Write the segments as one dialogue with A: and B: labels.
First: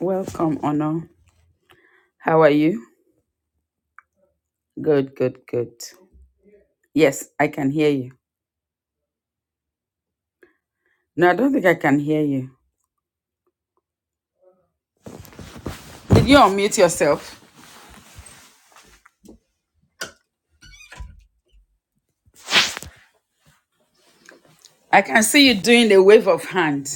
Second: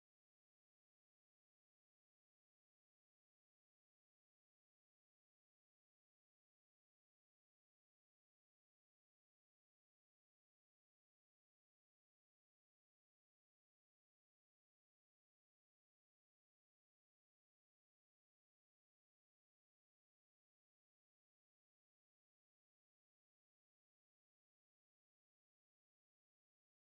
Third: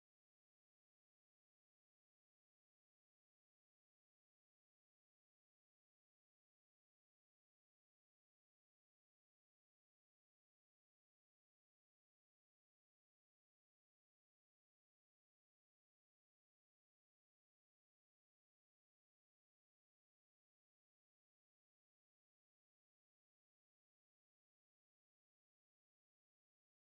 A: Welcome, honor. How are you? Good, good, good. Yes, I can hear you. No, I don't think I can hear you. Did you unmute yourself? I can see you doing a wave of hand.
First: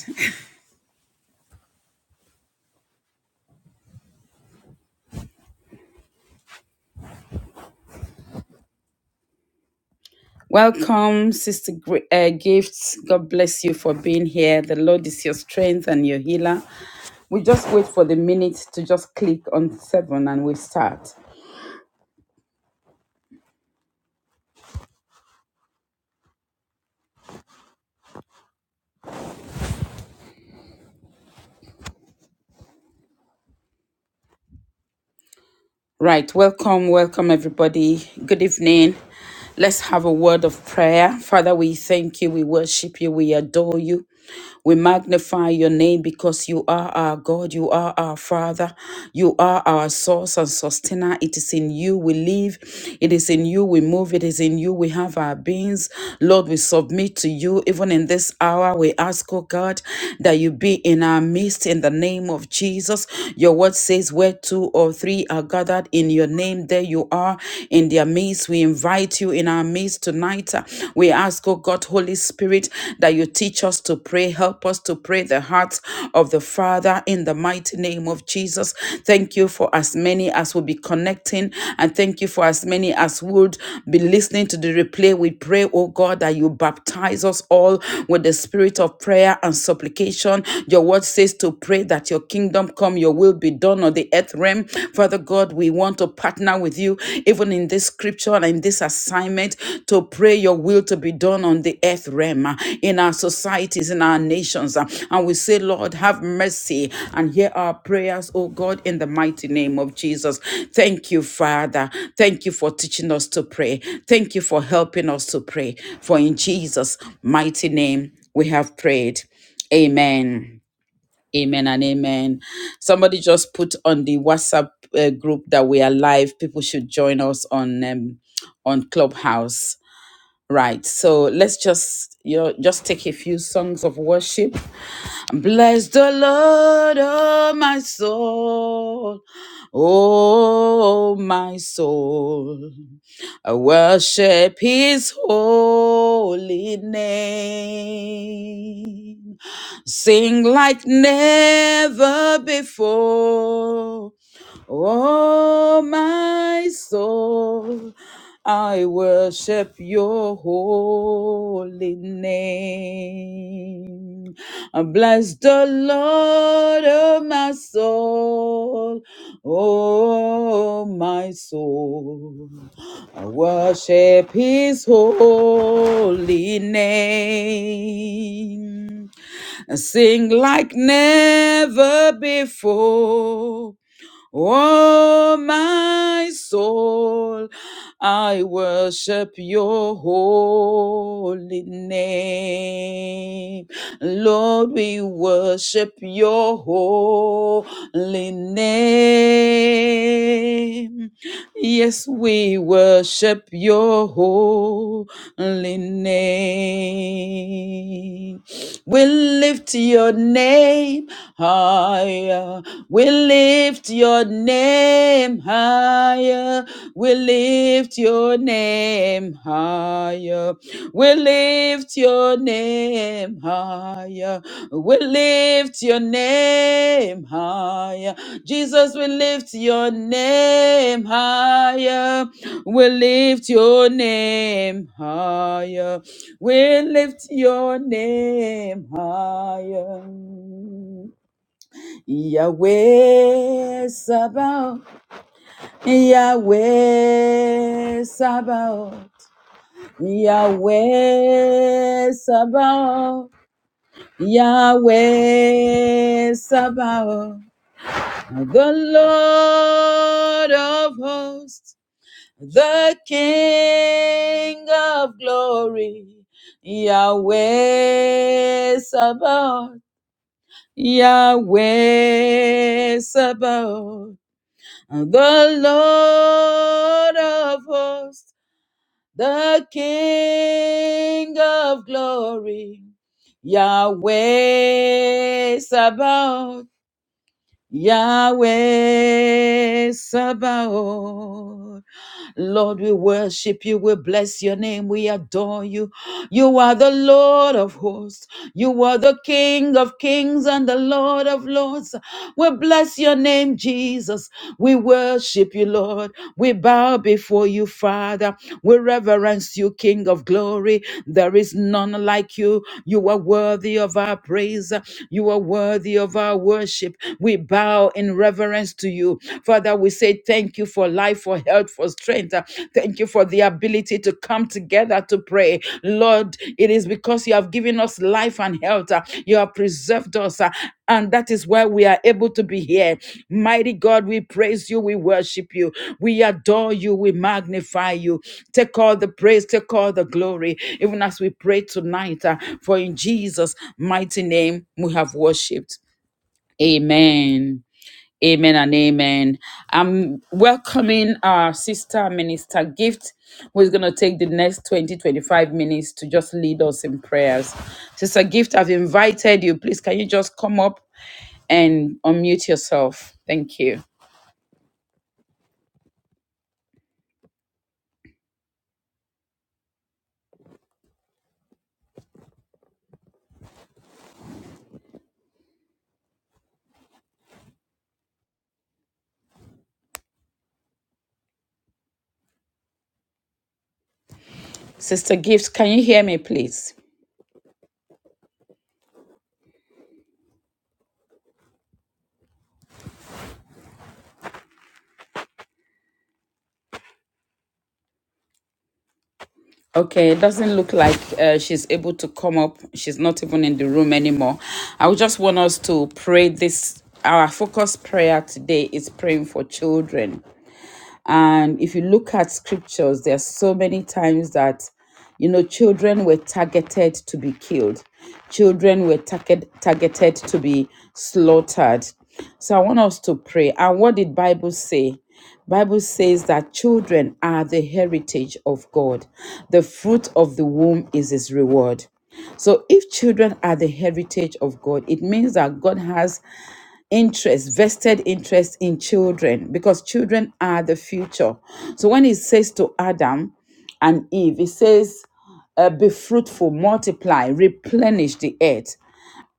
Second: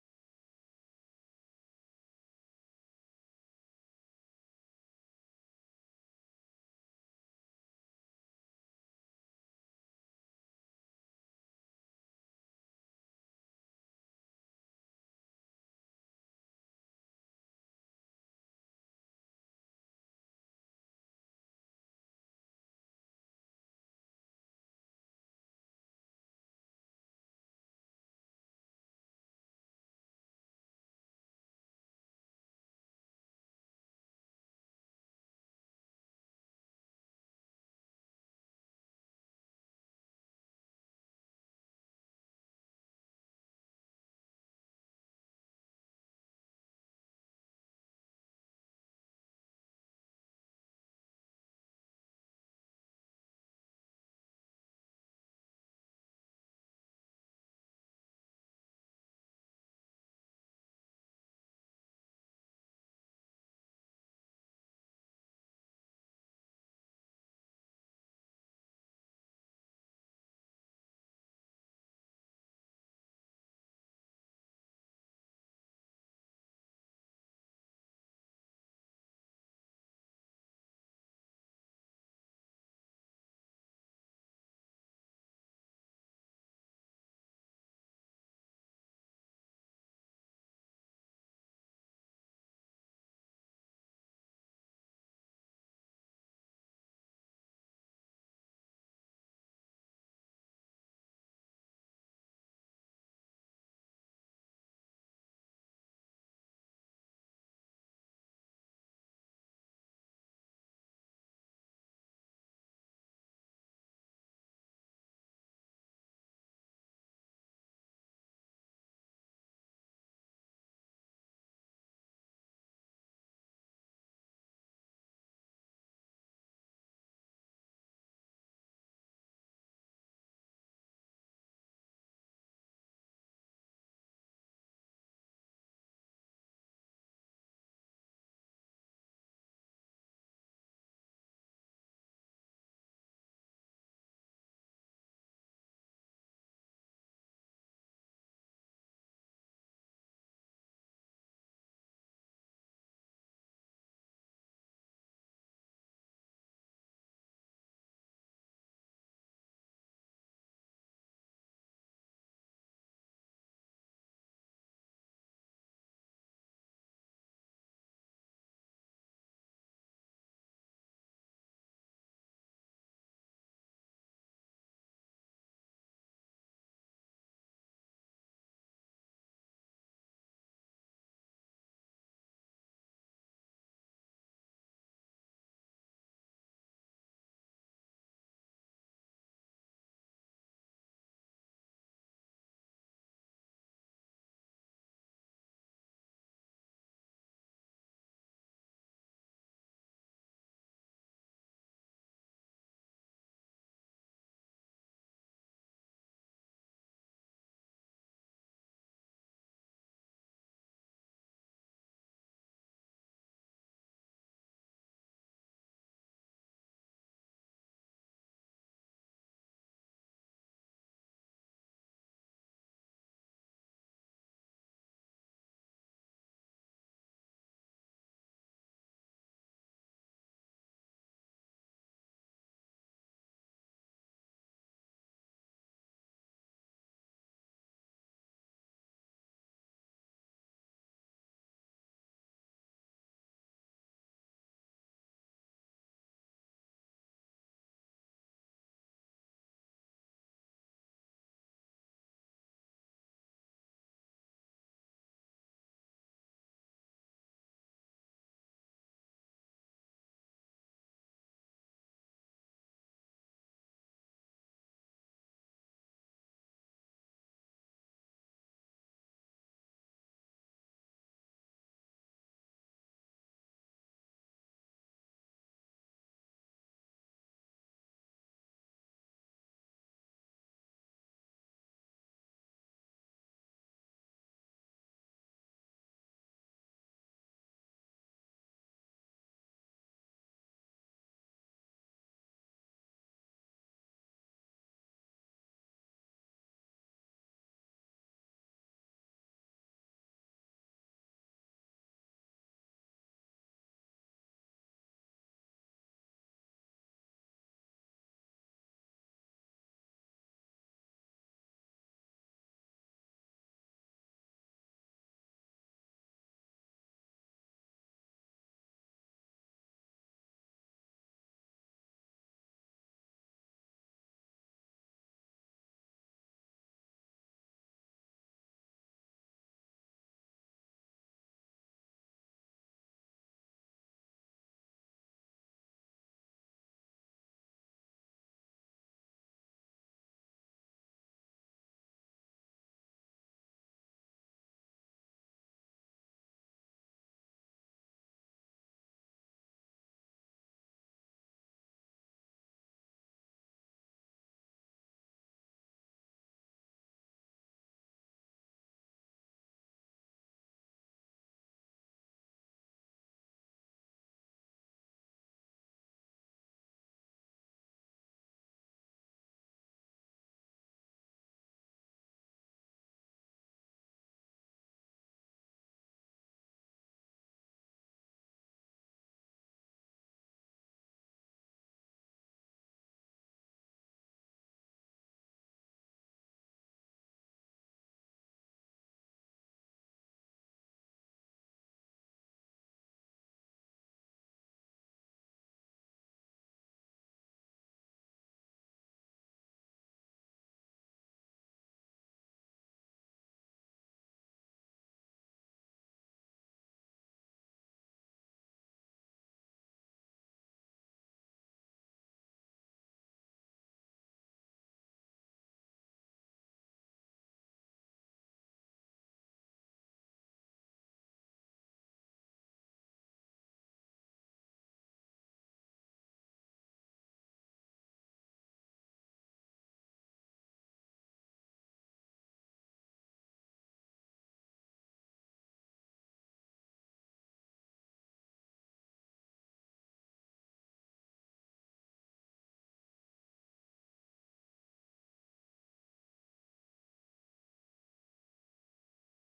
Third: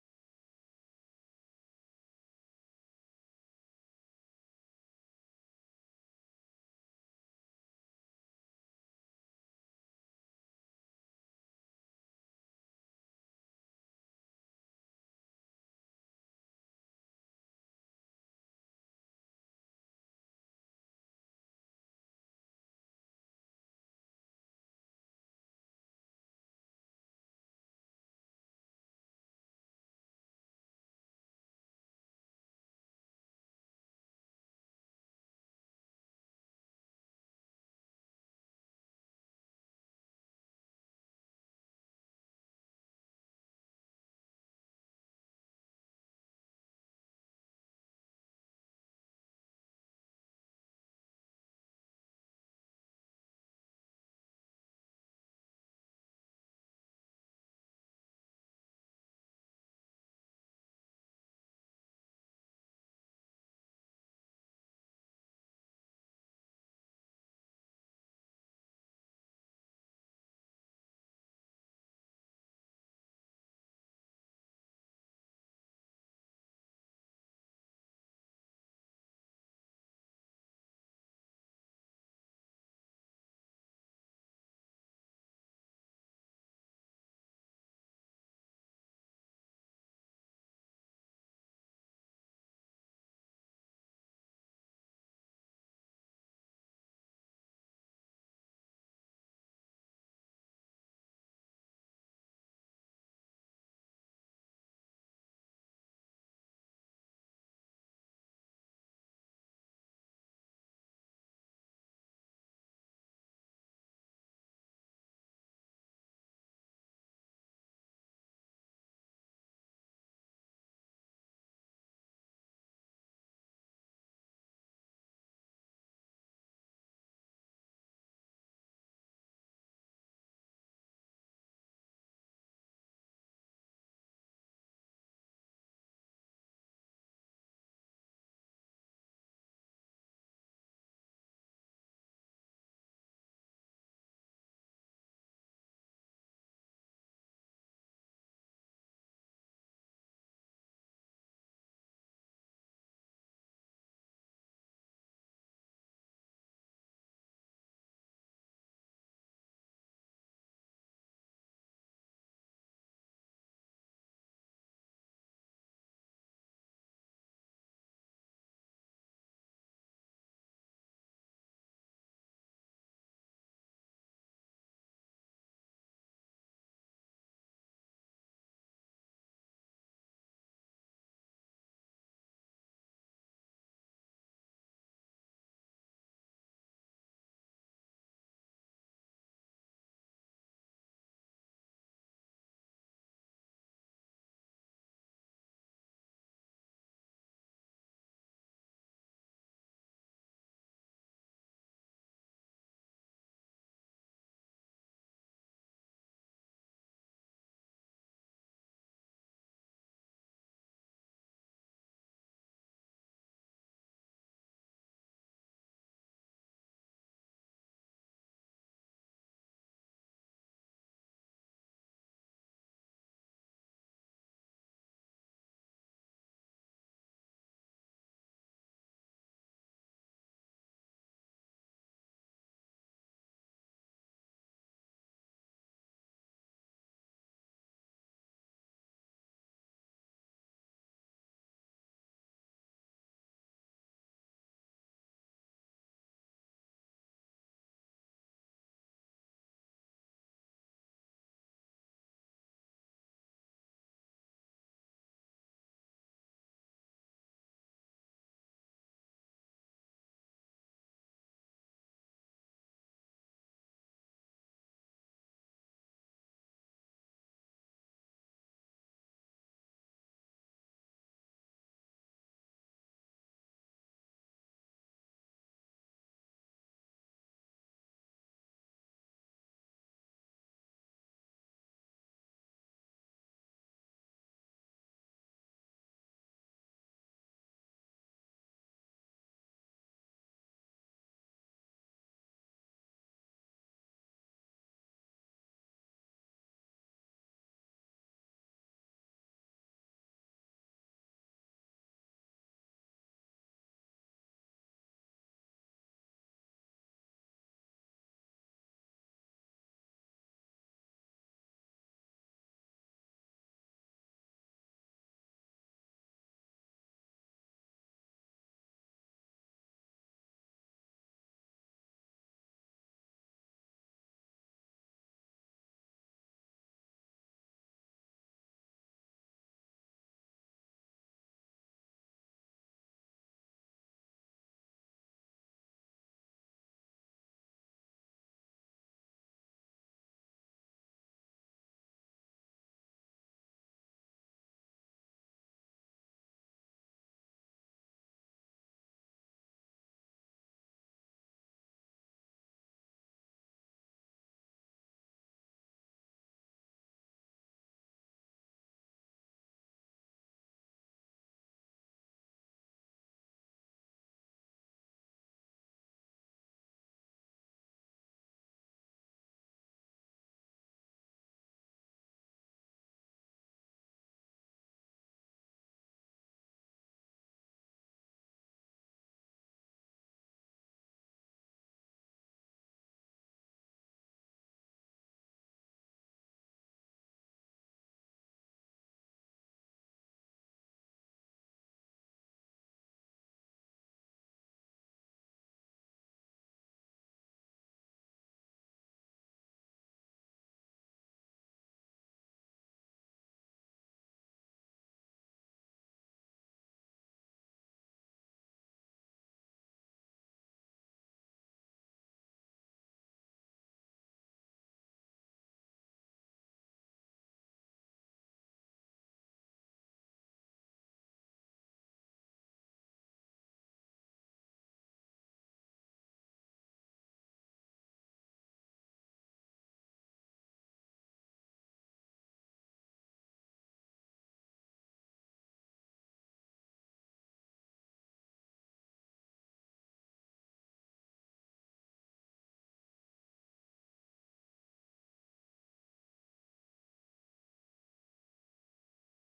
A: Welcome, Sister Gr- uh, Gifts. God bless you for being here. The Lord is your strength and your healer. We just wait for the minute to just click on seven and we start. Right, welcome, welcome everybody. Good evening. Let's have a word of prayer. Father, we thank you, we worship you, we adore you. We magnify your name because you are our God, you are our Father, you are our source and sustainer. It is in you we live, it is in you we move, it is in you we have our beings. Lord, we submit to you even in this hour. We ask, oh God, that you be in our midst in the name of Jesus. Your word says, place where two or three are gathered in your name. There you are in their midst. We invite you in our midst tonight. We ask, oh God, Holy Spirit, that you teach us to pray. Help us to pray the heart of the Father in the mighty name of Jesus. Thank you for as many as will be connecting, and thank you for as many as would be listening to the replay. We pray, oh God, that you baptize us all with the spirit of prayer and supplication. Your word says to pray that your kingdom kingdom come, your will be done on the earth realm. Father God, we want to partner with you, even in this scripture and in this assignment, to pray your will to be done on the earth realm, uh, in our societies, in our nations. uh, And we say, Lord, have mercy and hear our prayers, oh God, in the mighty name of Jesus. Thank you, Father. Thank you for teaching us to pray. Thank you for helping us to pray. For in Jesus' mighty name we have prayed. Amen. Amen and amen. Somebody just put on the WhatsApp uh, group that we are live. People should join us on um, on Clubhouse. Right. So let's just you know, just take a few songs of worship. Bless the Lord, oh my soul. Oh my soul. I worship his holy name. Sing like never before. Oh, my soul, I worship your holy name. Bless the Lord, oh, my soul. Oh, my soul, I worship his holy name. Sing like never before. Oh, my soul, I worship your holy name. Lord, we worship your holy name. Yes, we worship your holy name. We lift your name higher we lift your name higher. We lift your name higher. We lift your name higher. We lift your name higher. Jesus, we lift your name higher. We lift your name higher. We lift your name higher. Yahweh Sabaoth, Yahweh Sabaoth, Yahweh Sabaoth, Yahweh Sabaoth, the Lord of hosts, the King of glory, Yahweh Sabaoth, Yahweh Sabaoth. The Lord of hosts, the King of glory, Yahweh Sabaoth, Yahweh Sabaoth. Lord, we worship you. We bless your name. We adore you. You are the Lord of hosts. You are the King of kings and the Lord of lords. We bless your name, Jesus. We worship you, Lord. We bow before you, Father. We reverence you, King of glory. There is none like you. You are worthy of our praise. You are worthy of our worship. We bow in reverence to you you. Father, we say thank you for life, for health, for strength. Uh, Thank you for the ability to come together to pray. Lord, it is because you have given us life and health. uh, You have preserved us. uh, And that is why we are able to be here. Mighty God, we praise you. We worship you. We adore you. We magnify you. Take all the praise. Take all the glory. Even as we pray tonight, uh, for in Jesus' mighty name we have worshiped. Amen. Amen and amen. I'm welcoming our sister minister Gift, who is going to take the next twenty twenty five minutes to just lead us in prayers. Sister Gift, I've invited you. Please, can you just come up and unmute yourself? Thank you. Sister Gift, can you hear me, please? Okay, it doesn't look like uh, she's able to come up. She's not even in the room anymore. I would just want us to pray this. Our focus prayer today is praying for children. And if you look at scriptures, there are so many times that, you know, children were targeted to be killed, children were target, targeted to be slaughtered. So I want us to pray. And what did Bible say? Bible says that children are the heritage of God. The fruit of the womb is his reward. So if children are the heritage of God, it means that God has interest, vested interest in children, because children are the future. So when it says to Adam and Eve, it says, uh, be fruitful, multiply, replenish the earth.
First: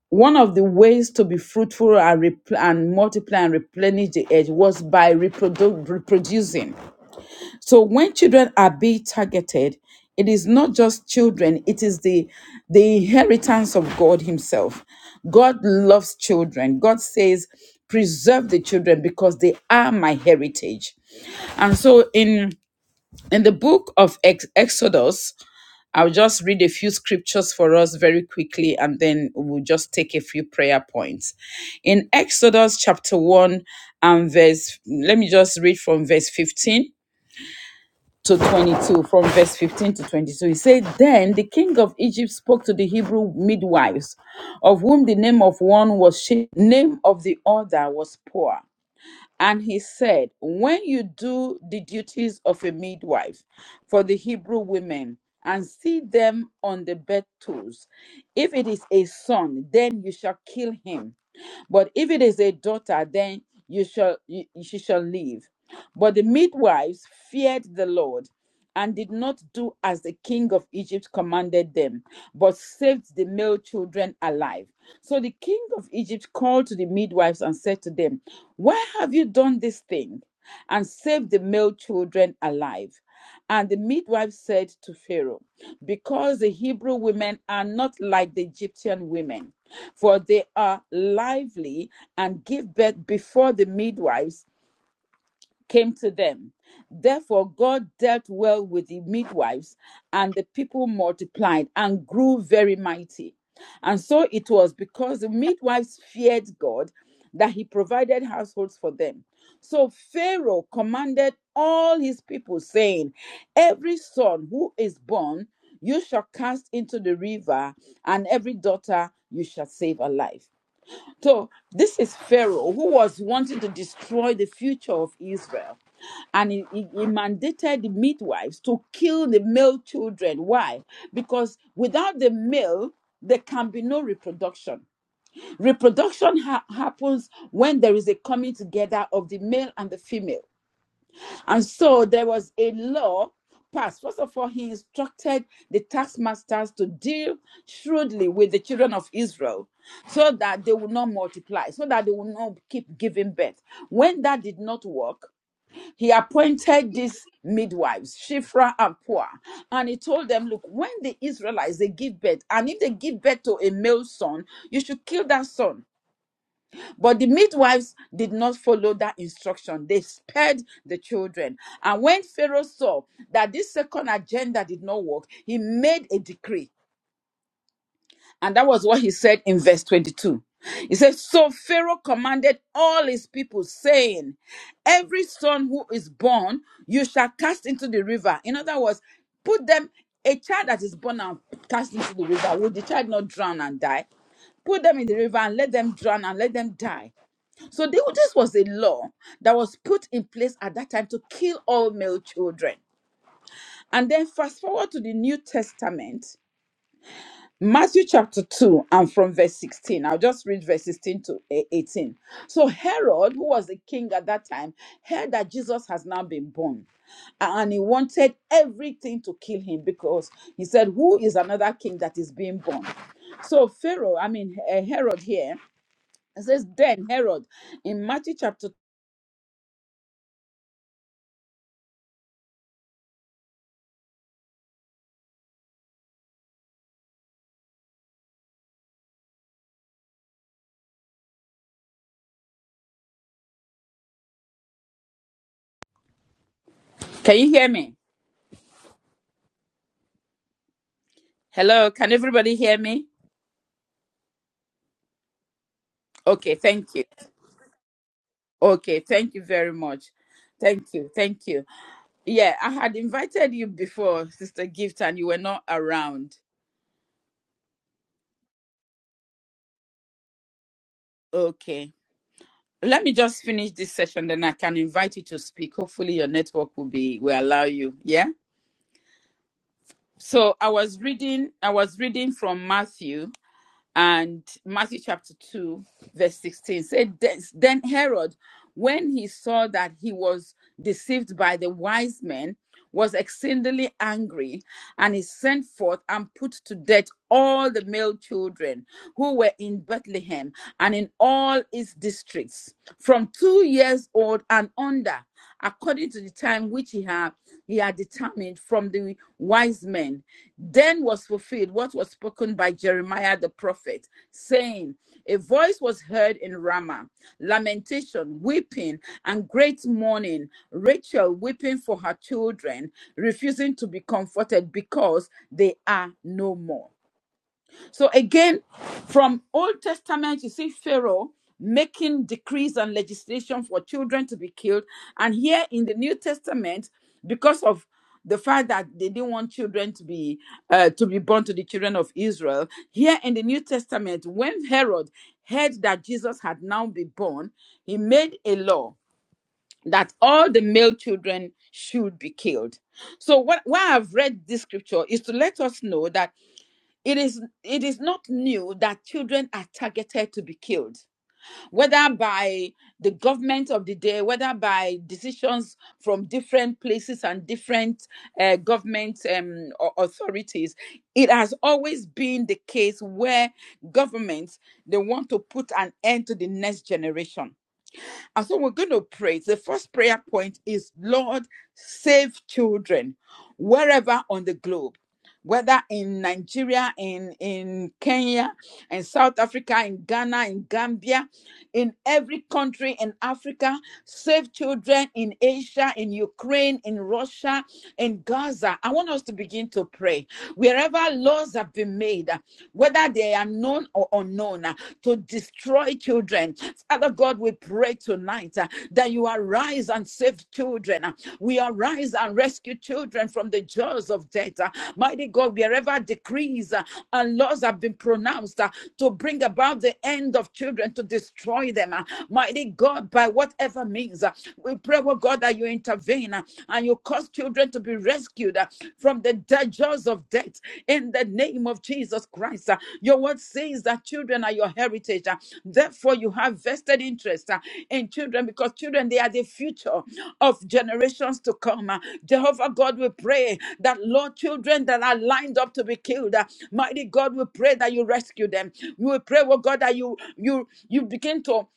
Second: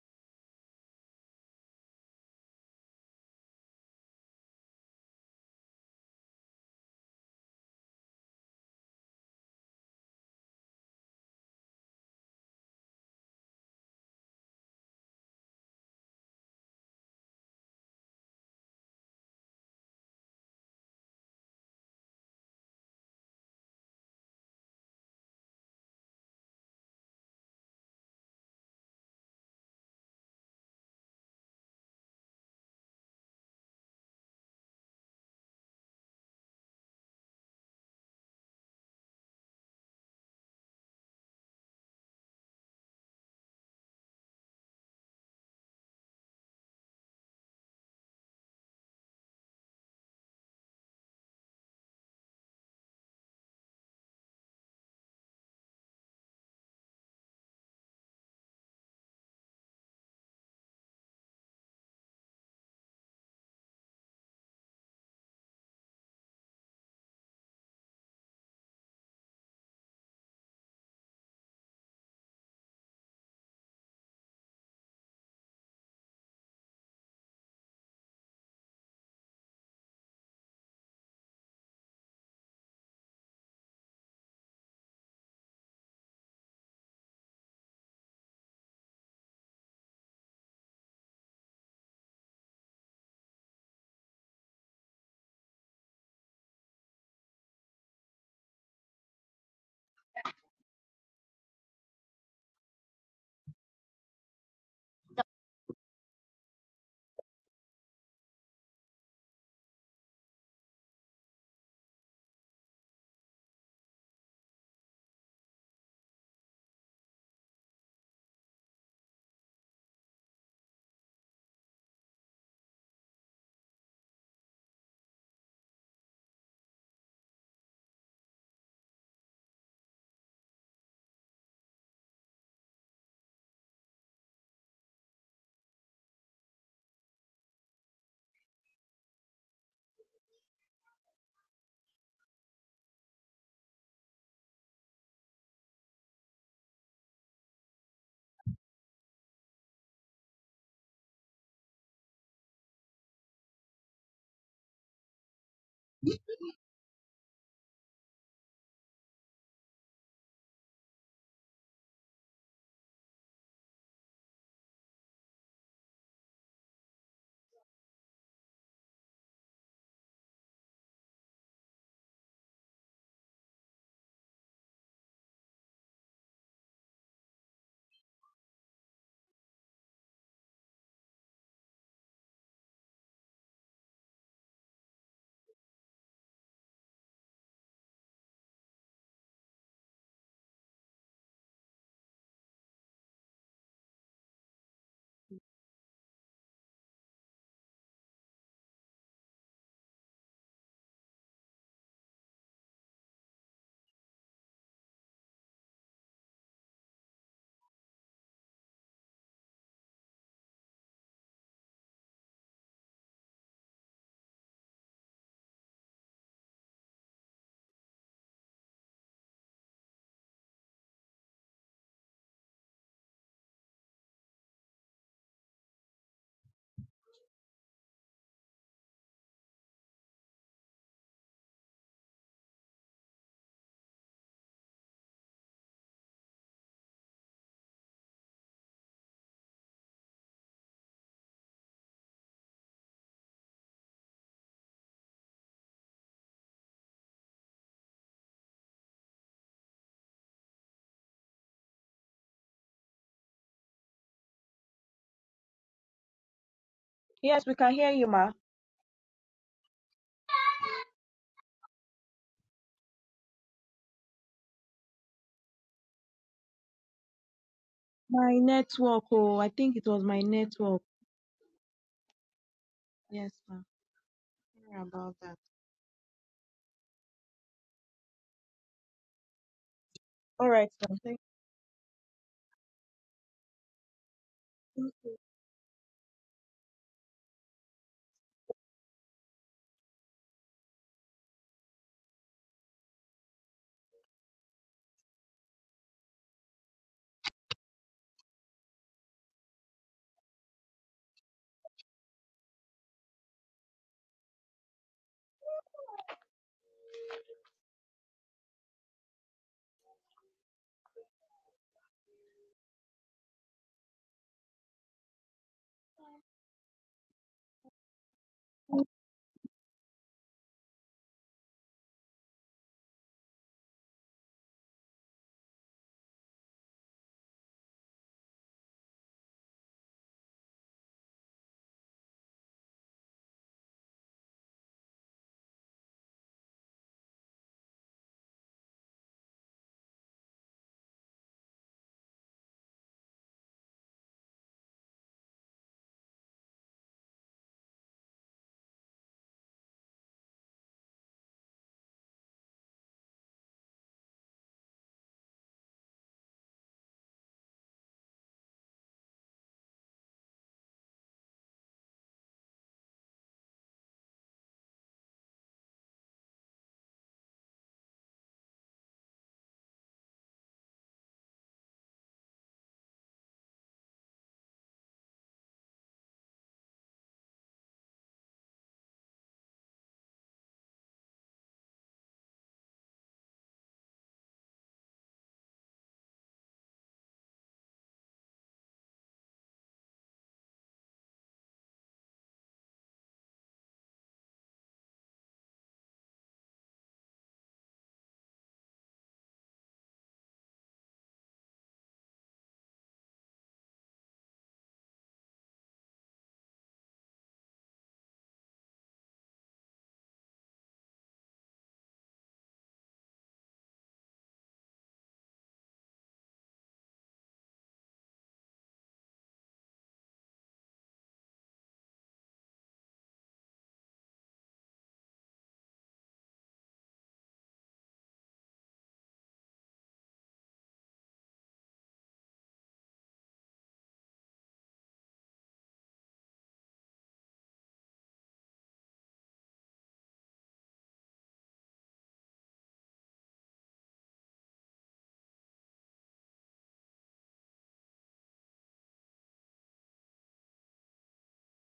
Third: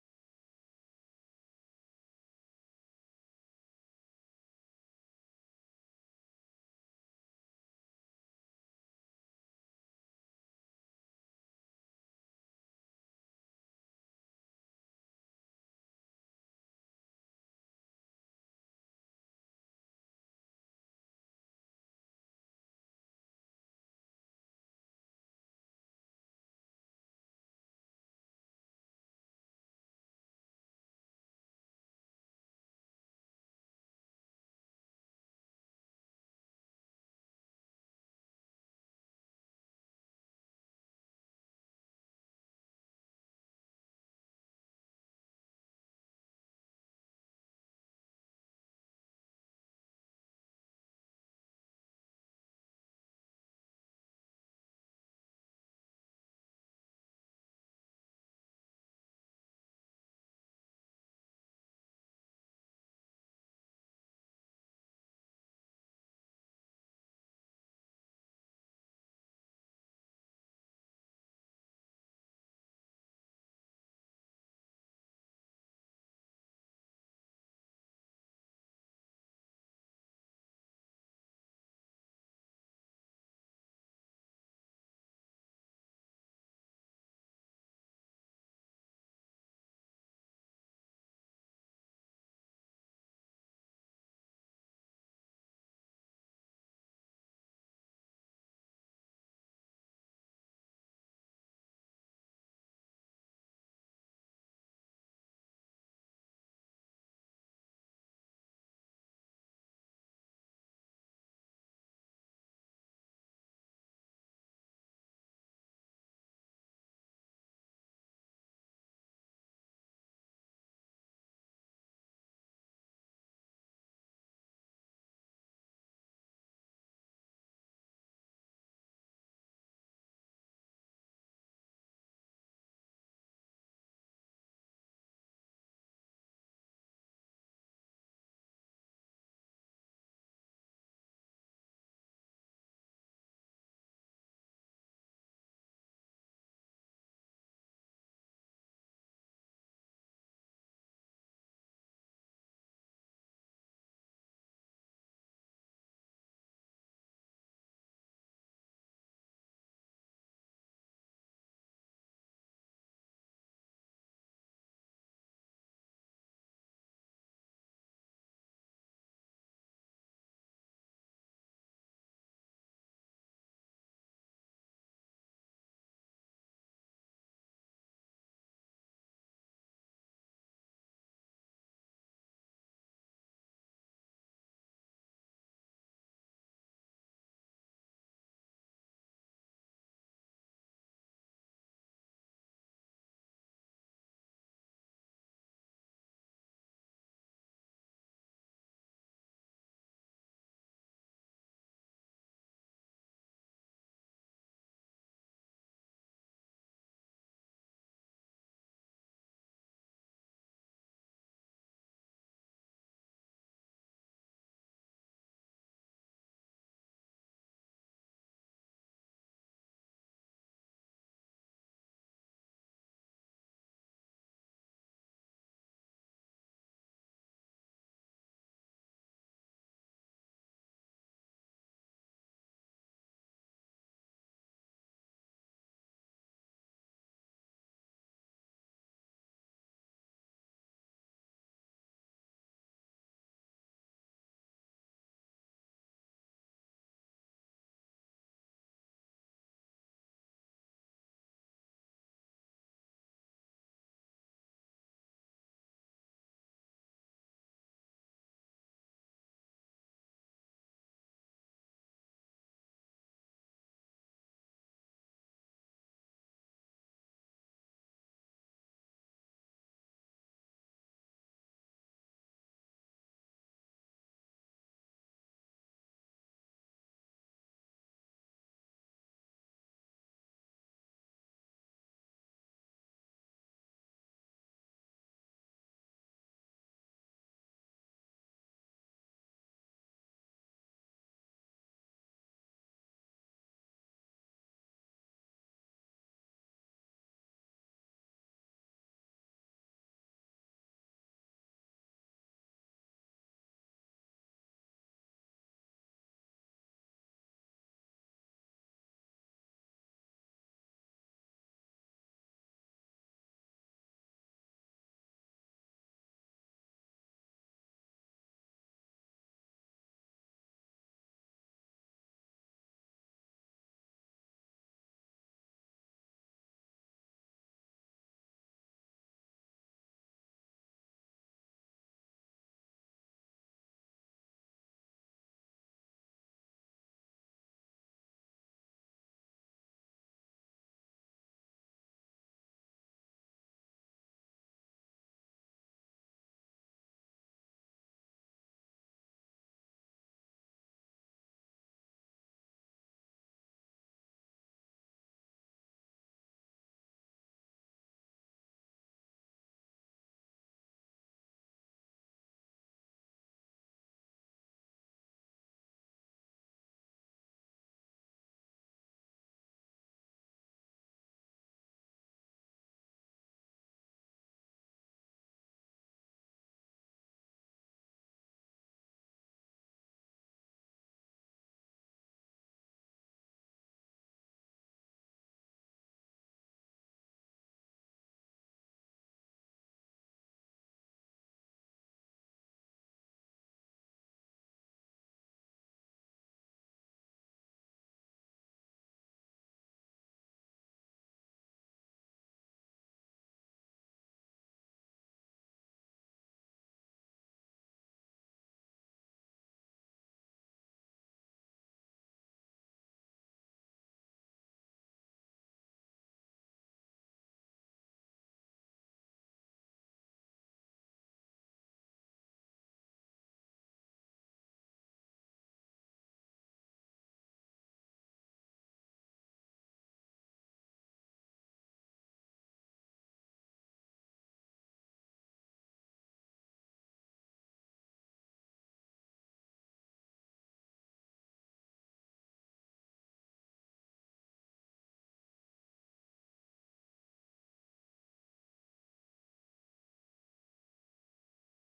A: One of the ways to be fruitful and, repl- and multiply and replenish the earth was by reprodu- reproducing. So when children are being targeted, it is not just children, it is the, the inheritance of God Himself. God loves children. God says, preserve the children because they are my heritage. And so in in the book of Ex- Exodus, I'll just read a few scriptures for us very quickly and then we'll just take a few prayer points. In Exodus chapter 1 and verse, let me just read from verse 15 to 22, from verse 15 to 22. He said, Then the king of Egypt spoke to the Hebrew midwives, of whom the name of one was she, name of the other was poor. And he said, When you do the duties of a midwife for the Hebrew women, and see them on the bed tools. If it is a son, then you shall kill him but if it is a daughter, then you shall you, she shall live. But the midwives feared the Lord and did not do as the king of Egypt commanded them, but saved the male children alive. So the king of Egypt called to the midwives and said to them, Why have you done this thing and saved the male children alive? And the midwife said to Pharaoh, Because the Hebrew women are not like the Egyptian women, for they are lively and give birth before the midwives, came to them. Therefore, God dealt well with the midwives, and the people multiplied and grew very mighty. And so it was because the midwives feared God that he provided households for them. So Pharaoh commanded all his people, saying, Every son who is born you shall cast into the river, and every daughter you shall save alive. So this is Pharaoh who was wanting to destroy the future of Israel. And he, he- he mandated the midwives to kill the male children. Why? Because without the male, there can be no reproduction. Reproduction ha- happens when there is a coming together of the male and the female. And so there was a law passed. First of all, he instructed the taskmasters to deal shrewdly with the children of Israel so that they would not multiply, so that they would not keep giving birth. When that did not work, he appointed these midwives, Shifra and Puah, and he told them, Look, when the Israelites they give birth, and if they give birth to a male son, you should kill that son but the midwives did not follow that instruction. They spared the children. And when Pharaoh saw that this second agenda did not work, he made a decree. And that was what he said in verse 22. He says, So Pharaoh commanded all his people, saying, Every son who is born, you shall cast into the river. In other words, put them, a child that is born and cast into the river, will the child not drown and die? Put them in the river and let them drown and let them die. So they, this was a law that was put in place at that time to kill all male children. And then fast forward to the New Testament, Matthew chapter 2, and from verse 16. I'll just read verse 16 to eh, 18. So Herod, who was the king at that time, heard that Jesus has now been born. And he wanted everything to kill him because he said, Who is another king that is being born? So Pharaoh, I mean eh, Herod here, it says, Then Herod, in Matthew chapter, can you hear me? Hello, can everybody hear me? Okay, thank you.
B: Yes, we can hear you, ma.
A: Okay, thank you very much. Thank you, thank you. Yeah, I had invited you before, Sister Gift, and you were not around.
B: My network, oh, I think it was my network.
A: Okay. Let me
B: Yes,
A: just
B: ma.
A: finish this session, then I can
B: Sorry about
A: invite you
B: that.
A: to speak. Hopefully your network will be will allow you. Yeah.
B: All
A: So I
B: right, ma.
A: was reading, I was reading from Matthew and
B: Thank
A: Matthew
B: you,
A: chapter 2, verse 16 said, Then Herod, when he saw that he was deceived by the wise men, was exceedingly angry, and he sent forth and put to death all the male children who were in Bethlehem and in all its districts, from two years old and under, according to the time which he had he had determined from the wise men then was fulfilled what was spoken by Jeremiah the prophet, saying, A voice was heard in Ramah, lamentation, weeping, and great mourning. Rachel weeping for her children, refusing to be comforted because they are no more. So again, from Old Testament, you see Pharaoh making decrees and legislation for children to be killed. And here in the New Testament, because of the fact that they didn't want children to be uh, to be born to the children of Israel, here in the New Testament, when Herod heard that Jesus had now been born, he made a law that all the male children should be killed. So what why I've read this scripture is to let us know that it is it is not new that children are targeted to be killed, whether by the government of the day, whether by decisions from different places and different uh, government um, authorities. It has always been the case where governments they want to put an end to the next generation and so we're going to pray. The first prayer point is Lord, save children wherever on the globe, whether in Nigeria, in, in Kenya, in South Africa, in Ghana, in Gambia, in every country in Africa, save children in Asia, in Ukraine, in Russia, in Gaza. I want us to begin to pray. Wherever laws have been made, whether they are known or unknown, to destroy children. Father God, we we pray tonight uh, that you arise and save children. uh, We arise and rescue children from the jaws of death. uh, Mighty God, wherever decrees uh, and laws have been pronounced uh, to bring about the end of children, to destroy them. uh, Mighty God, by whatever means, uh, we pray, oh God, that you intervene uh, and you cause children to be rescued uh, from the death the jaws of death in the name of Jesus Christ. Uh, Your word says that children are your heritage. Uh, Therefore, you have vested interest uh, in children because children, they are the future of generations to come. Uh, Jehovah God, we pray that, Lord, children that are lined up to be killed, uh, mighty God, we pray that you rescue them. We pray, oh God, that you you you begin to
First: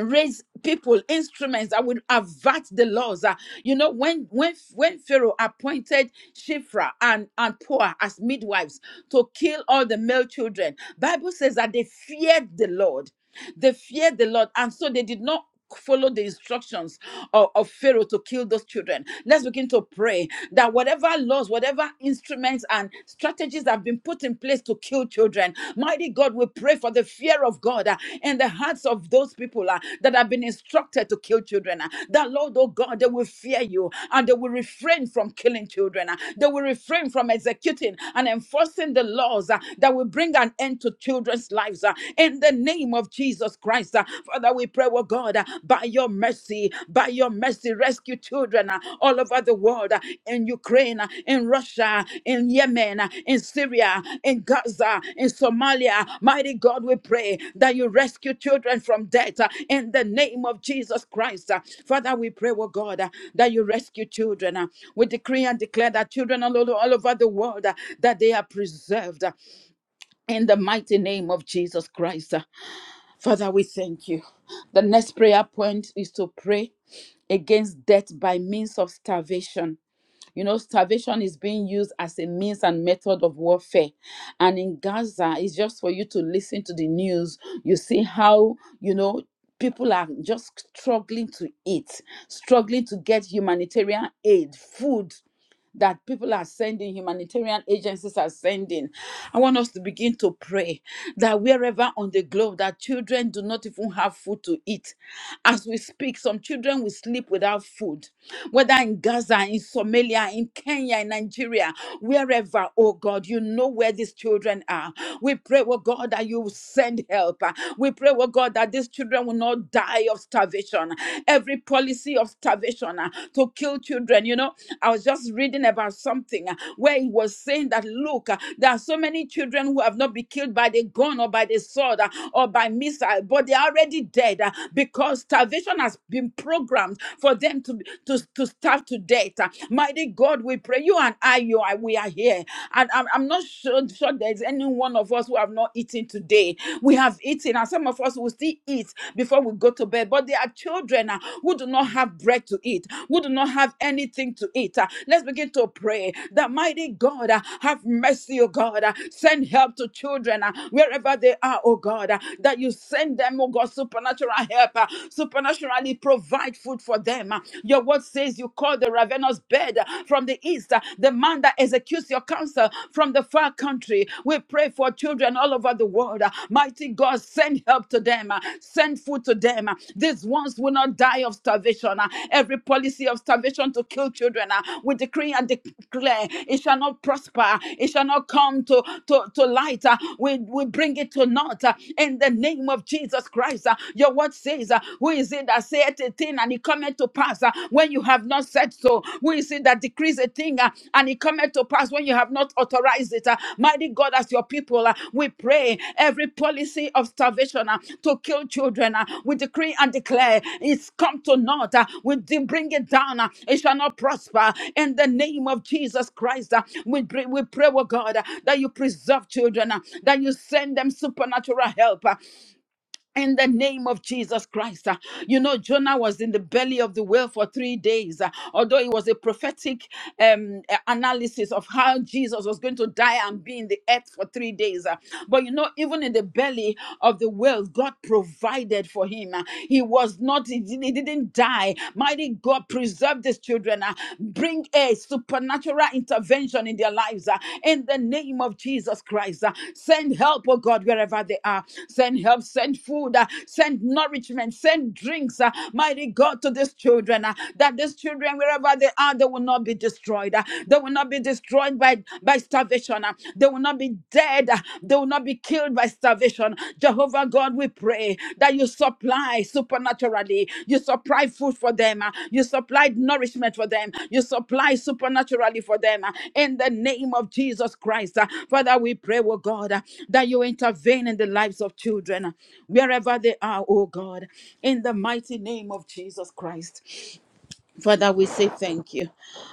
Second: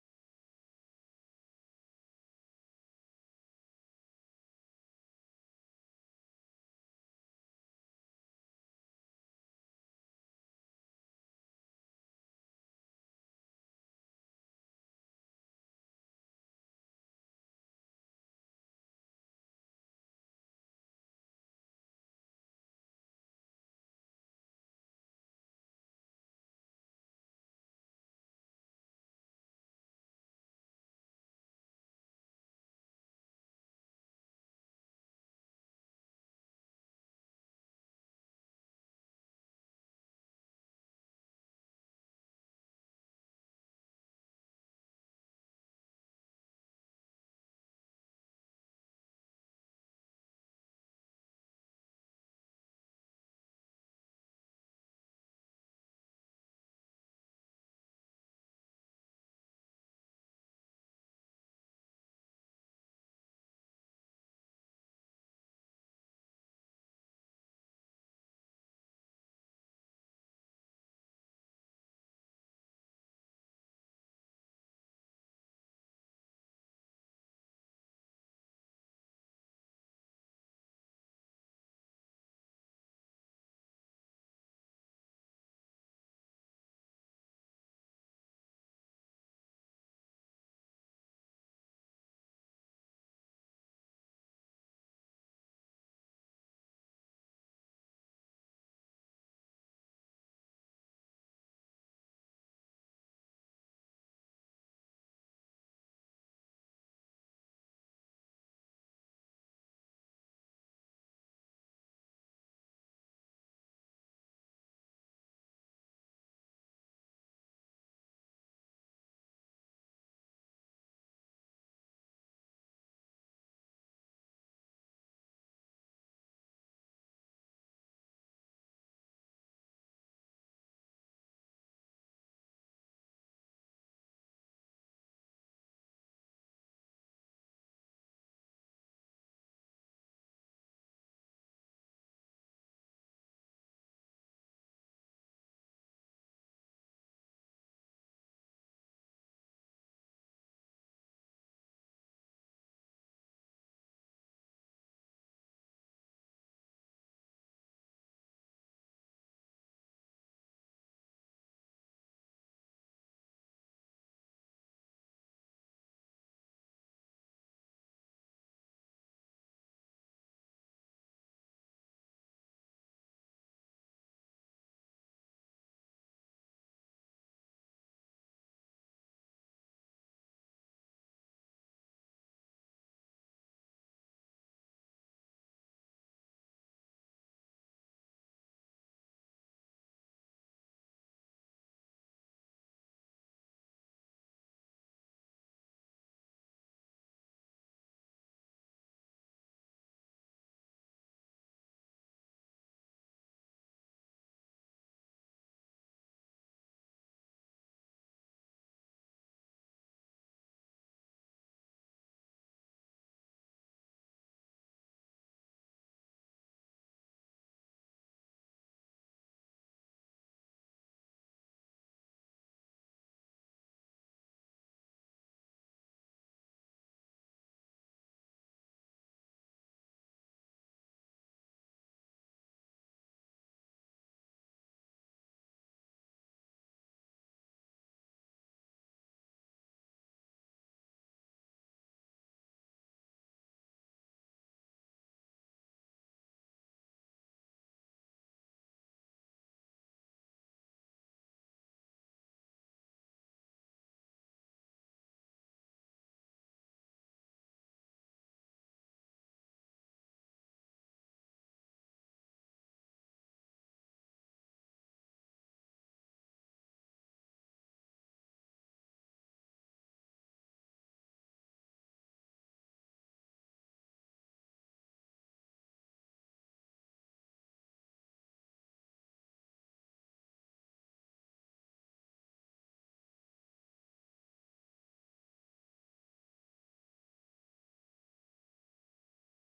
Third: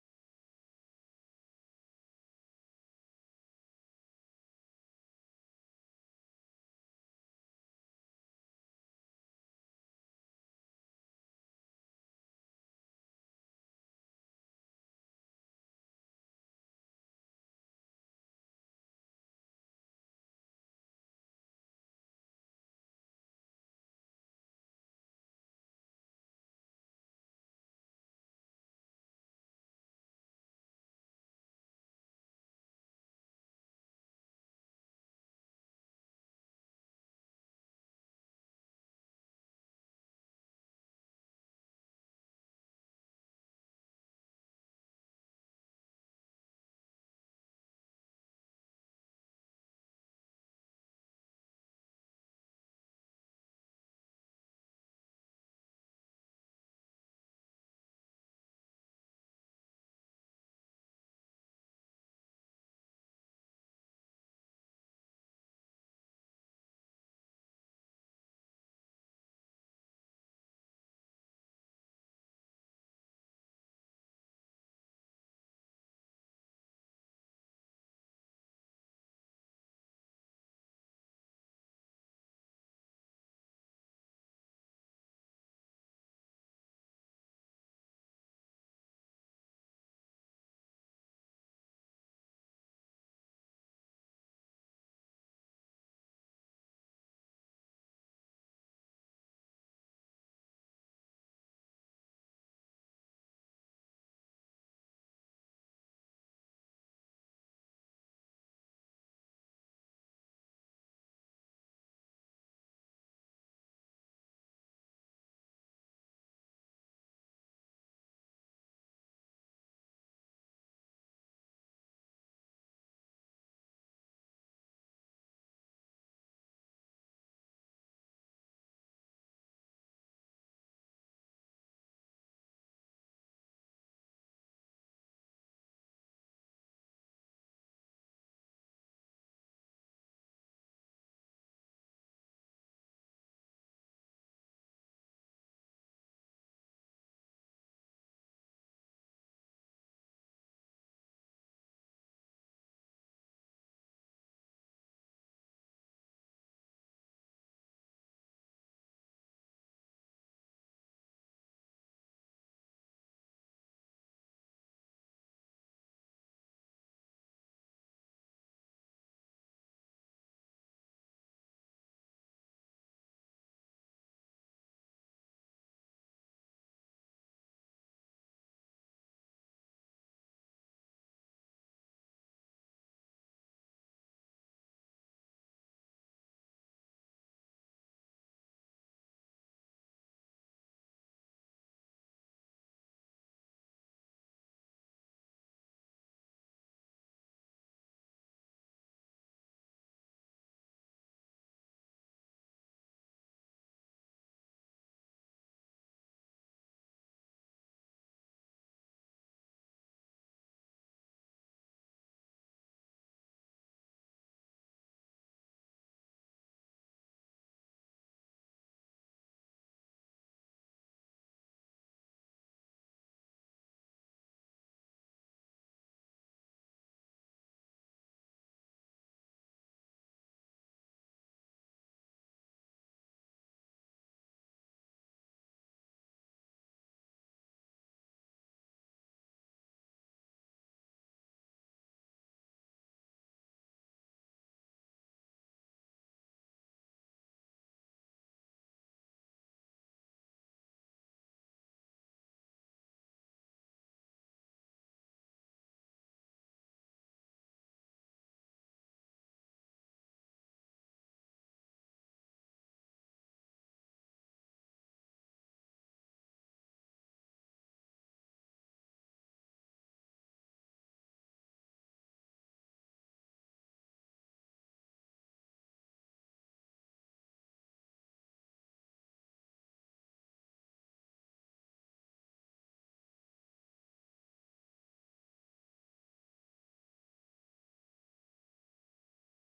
A: raise people instruments that will avert the laws Uh, you know when when when pharaoh appointed shifra and and poor as midwives to kill all the male children bible says that they feared the lord they feared the lord and so they did not follow the instructions of, of Pharaoh to kill those children. Let's begin to pray that whatever laws, whatever instruments and strategies have been put in place to kill children, mighty God, we pray for the fear of God uh, in the hearts of those people uh, that have been instructed to kill children. uh, that Lord, oh God, they will fear you and they will refrain from killing children. uh, they will refrain from executing and enforcing the laws uh, that will bring an end to children's lives. uh, in the the name of Jesus Christ. Uh, Father, we pray, oh God, uh, by your mercy, by your mercy, rescue children uh, all over the world uh, in Ukraine, uh, in Russia, in Yemen, uh, in Syria, in Gaza, in Somalia. Mighty God, we pray that you rescue children from death uh, in the name of Jesus Christ. Uh, Father, we pray, oh God, uh, that you rescue children. uh, we decree and declare that children all, all all over the world uh, that they are preserved. Uh, in the mighty name of Jesus Christ. Father, we thank you. The next prayer point is to pray against death by means of starvation. You know, starvation is being used as a means and method of warfare. And in Gaza, it's just for you to listen to the news. You see how, you know, people are just struggling to eat, struggling to get humanitarian aid, food that people are sending, humanitarian agencies are sending. I want us to begin to pray that wherever on the globe that children do not even have food to eat. As we speak, some children will sleep without food whether in Gaza, in Somalia, in Kenya, in Nigeria, wherever, oh God, you know where these children are. We pray, oh God, that you will send help. We pray, oh God, that these children will not die of starvation. Every policy of starvation uh, to kill children, you know, I was just reading about something uh, where it was saying that, look, uh, there are so many children who have not been killed by the gun or by the sword uh, or by missile, but they are already dead uh, because starvation has been programmed program for them to, to, to starve to death. Uh, Mighty God, we pray. You and I, you are, we are here. And I'm, I'm not sure, sure there's any one of us who have not eaten today. We have eaten, and some of us will still eat before we go to bed. But there are children uh, who do not have bread to eat, who do not have anything to eat. Uh, Let's begin to pray that mighty God, uh, have mercy, oh God. uh, Send help to children uh, wherever they are, oh God. uh, That you send them, oh God, supernatural help, uh, supernatural supernaturally provide food for them. Your word says you call the ravenous bed from the east, the man that executes your counsel from the far country. We pray for children all over the world. Mighty God, send help to them, send food to them. These ones will not die of starvation. Every policy of starvation to kill children, we decree and declare it shall not prosper, it shall not come to, to, to light. We, we bring it to naught in the name of Jesus Christ uh, your word says, uh, Who is it that saith a thing and it cometh to pass uh, when you have not said so? Who is it that decrees a thing uh, and it cometh to pass when you have not authorized it? uh? mighty God, as your people, uh, we pray every policy of starvation uh, to kill children, uh, we decree and declare it's come to naught. uh, we de- bring it down, uh, it shall not prosper. In the name of Jesus Christ, uh, we, pray, we pray, oh God, uh, that you preserve children, uh, that you send them supernatural help. uh, in the name of Jesus Christ. Uh, You know, Jonah was in the belly of the whale for three days. Uh, Although it was a prophetic um, uh, analysis of how Jesus was going to die and be in the earth for three days. Uh, But you know, even in the belly of the whale, God provided for him. Uh, He was not, he didn't he didn't die. Mighty God preserved his children, uh, bring a supernatural intervention in their lives uh, in the name of Jesus Christ. uh, Send help, oh God, wherever they are. Send help, send food, uh, send nourishment, send drinks, uh, mighty God, to these children. uh, That these children, wherever they are, they will not be destroyed. uh, They will not be destroyed by, by starvation. uh, They will not be dead. uh, They will not be killed killed by starvation. Jehovah God, we pray that you supply supernaturally. You supply food for them. uh, You supply nourishment for them. You supply supernaturally for them. uh, In the name of Jesus Christ. uh. Father, we pray, oh God, uh, that you intervene in the lives of children, uh, wherever they are, oh God, in the mighty name of Jesus Christ. Father, we say thank you.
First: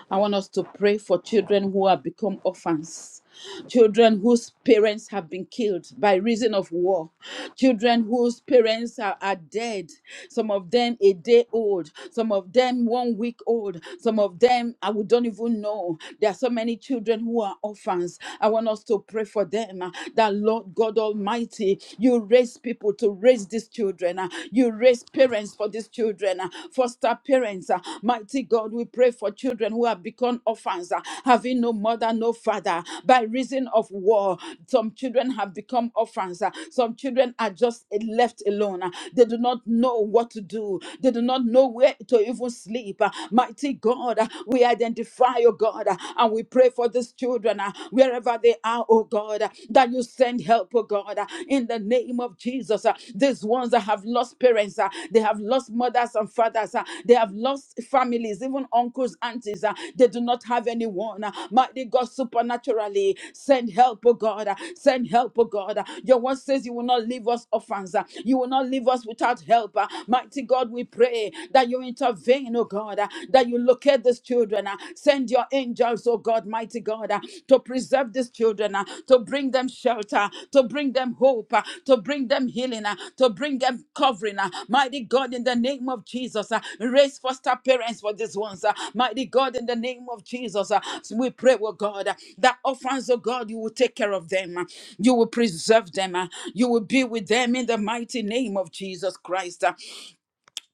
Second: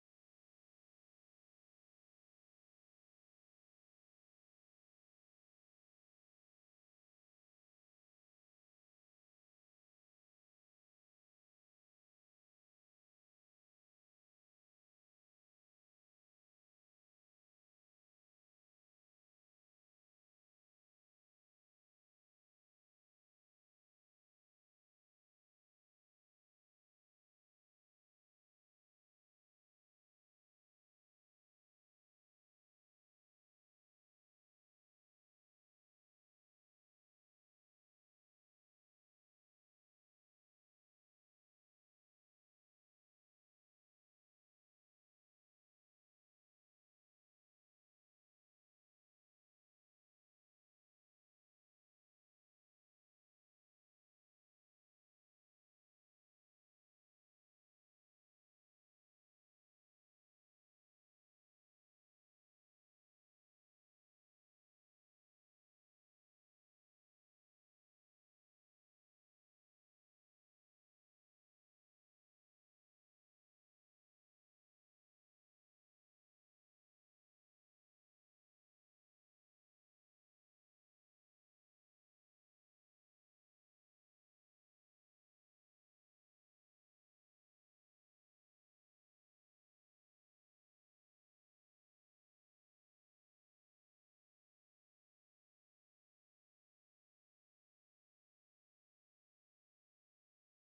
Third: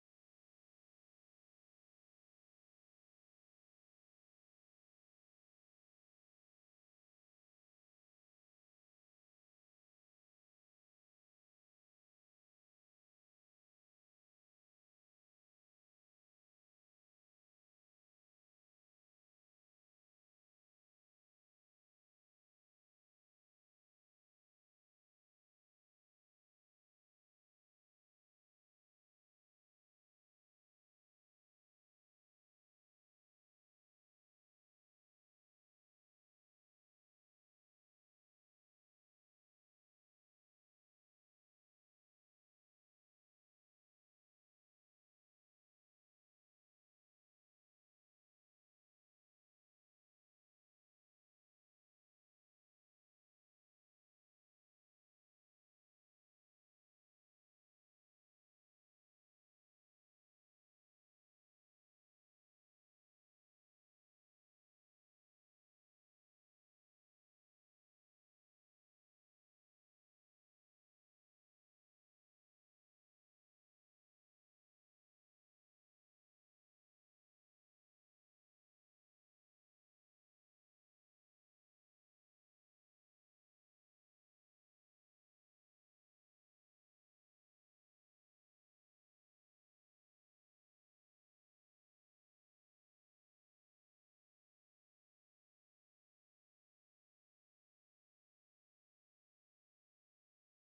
A: I want us to pray for children who have become orphans, children whose parents have been killed by reason of war, children whose parents are, are dead, some of them a day old, some of them one week old, some of them I would don't even know. There are so many children who are orphans. I want us to pray for them uh, that Lord God Almighty, you raise people to raise these these children. ah. You raise parents for these children, ah. foster parents. ah. Mighty God, we pray for children who have become orphans, ah, having no mother, no father, by reason of war. Some children have become orphans. ah. Some children are just uh, left alone. ah. They do not know what to do, they do not know where to even sleep. ah. Mighty God, ah, we identify, oh God, ah, and we pray for these children ah, wherever they are, oh oh God, uh, that you send help, oh God, uh, in the name of Jesus. uh, These ones that have lost parents, uh, they have lost mothers and fathers, uh, they have lost families, even uncles, aunties, uh, they do not have anyone. uh, Mighty God, supernaturally, send help, oh God, uh, send help, oh God. uh, Your word says you will not leave us orphans, uh, you will not leave us without help. uh, Mighty God, we pray that you intervene, oh God, uh, that you locate these children children. uh, Send your angels, oh God, mighty God, uh, to preserve these children, uh, to bring them shelter, to bring them hope, uh, to bring them healing, uh, to bring them covering. uh, Mighty God, in the name of Jesus, uh, raise foster parents for these ones. uh, Mighty God, in the name of Jesus, uh, so we pray, oh God, uh, that orphans, oh God, you will take care of them. uh, You will preserve them. uh, You will be with them in the mighty name of Jesus Christ. uh,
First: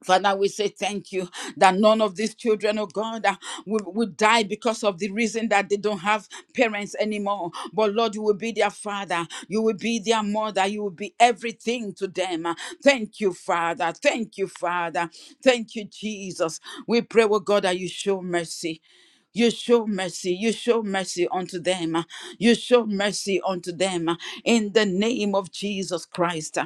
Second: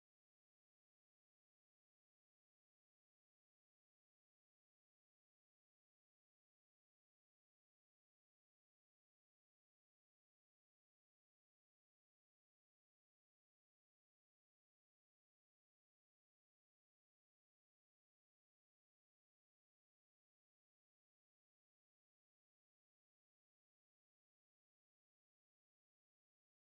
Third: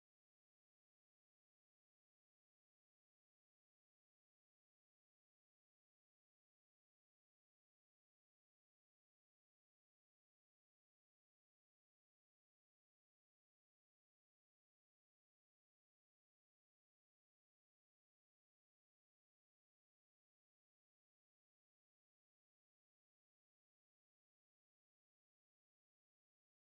A: Father, we say thank you that none of these children, oh God, uh, will, will die because of the reason that they don't have parents anymore. But Lord, you will be their father, you will be their mother, you will be everything to them. Uh, Thank you, Father. Thank you, Father. Thank you, Jesus. We pray, oh God, that you show mercy. You show mercy, you show mercy unto them, uh, you show mercy unto them uh, in the name of Jesus Christ.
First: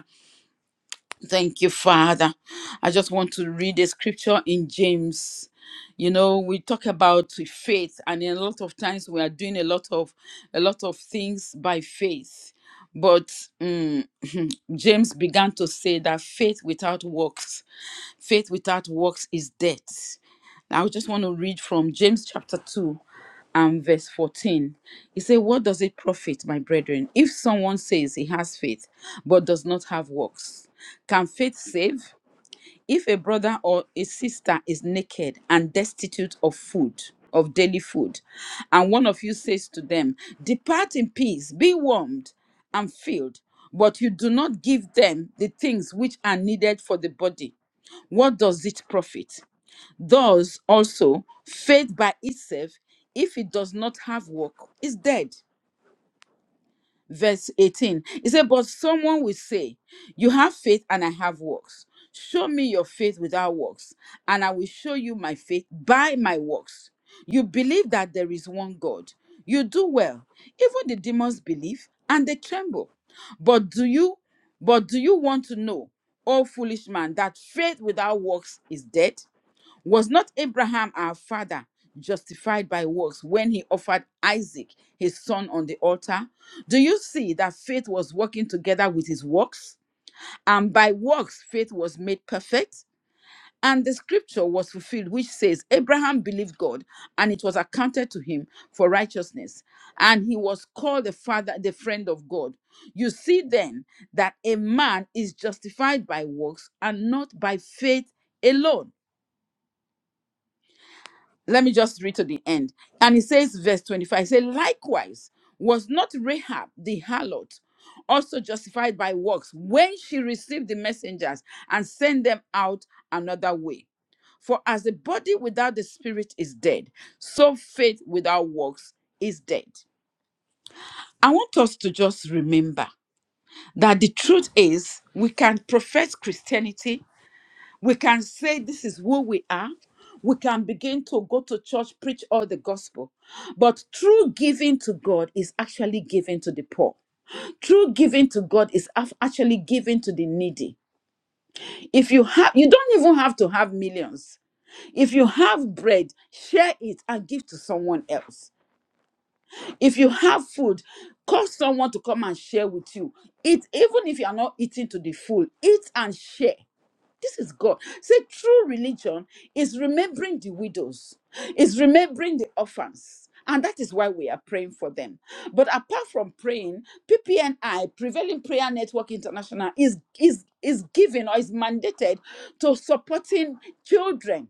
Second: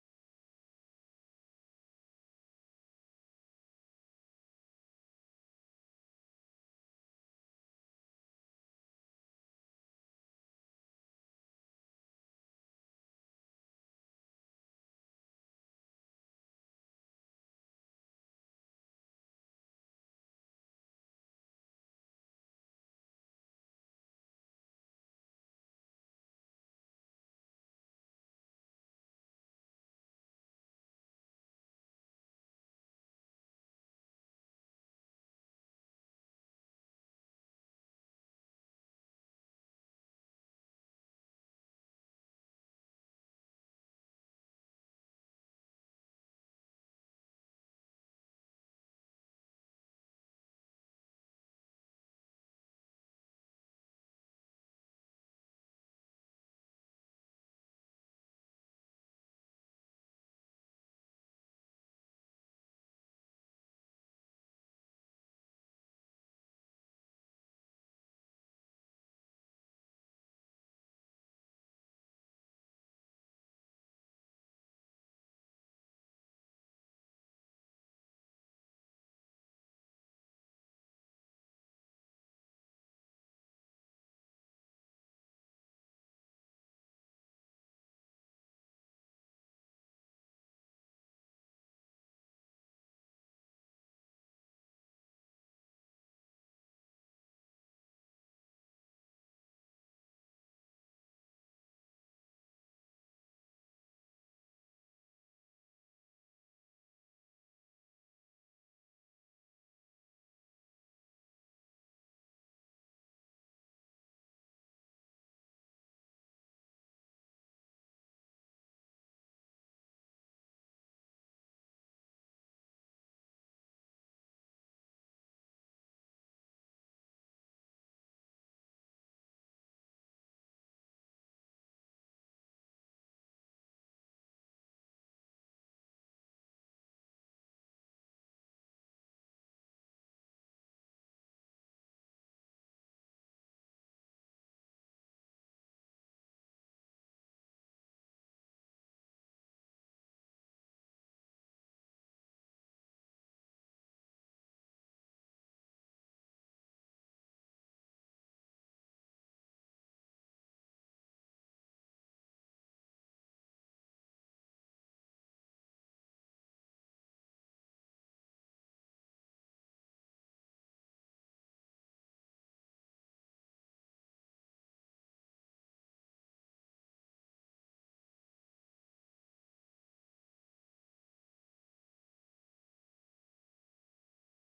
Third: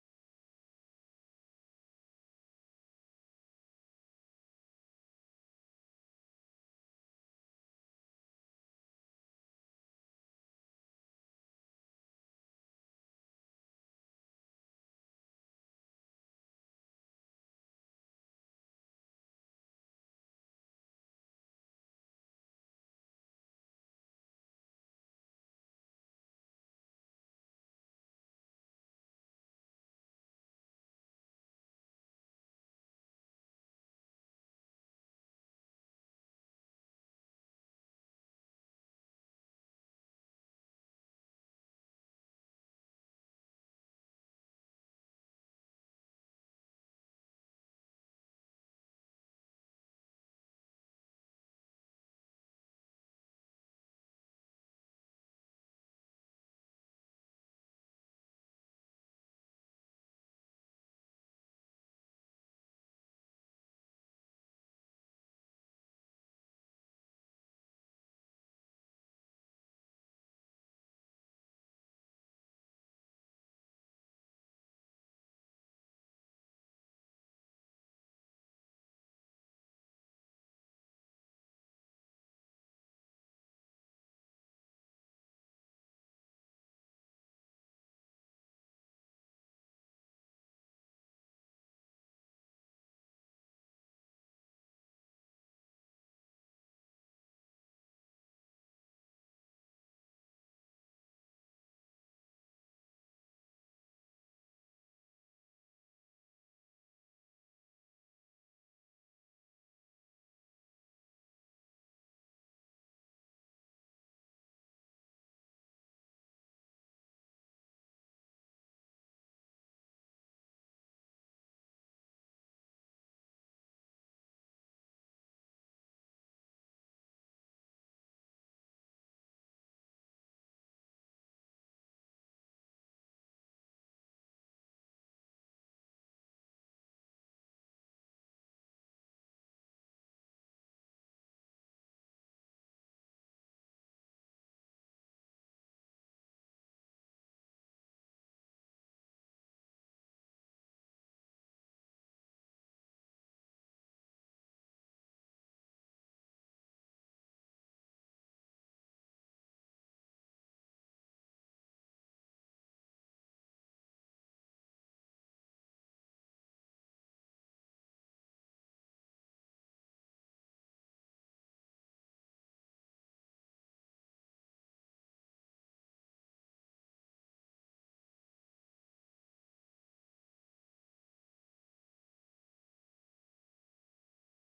A: Thank you, Father. I just want to read a scripture in James. You know, we talk about faith, and a lot of times we are doing a lot of a lot of things by faith. But mm, James began to say that faith without works, faith without works is dead. I just want to read from James chapter 2 and verse 14. He said, What does it profit, my brethren, if someone says he has faith but does not have works? Can faith save? If a brother or a sister is naked and destitute of food, of daily food, and one of you says to them, 'Depart in peace, be warmed and filled, but you do not give them the things which are needed for the body, what does it profit? Thus, also, faith by itself, if it does not have work, is dead. Verse 18. It said, But someone will say, You have faith and I have works. Show me your faith without works, and I will show you my faith by my works. You believe that there is one God. You do well. Even the demons believe and they tremble. But do you but do you want to know, O foolish man, that faith without works is dead? Was not Abraham our father justified by works when he offered Isaac, his son, on the altar? Do you see that faith was working together with his works? And by works, faith was made perfect? And the scripture was fulfilled, which says, Abraham believed God, and it was accounted to him for righteousness. And he was called the father, the friend of God. You see then that a man is justified by works and not by faith alone. let me just read to the end. And it says, verse 25, it says, likewise, was not Rahab the harlot also justified by works when she received the messengers and sent them out another way? For as the body without the spirit is dead, so faith without works is dead. I want us to just remember that the truth is we can profess Christianity we can say this is who we are. We can begin to go to church, preach all the gospel. But true giving to God is actually giving to the poor. True giving to God is af- actually giving to the needy. If you have, you don't even have to have millions. If you have bread, share it and give to someone else. If you have food, call someone to come and share with you. Eat, even if you are not eating to the full, eat and share. This is God. Say true religion is remembering the widows, is remembering the orphans. And that is why we are praying for them. But apart from praying, PPNI, Prevailing Prayer Network International, is is is given or is mandated to supporting children.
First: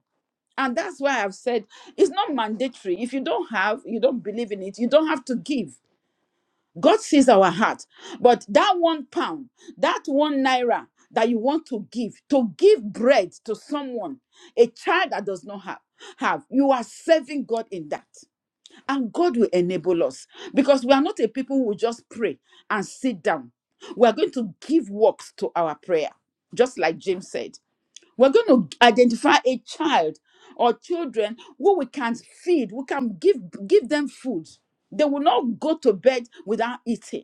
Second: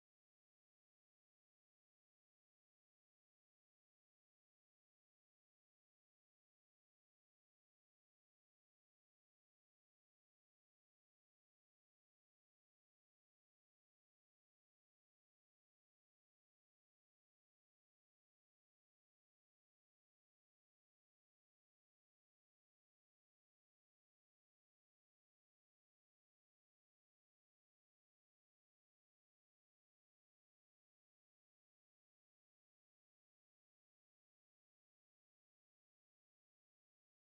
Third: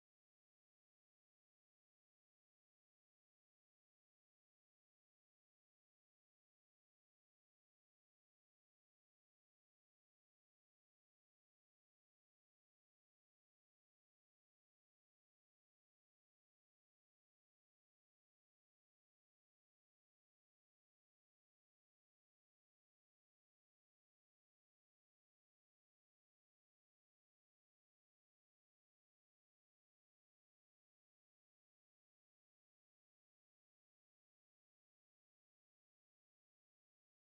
A: And that's why I've said it's not mandatory. If you don't have, you don't believe in it, you don't have to give. God sees our heart. But that one pound, that one naira that you want to give, to give bread to someone, a child that does not have, have, you are serving God in that. And God will enable us because we are not a people who will just pray and sit down. We are going to give works to our prayer, just like James said. We're going to identify a child or children who we can feed, we can give give them food. They will not go to bed without eating.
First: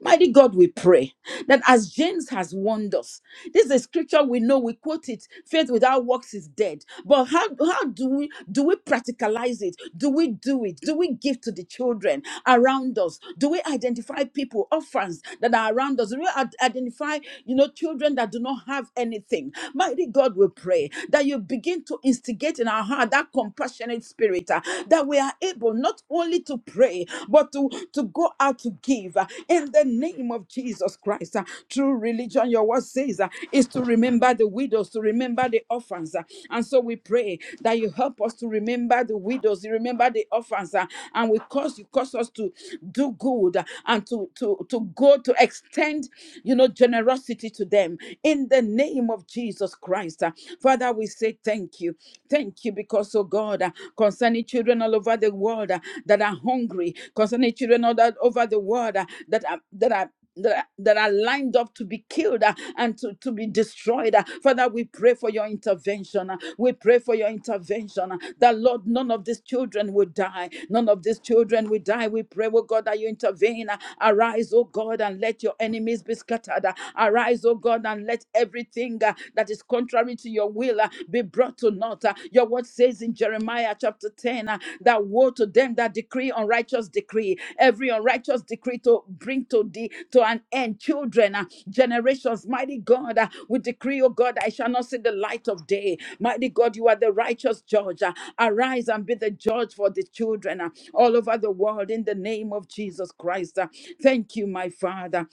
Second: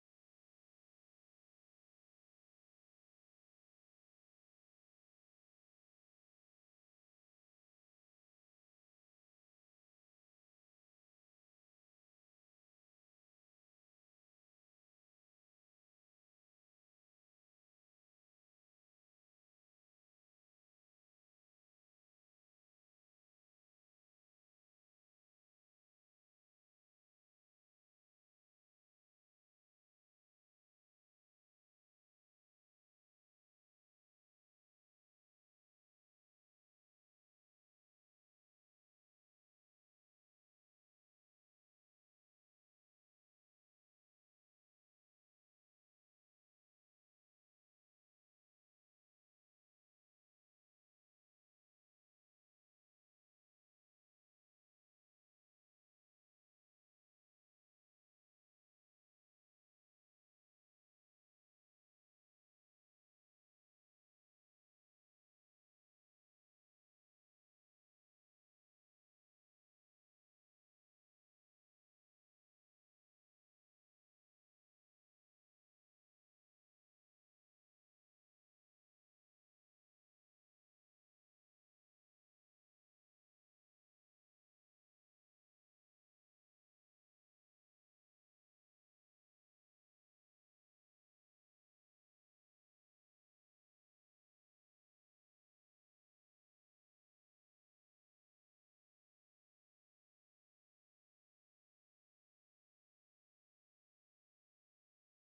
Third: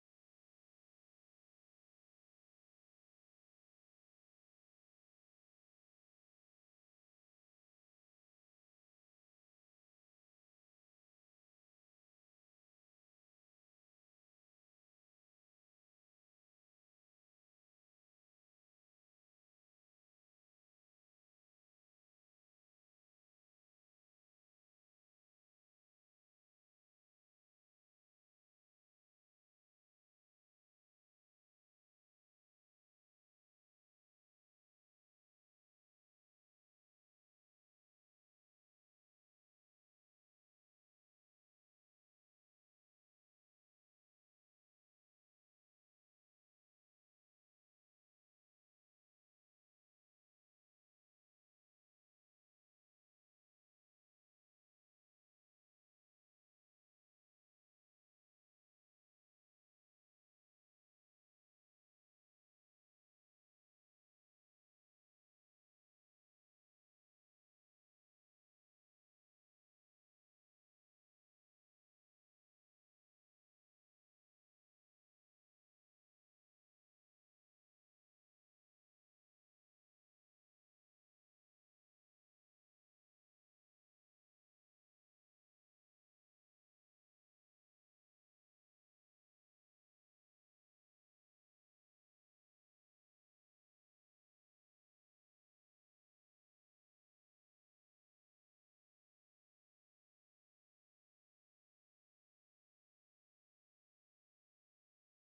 A: Mighty God, we pray that as James has warned us, this is a scripture we know, we quote it, faith without works is dead. But how, how do we do we practicalize it? Do we do it? Do we give to the children around us? Do we identify people, orphans that are around us? Do we ad- identify, you know, children that do not have anything? Mighty God, we pray that you begin to instigate in our heart that compassionate spirit, uh, that we are able not only only to pray, but to, to go out to give uh, in the name of Jesus Christ. uh, True religion, your word says, uh, is to remember the widows, to remember the orphans. uh, And so we pray that you help us to remember the widows, you remember the orphans, uh, and we cause you cause us to do good uh, and to, to, to go to extend, you know, generosity to them in the name of Jesus Christ. uh. Father, we say thank you. Thank you thank you because, oh God, uh, concerning children all over the world uh, that are hungry, concerning children all that- over the world uh, that are that are that are that are lined up to be killed uh, and to, to be destroyed. uh. Father, we pray for your intervention. uh. We pray for your intervention uh, that, Lord, none of these children will die. None of these children will die. We pray, oh God, that you intervene. uh. Arise, oh God, and let your enemies be scattered. uh. Arise, oh God, and let everything anything uh, that is contrary to your will uh, be brought to naught. uh. Your word says in Jeremiah chapter 10 uh, that woe to them that decree unrighteous decree, every unrighteous decree to bring to thee to an end. Children, uh, generations, mighty God, uh, we decree, oh God, I shall not see the light of day. Mighty God, you are the righteous judge. uh, Arise and be the judge for the children uh, all over the world in the name of Jesus Christ. uh. Thank you, my Father.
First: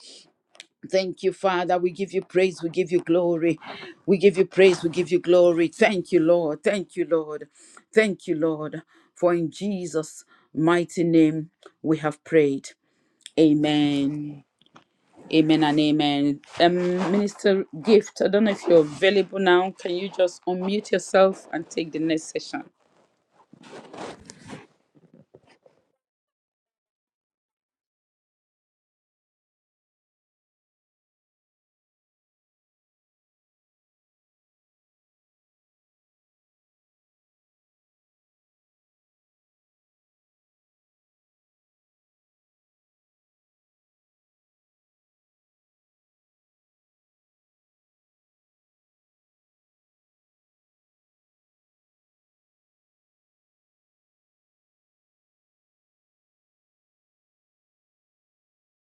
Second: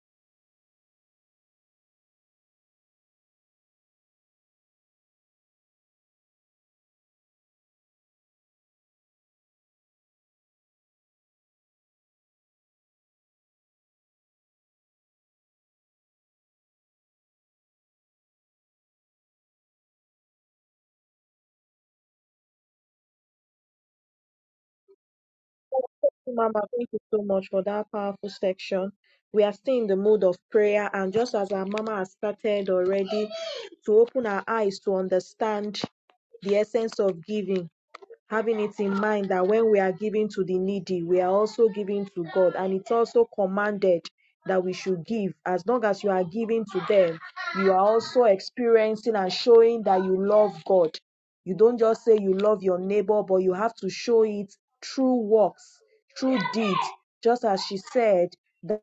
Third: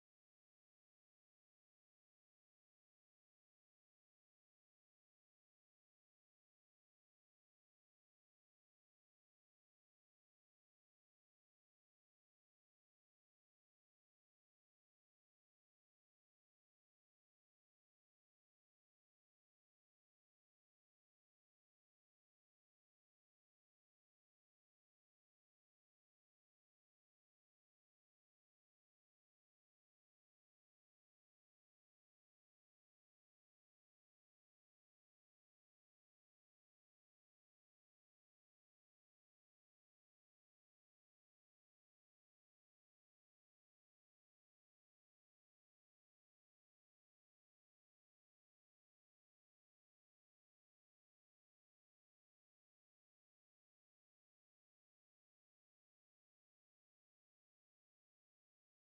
A: Thank you, Father. We give you praise. We give you glory. We give you praise. We give you glory. Thank you, Lord. Thank you, Lord. Thank you, Lord. For in Jesus' mighty name we have prayed. Amen. Amen and amen. Um, Minister Gift, I don't know if you're available now. Can you just unmute yourself and take the next session?
B: Thank you, Mama. Thank you so much for that powerful section. We are still in the mood of prayer, and just as our Mama has started already to open our eyes to understand the essence of giving, having it in mind that when we are giving to the needy, we are also giving to God. And it's also commanded that we should give. As long as you are giving to them, you are also experiencing and showing that you love God. You don't just say you love your neighbor, but you have to show it through works, through deeds. Just as she said, that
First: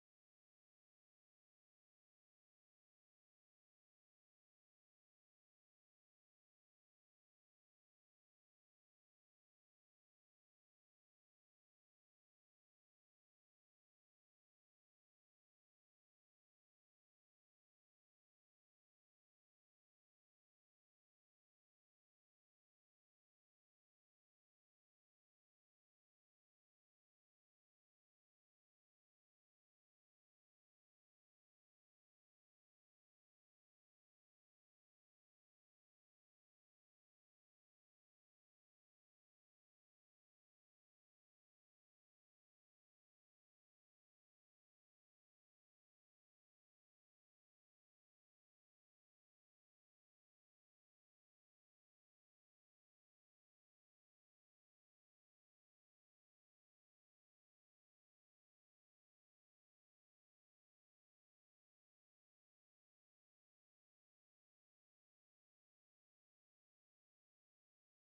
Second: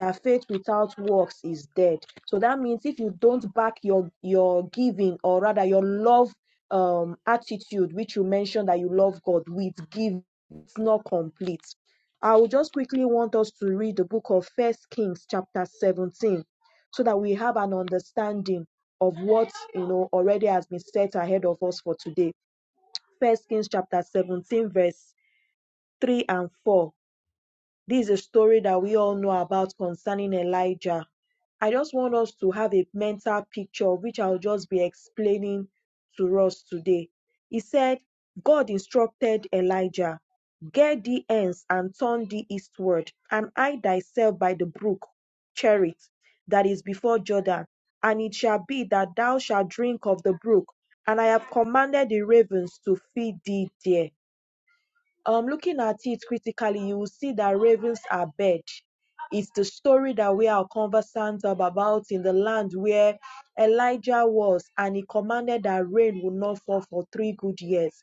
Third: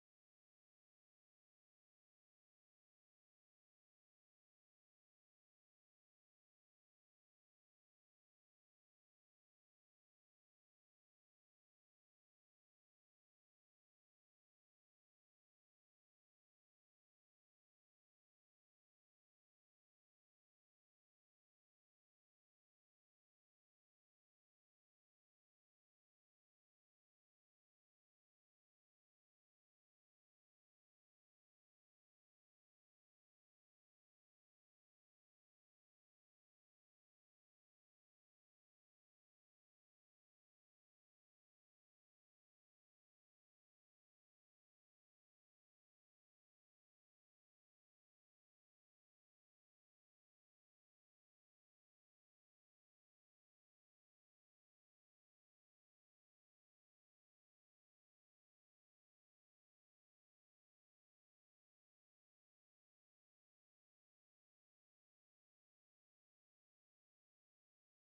B: that faith without works is dead. So that means if you don't back your your giving or rather your love um attitude, which you mentioned that you love God with give, it's not complete. I will just quickly want us to read the book of First Kings, chapter 17, so that we have an understanding of what you know already has been set ahead of us for today. First Kings chapter 17, verse 3 and 4. This is a story that we all know about concerning Elijah. I just want us to have a mental picture of which I'll just be explaining to us today. He said, God instructed Elijah, Get thee hence and turn thee eastward, and hide thyself by the brook Cherith that is before Jordan. And it shall be that thou shalt drink of the brook, and I have commanded the ravens to feed thee there um, looking at it critically, you will see that ravens are bad. It's the story that we are conversant of about in the land where Elijah was, and he commanded that rain would not fall for three good years.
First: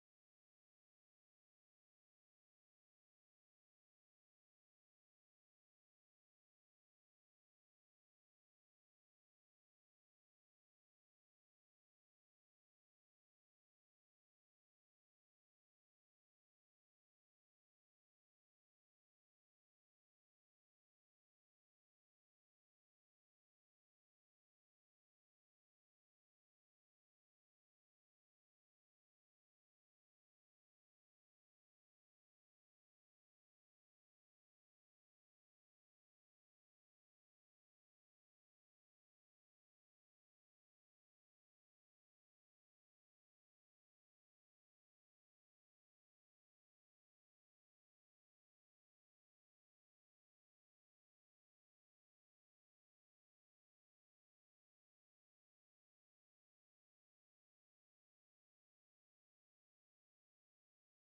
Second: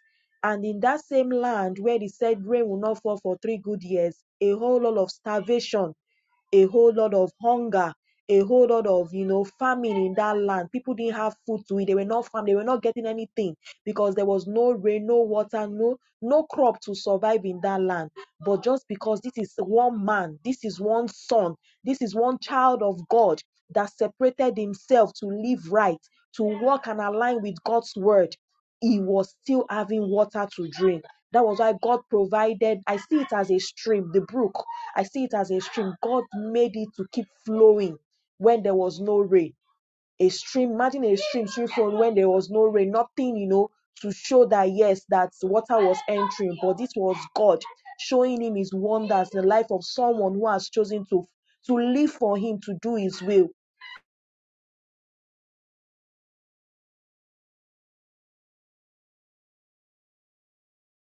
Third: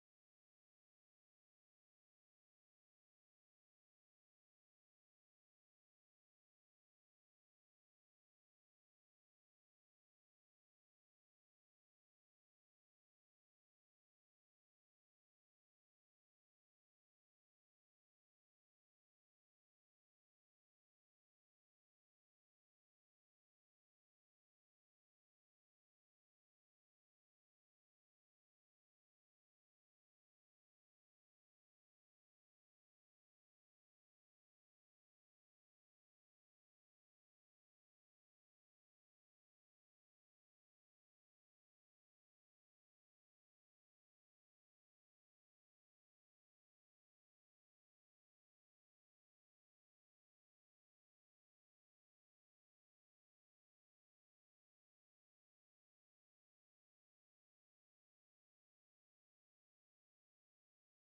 B: And in that same land where he said rain will not fall for three good years, a whole lot of starvation a whole lot of hunger, a whole lot of you know famine in that land. People didn't have food to eat. They were not farm. They were not getting anything because there was no rain, no water, no no crop to survive in that land. But just because this is one man, this is one son, this is one child of God that separated himself to live right, to walk and align with God's word he was still having water to drink. That was why God provided. I see it as a stream, the brook. I see it as a stream. God made it to keep flowing when there was no rain. A stream, imagine a stream flowing when there was no rain, nothing, you know, to show that yes, that water was entering. But this was God showing him his wonders, the life of someone who has chosen to to live for him, to do his will.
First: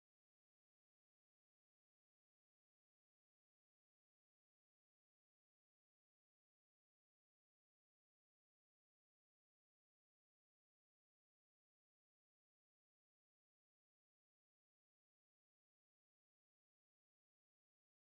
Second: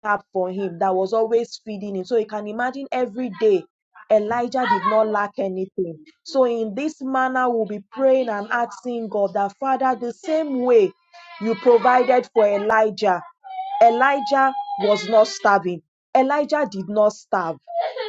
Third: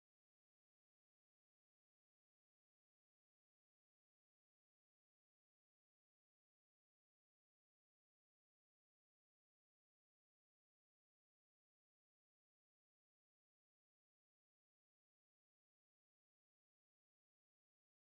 B: tap for him that was always feeding him. So you can imagine every day Elijah did not lack anything. So in this manner, we'll be praying and asking God that Father, the same way you provided for Elijah, Elijah was not starving. Elijah did not starve.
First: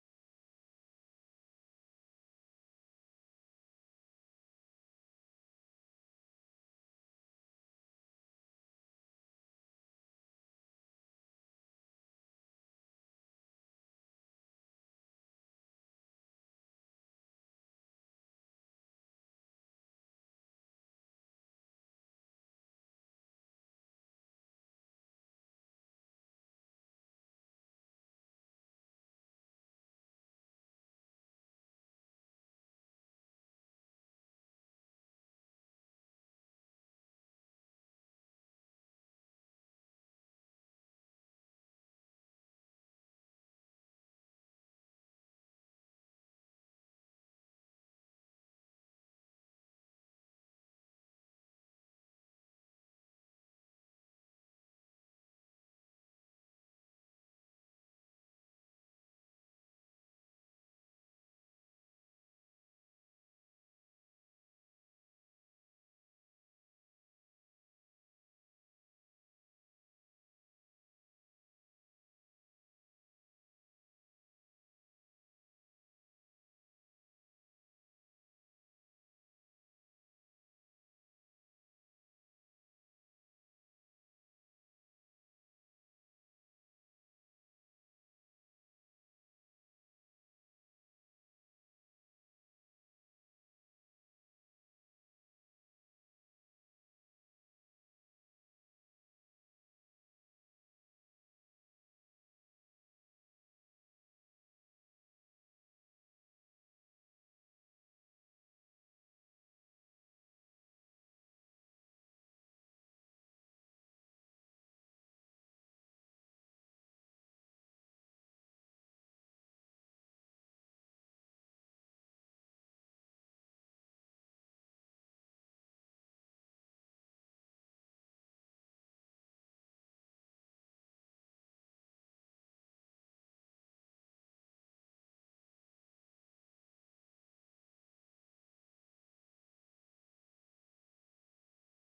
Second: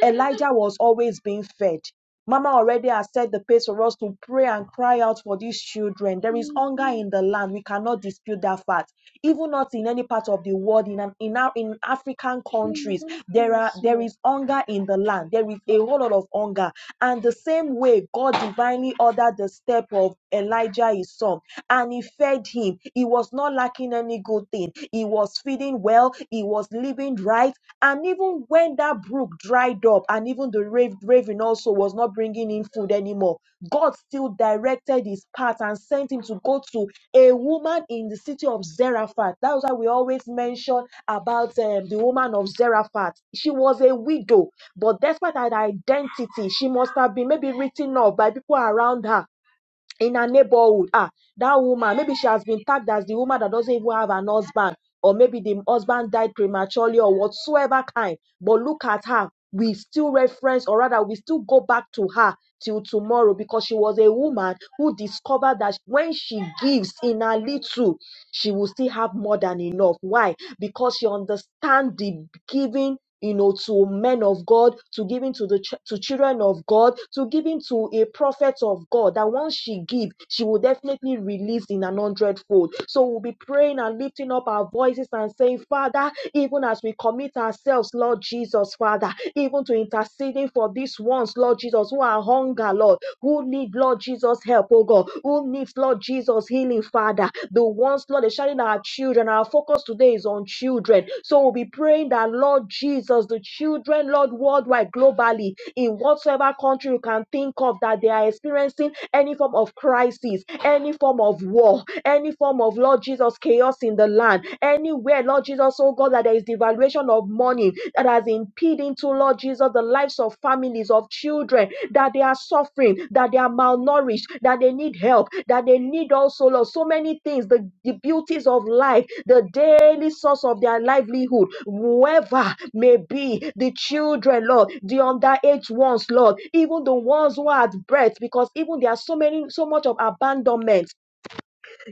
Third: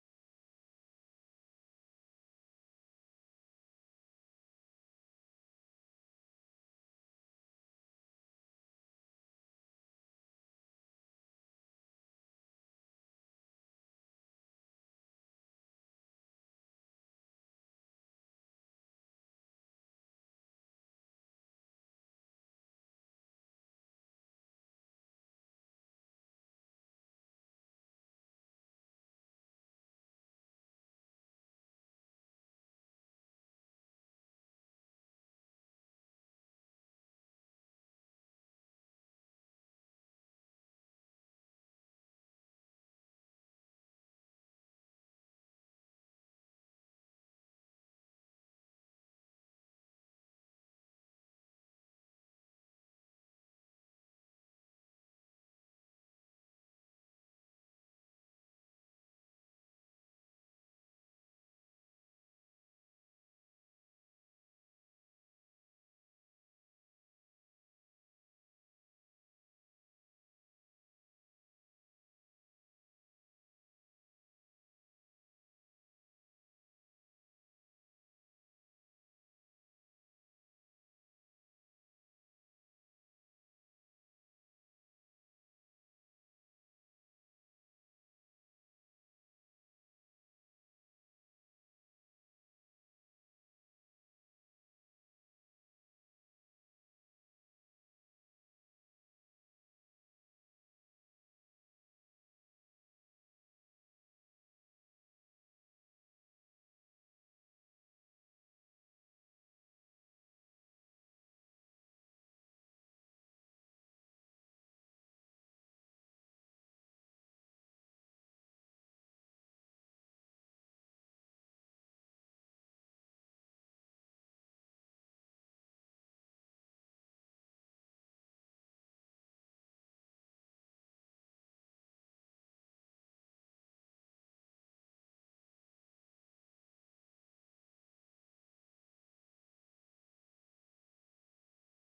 B: Elijah was always being fed. Mama already has set the pace for us to pray and cry out for these children. There is hunger in the land. We cannot dispute that fact. Even not in any part of the world, in an, in, our, in African countries, there are there is hunger in the land. There is a whole lot of hunger. And the same way God divinely ordered the step of Elijah his son, and he fed him. He was was not lacking any good thing. He was feeding well, he was living right. And even when that brook dried up, and even the rav- raven also was not bringing in food anymore, God still directed his path and sent him to go to a woman in the city of Zarephath. That's why we always mention about um, the woman of Zarephath. She was a widow, but despite her identity, she must have been maybe written off by people around her in her neighborhood ah that woman maybe she has been tagged as the woman that doesn't even have an husband or maybe the husband died prematurely or whatsoever kind but look at her we still reference or rather we still go back to her till tomorrow because she was a woman who discovered that when she gives in her little she will still have more than enough. Why? Because she understands the giving. You know, to men of God, to giving to the ch- to children of God, to giving to a prophet of God. That once she give, she will definitely release in an hundredfold. So we'll be praying and lifting up our voices and saying, Father, even as we commit ourselves, Lord Jesus, Father, even to interceding for these ones, Lord Jesus, who are hunger, Lord who need, Lord Jesus, help, oh God, who needs, Lord Jesus, healing, Father. The ones, Lord, they're sharing our children. Our focus today is on children. So we'll be praying that, Lord Jesus, the children, Lord, worldwide, globally, in whatsoever country you can think of, that they are experiencing any form of crisis, any form of war, any form of, Lord Jesus, chaos in the land, anywhere, Lord Jesus, oh God, that there is devaluation mountain of money that has impeded to Lord Jesus the lives of families of children that they are suffering, that they are malnourished, that they need help, that they need also Lord so many things, the, the beauties of life, the daily source of their livelihood, whoever may be the children, Lord, the underage ones, Lord, even the ones who are at birth, because even there are so many, so much of abandonment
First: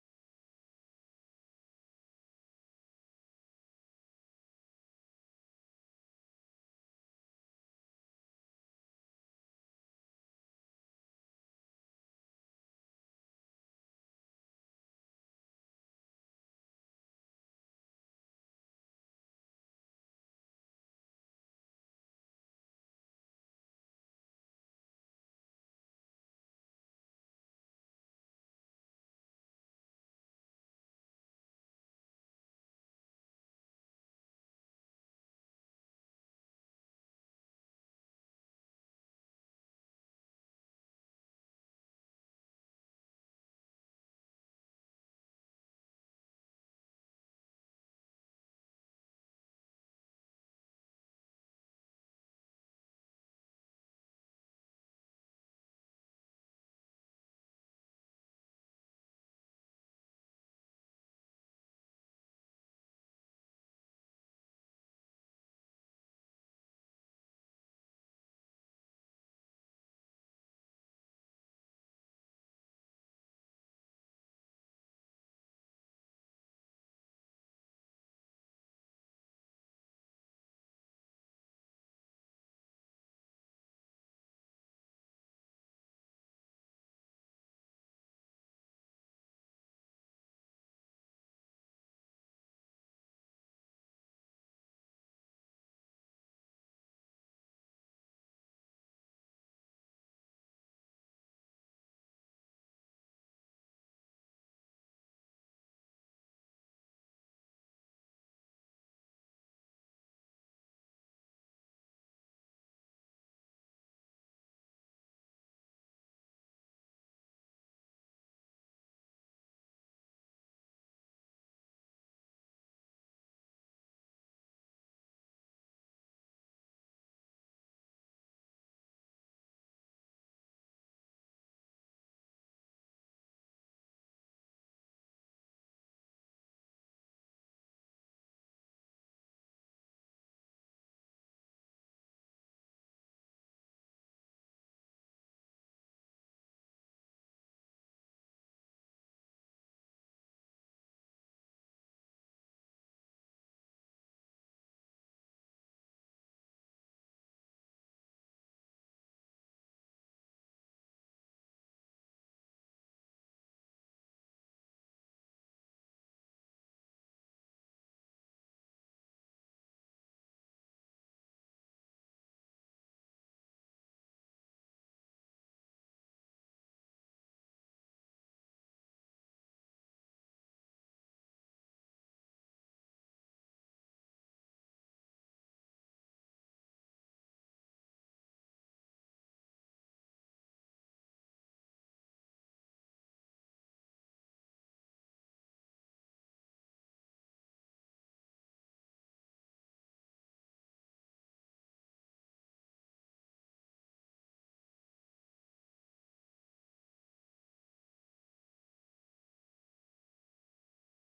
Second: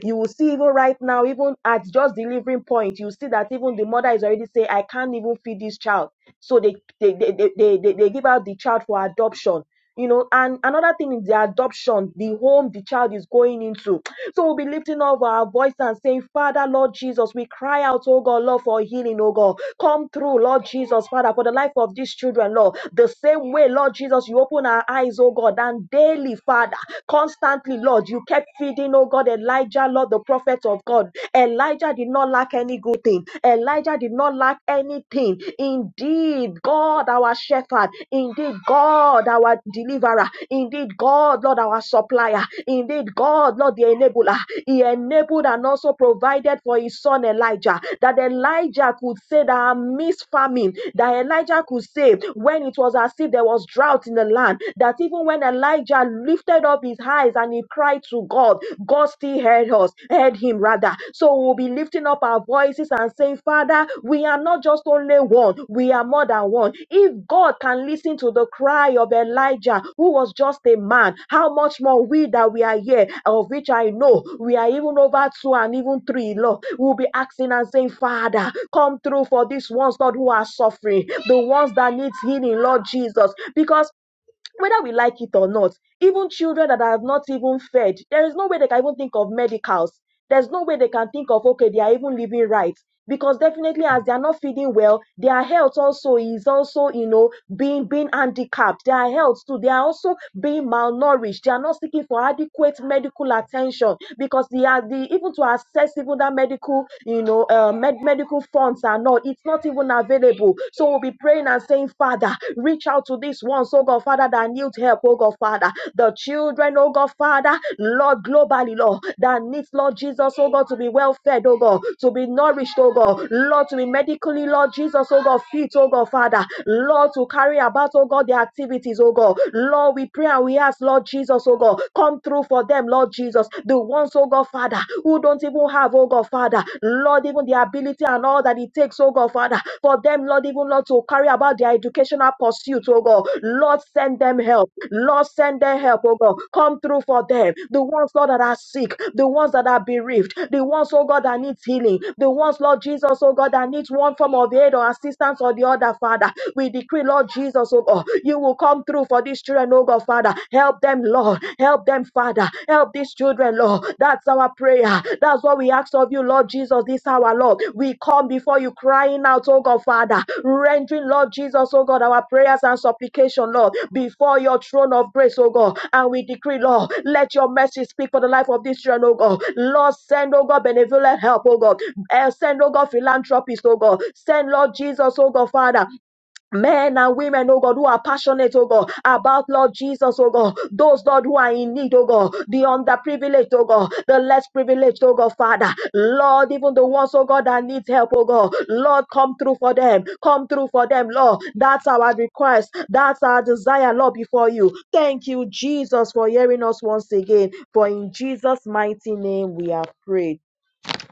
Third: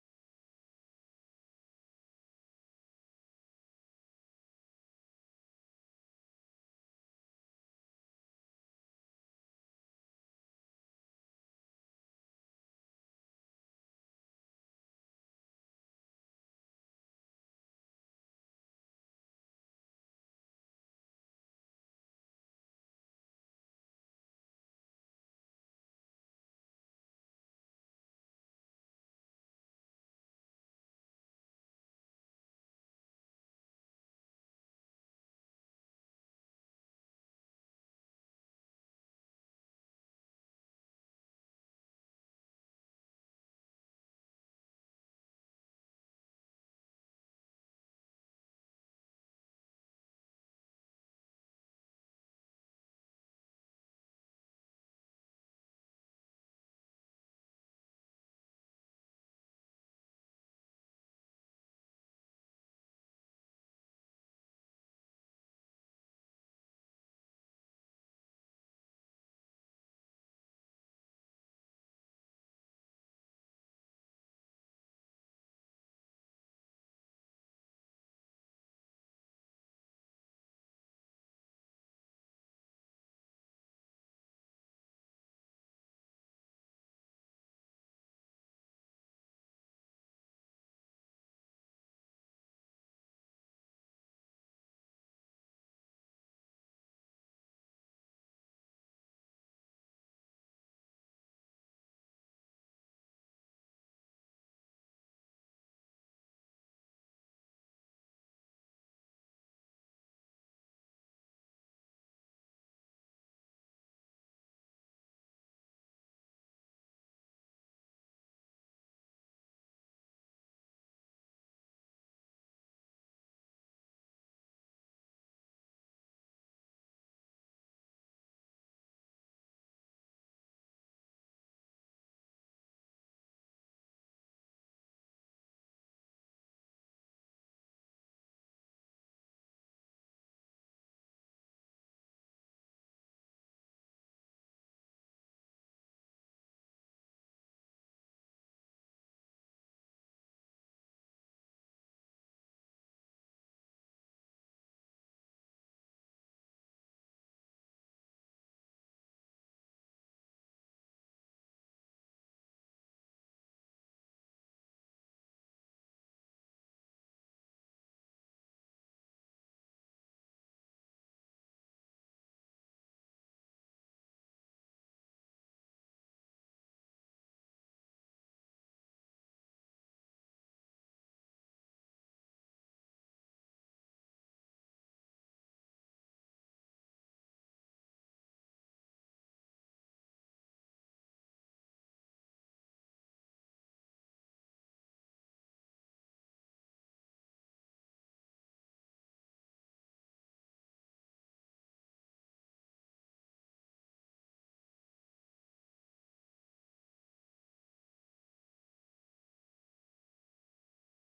B: you will see even right now, even at just delivering point, you see that even the mother is already saying, I can't even feed this child. So they they they, they, they, they give out the child for adoption you know and another thing is the adoption the home the child is going into so we'll be lifting up our voice and saying father lord jesus we cry out oh god lord for healing oh god come through lord jesus father for the life of these children lord the same way lord jesus you open our eyes oh god and daily father constantly lord you kept feeding oh god elijah lord the prophet of god elijah did not lack any good thing elijah did not lack lack anything. Indeed, God, our shepherd. Indeed, God, our deliverer. Indeed, God, Lord, our supplier. Indeed, God, Lord, the enabler. He enabled and also provided for his son Elijah. That Elijah could say that I famine. That Elijah could say when it was as if there was drought in the land. That even when Elijah lifted up his eyes and he cried to God, God still heard us, heard him rather. So we'll be lifting up our voices and saying, Father, we are not just only one, we are more than one. If God can listen to the cry of Elijah, who was just a man, how much more we that we are here, of which I know we are even over two and even three, Lord, we'll be asking and saying, Father, come through for these ones, Lord, who are suffering, the ones that needs healing, Lord Jesus, because whether we like it or not, even children that have not even fed, there is no way they can even think of medicals. There's no way they can think of, okay, they are even living right. Because definitely as they are not feeding well, their health also is also, you know, being being handicapped. Their health too, they are also being malnourished. They are not seeking for adequate medical attention because they are the even to access even that medical, you know, uh, med- medical funds are not. It's not even even Available, So we'll be praying and saying, Father, reach out to these ones, oh God, Father, that need help, oh God, Father. The children, oh God, Father, Lord, globally, Lord, that needs, Lord Jesus, oh God, to be well fed, oh God, to be nourished, oh God, Lord, to be medically, Lord Jesus, oh God, fit, oh God, Father, Lord, to carry about, oh God, their activities, oh God. Lord, we pray and we ask, Lord Jesus, oh God, come through for them, Lord Jesus, the ones, oh God, Father, who who don't even have, oh God, Father, Lord, even the ability and all that it takes, oh God, Father, for them, Lord, even Lord, to carry about their educational pursuit, oh God. Lord, send them help. Lord, send them help, oh God. Come through for them. The ones, Lord, that are sick, the ones that are bereaved, the ones, oh God, that needs healing, the ones, Lord Jesus, oh God, that needs one form of aid or assistance or the other, Father. We decree, Lord Jesus, oh God, you will come through for these children, oh God, Father. Help them, Lord. Help them, Father. Help these children, Lord. That's our prayer. That's what we ask of you, Lord Jesus, this hour, Lord. We come before you crying out, oh God, Father, rendering, Lord Jesus, oh God, our prayers and supplication, Lord, before your throne of grace, oh God. And we decree, Lord, let your mercy speak for the life of this children, oh God. Lord, send, oh God, benevolent help, oh God. Eh, Send, oh God, philanthropist, oh God. Send, Lord Jesus, oh God, Father, men and women, oh God, who are passionate, oh God, about Lord Jesus, oh God, those, Lord, who are in need, oh God, the underprivileged, oh God, the less privileged, oh God, Father, Lord, even the ones, oh God, that needs help, oh God, Lord, come through for them, come through for them, Lord, that's our request, that's our desire, Lord, before you. Thank you, Jesus, for hearing us once again, for in Jesus' mighty name we are prayed.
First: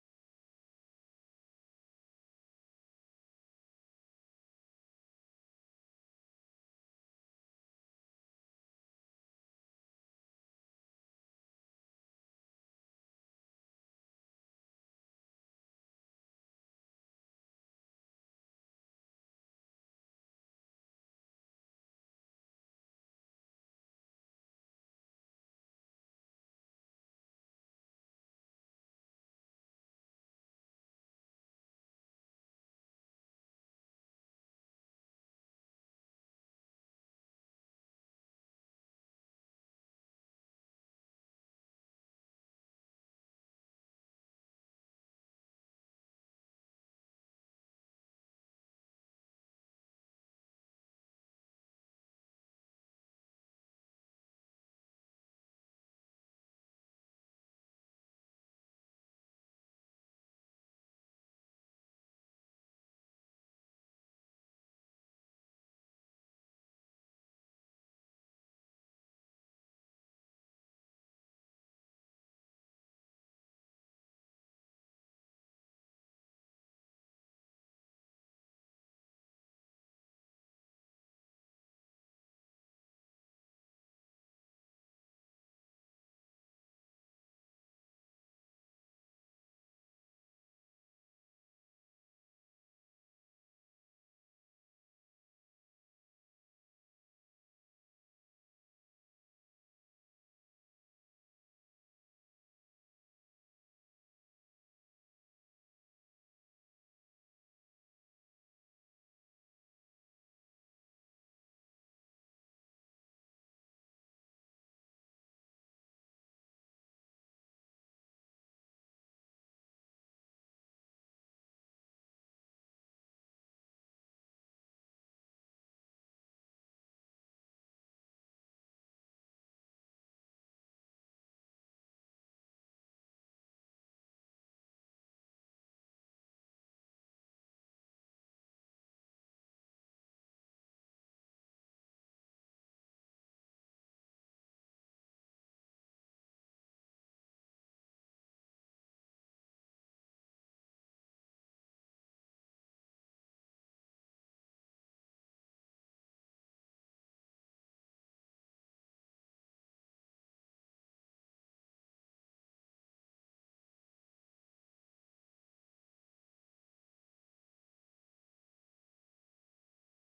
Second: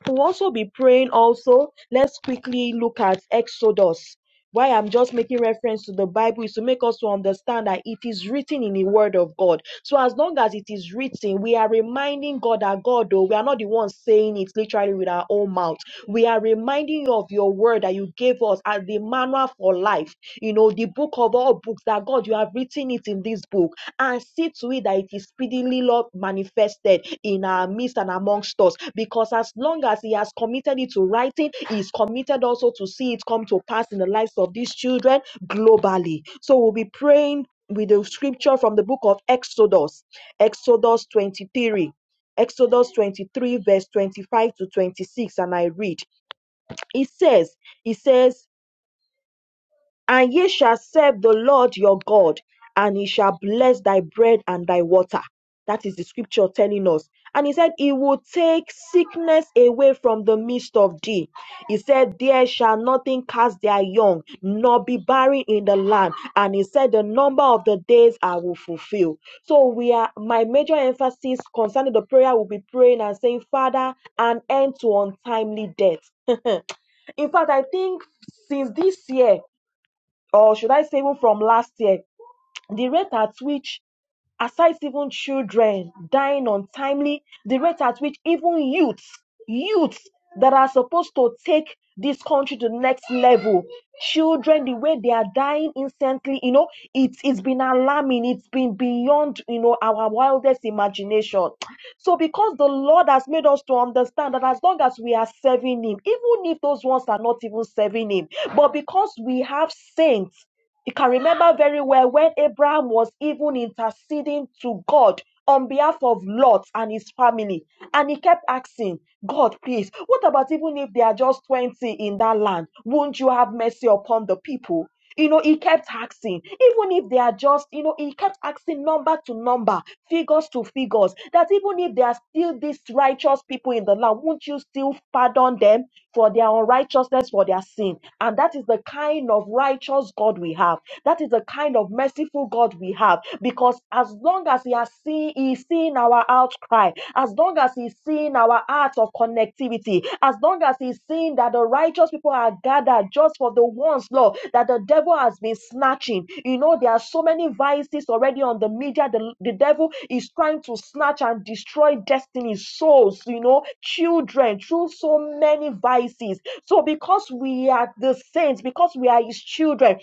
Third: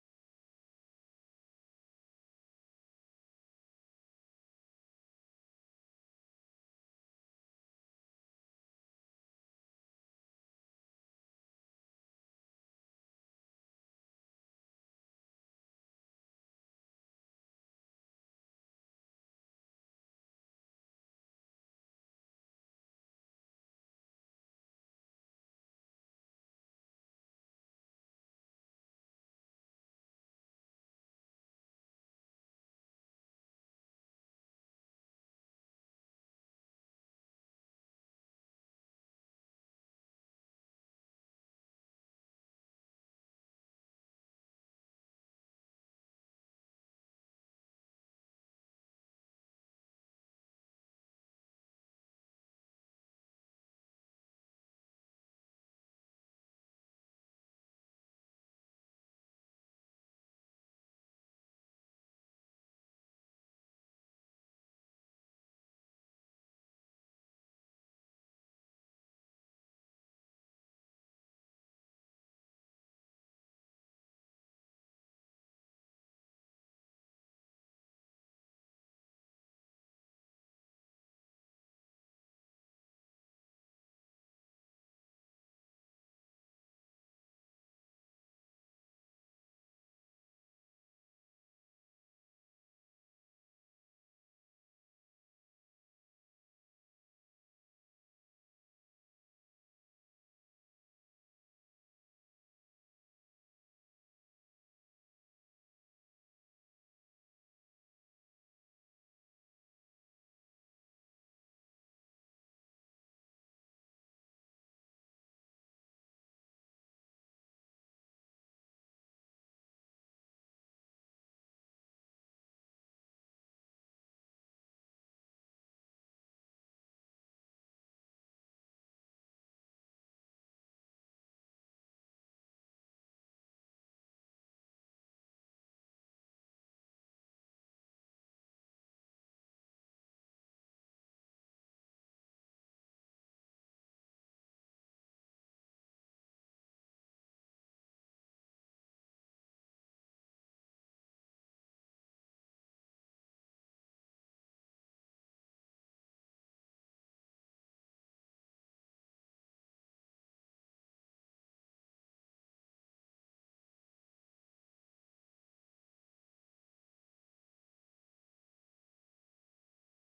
B: We'll also be praying also. Let's quickly look at Exodus. Why I'm just making reference to the Bible is to make us to understand that it is written in the Word of God. So as long as it is written, we are reminding God that God, though we are not the ones saying it literally with our own mouth. We are reminding you of your word that you gave us as the manual for life. You know, the book of all books that God, you have written it in this book and see to it that it is speedily Lord manifested in our midst and amongst us. Because as long as He has committed it to writing, He is committed also to see it come to pass in the lives of these children globally. So we'll be praying with the scripture from the book of Exodus, Exodus 23. Exodus 23, verse 25 to 26, and I read. It says, It says, and ye shall serve the Lord your God, and he shall bless thy bread and thy water. That is the scripture telling us. And he said, He will take sickness away from the midst of thee. He said, There shall nothing cast their young, nor be barren in the land. And he said, The number of the days I will fulfill. So we are my major emphasis concerning the prayer will be praying and saying, Father, an end to untimely death. In fact, I think since this year, or should I say even from last year, the rate at which, aside even children dying untimely, the rate at which even youths, youths that are supposed to take this country to the next level, children, the way they are dying instantly, you know, it's it's been alarming. It's been beyond, you know, our wildest imagination. So because the Lord has made us to understand that as long as we are serving Him, even if those ones are not even serving Him, but because we have saints you can remember very well when Abraham was even interceding to God on behalf of Lot and his family. And he kept asking, God, please, what about even if they are just 20 in that land? Won't you have mercy upon the people? You know, he kept asking, even if they are just, you know, he kept asking number to number, figures to figures, that even if there are still these righteous people in the land, won't you still pardon them for their unrighteousness, for their sin? And that is the kind of righteous God we have. That is the kind of merciful God we have. Because as long as He has seen, He's seen our outcry, as long as He's seen our hearts of connectivity, as long as He's seen that the righteous people are gathered just for the ones, Lord, that the devil has been snatching. You know, there are so many vices already on the media. The, the devil is trying to snatch and destroy destinies, souls, you know, children through so many vices. So, because we are the saints, because we are his children,